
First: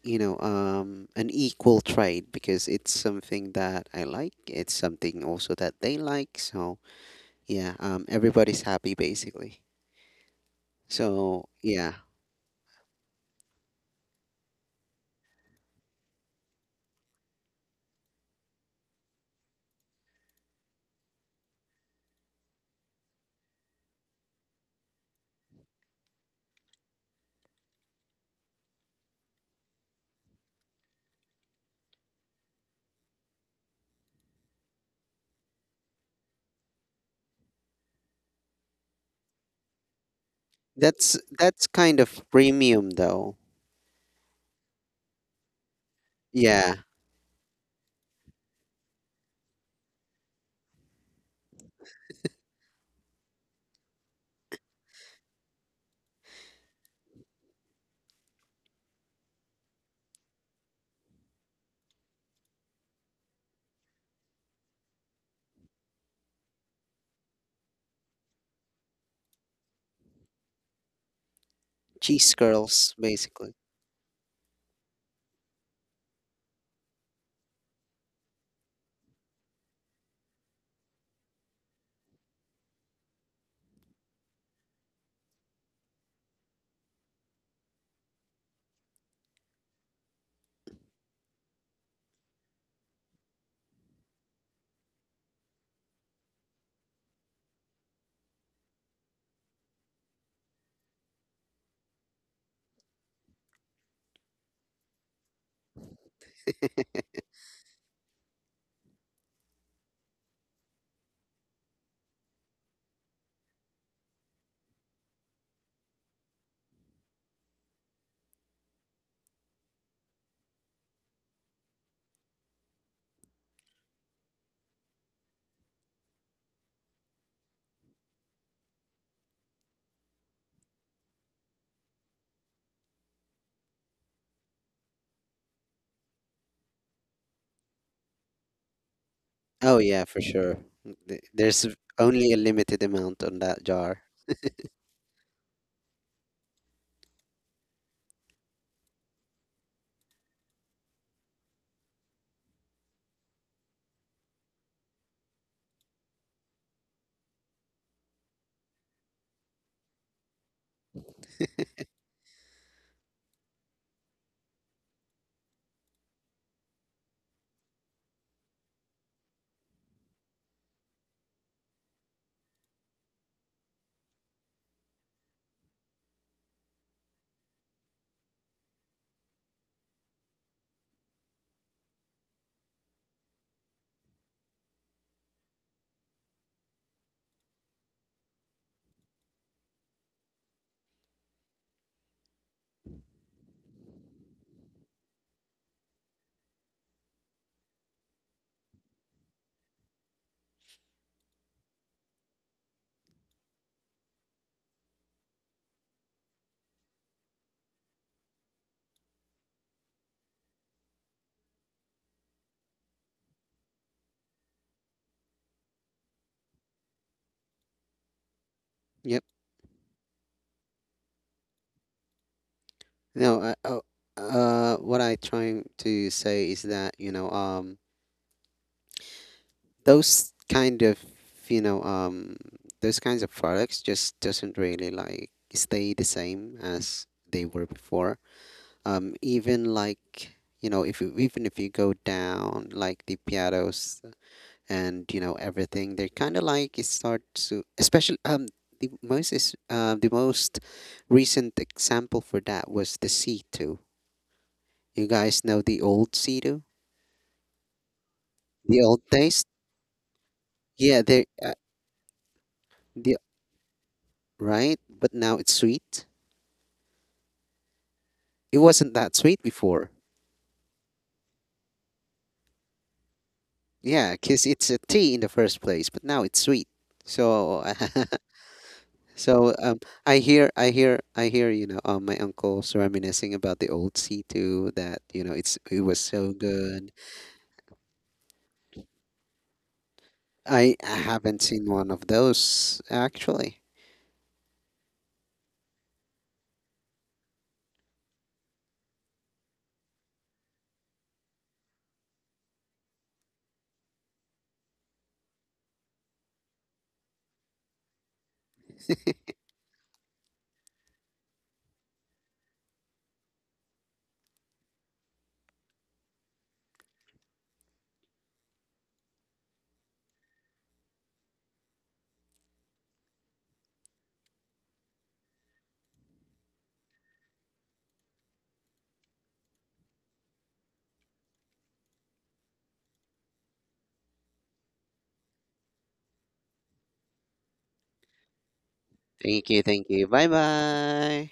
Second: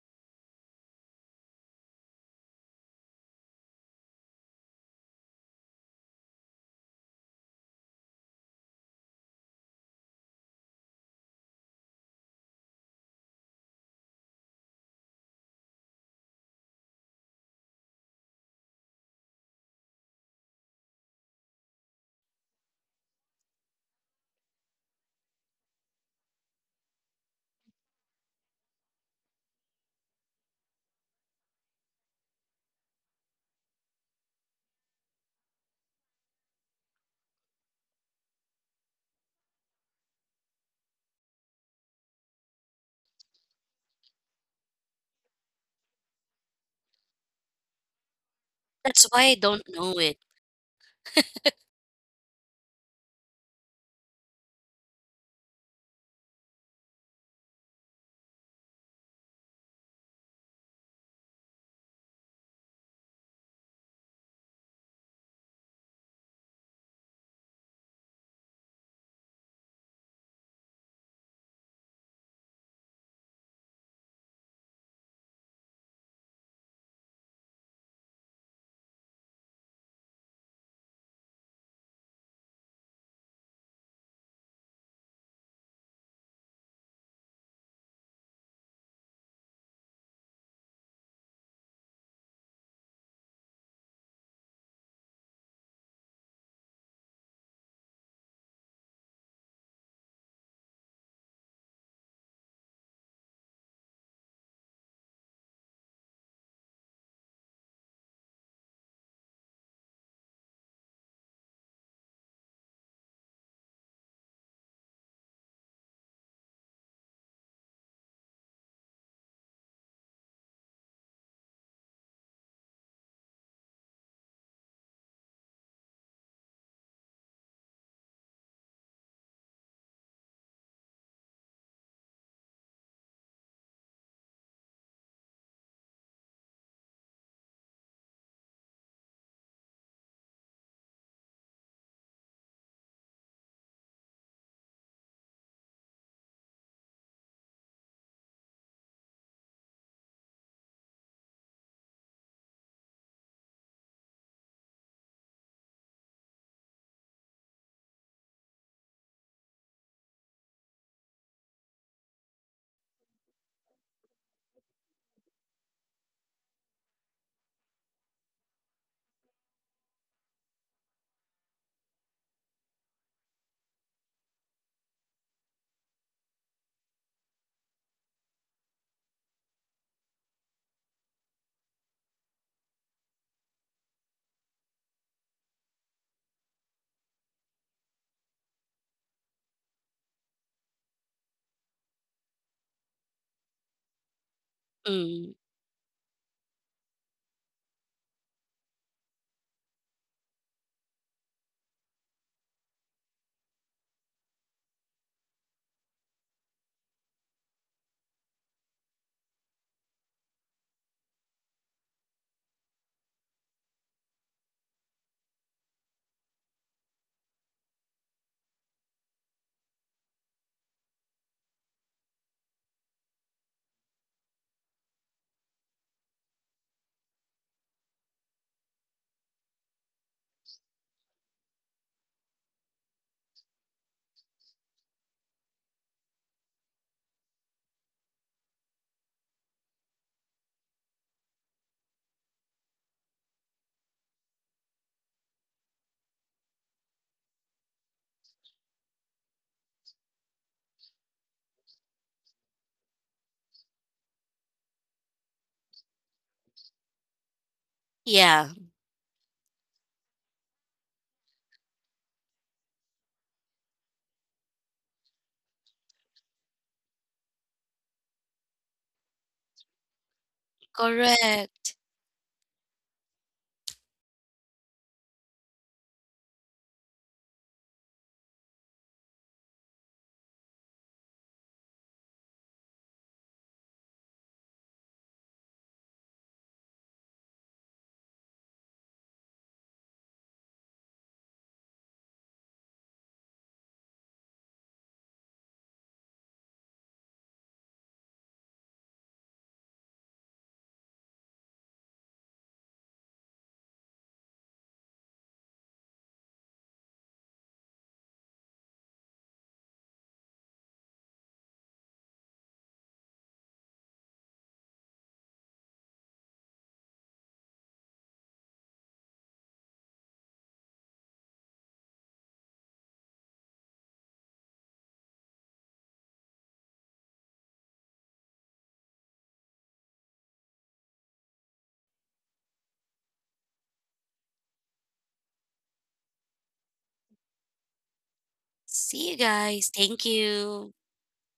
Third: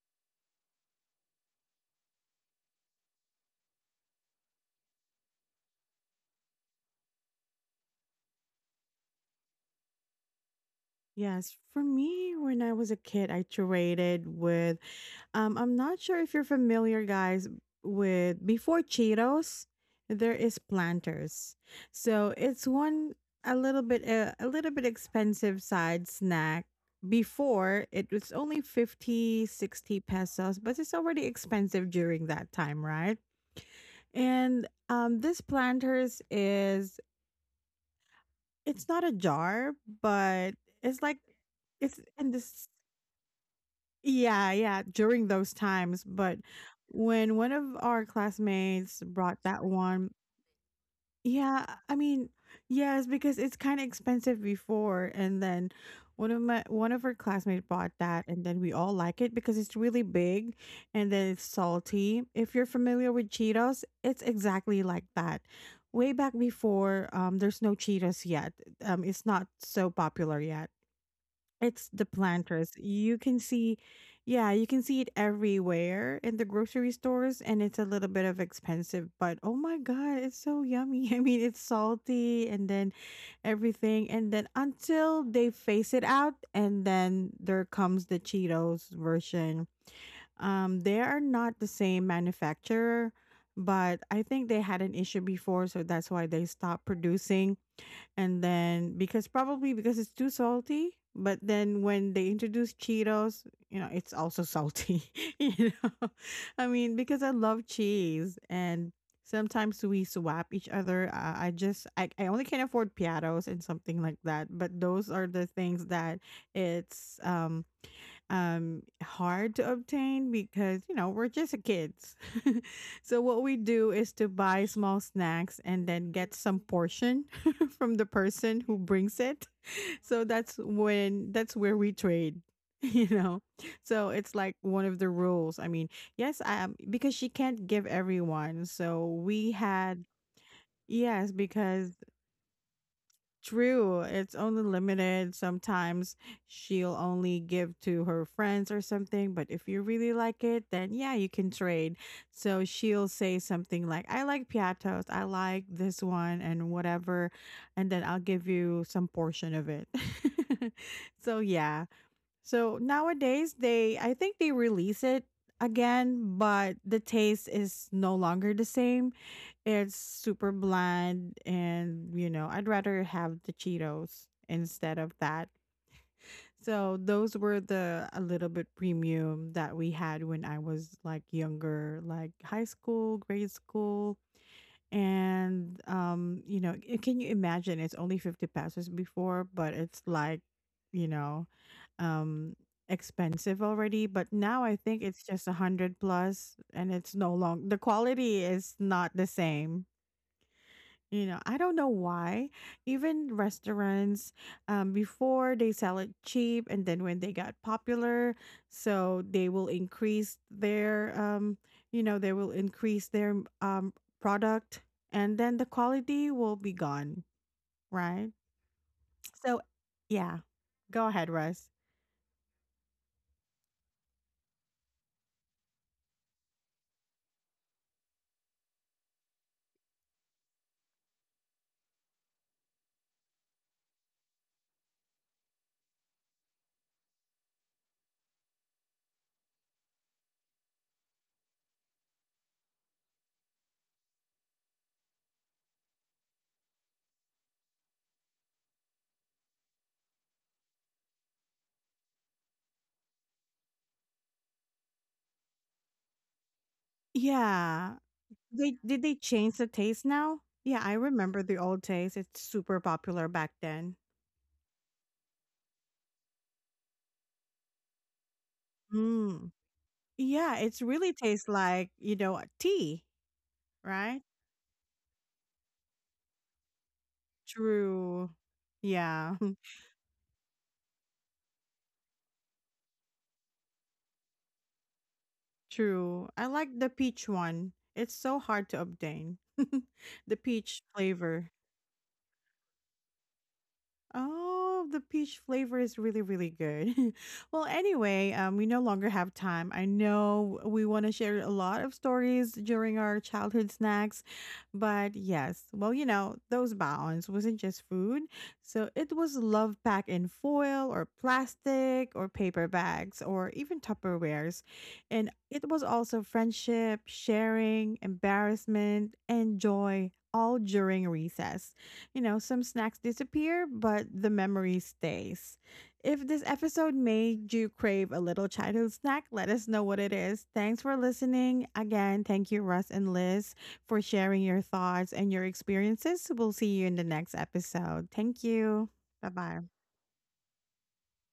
you know an equal trade because it's something that I like. It's something also that they like. So yeah, everybody's happy basically. So Yes. For yeah, me, when I was a kid, I traded with I'm not sure if you're familiar guys with before Cheetos, there is Planters. So it's one a little bit expensive side snack. Before it was only 50-60 pesos, but it's already expensive during that time, right? And this planters is it's not a jar, but it's that's like that's kind it's of in this premium though. yeah, yeah, during those times, but Yeah, when one of our classmates That's why I brought don't that know one it. yeah, I mean, yes, because it's kind of expensive before, and then one of her classmates bought that, and then we all like it because it's really big, and then it's salty. If you're familiar with Cheetos, it's exactly like that. Way back before, there's no Cheetos yet. It's not so popular yet. It's the cheese planters. curls You can basically. see, yeah, you can see it everywhere in the grocery stores, and it's a little bit of expensive, but oh my God, it's so yummy. I mean, it's salty and then everything. And then until they phase it out, and then there comes the Cheetos version. They are not the same manufacturer, but I think they had an issue before, so that's why they stopped producing and then because probably because it's too salty. But then when they introduce cheetos, you know, it's also salty. You know, I mean, because I love cheese and sometimes we swap each other. I only can afford piatos and something like that, but those are the things that it's hard to obtain because you know we're just kids. So what we do is to buy small snacks and then get some portion from the person who brings it. So that's where we trade. You know, so it's like one of the rules. I mean, yes, because she can't give everyone, so we Oh yeah, had for sure. Yes There's because only a limited amount on that true, jar. it's only limited. Sometimes she'll only give to her friends or something, but if you really like it, then yeah, you can trade. So she'll say something like, I like piatos, I like this one, and whatever, and then I'll give you some portion of it. so yeah. So nowadays, I think they release it again, but the taste is no longer the same. It's super bland and you know, I'd rather have the Cheetos instead of that. So those were the a little bit premium that we had when I was like younger, like high school, grade school. And you know, can you imagine it's only 50 pesos before, but it's like, you know, um expensive already, but now I think it's Mm, just 100 plus and it's no long the quality is not the same, you know, I don't know why. Even restaurants, before they sell it cheap, and then when they got popular, so they will increase their, you know, they will increase their um product, and then the quality will be gone, right? Yep. So, yeah, go ahead, Russ. No, I, oh, what I trying to say is that you know those kind of you know those kinds of products just doesn't really like stay the same as they were before, even like you know if you even if you go down like the piatos and you know everything, they're kind of like it starts to, especially the most is the most recent example for that was the C2. You guys know the old C2, Yeah, yeah, they the old did they taste, change the taste now? Yeah, I yeah they remember the old taste. It's super the popular back then. right? But now it's sweet, it wasn't that sweet Mm. before. Yeah, it's really tastes correct. like, you know, tea, Yeah, right? because it's a tea in the first place, but now it's sweet. So, True. Yeah, so I hear. You know, my uncle's reminiscing about the old C2 that you know it's it was true. so I like good. the peach one. It's so hard to obtain. The I peach haven't flavor. seen one of those actually. Oh, the peach flavor is really, really good. well, anyway, we no longer have time. I know we want to share a lot of stories during our childhood snacks, but yes, well, you know, those baons wasn't just food. So it was love packed in foil or plastic or paper bags or even Tupperwares. And it was also friendship, sharing, embarrassment, and joy all during recess. You know, some snacks disappear, but the memory stays. If this episode made you crave a little childhood snack, let us know what it is. Thanks for listening. Again, thank you, Russ and Liz, for sharing your thoughts and your experiences. We'll see you in the next episode. Thank you. See you Bye guys. bye. Thank Thank you. Bye you. bye.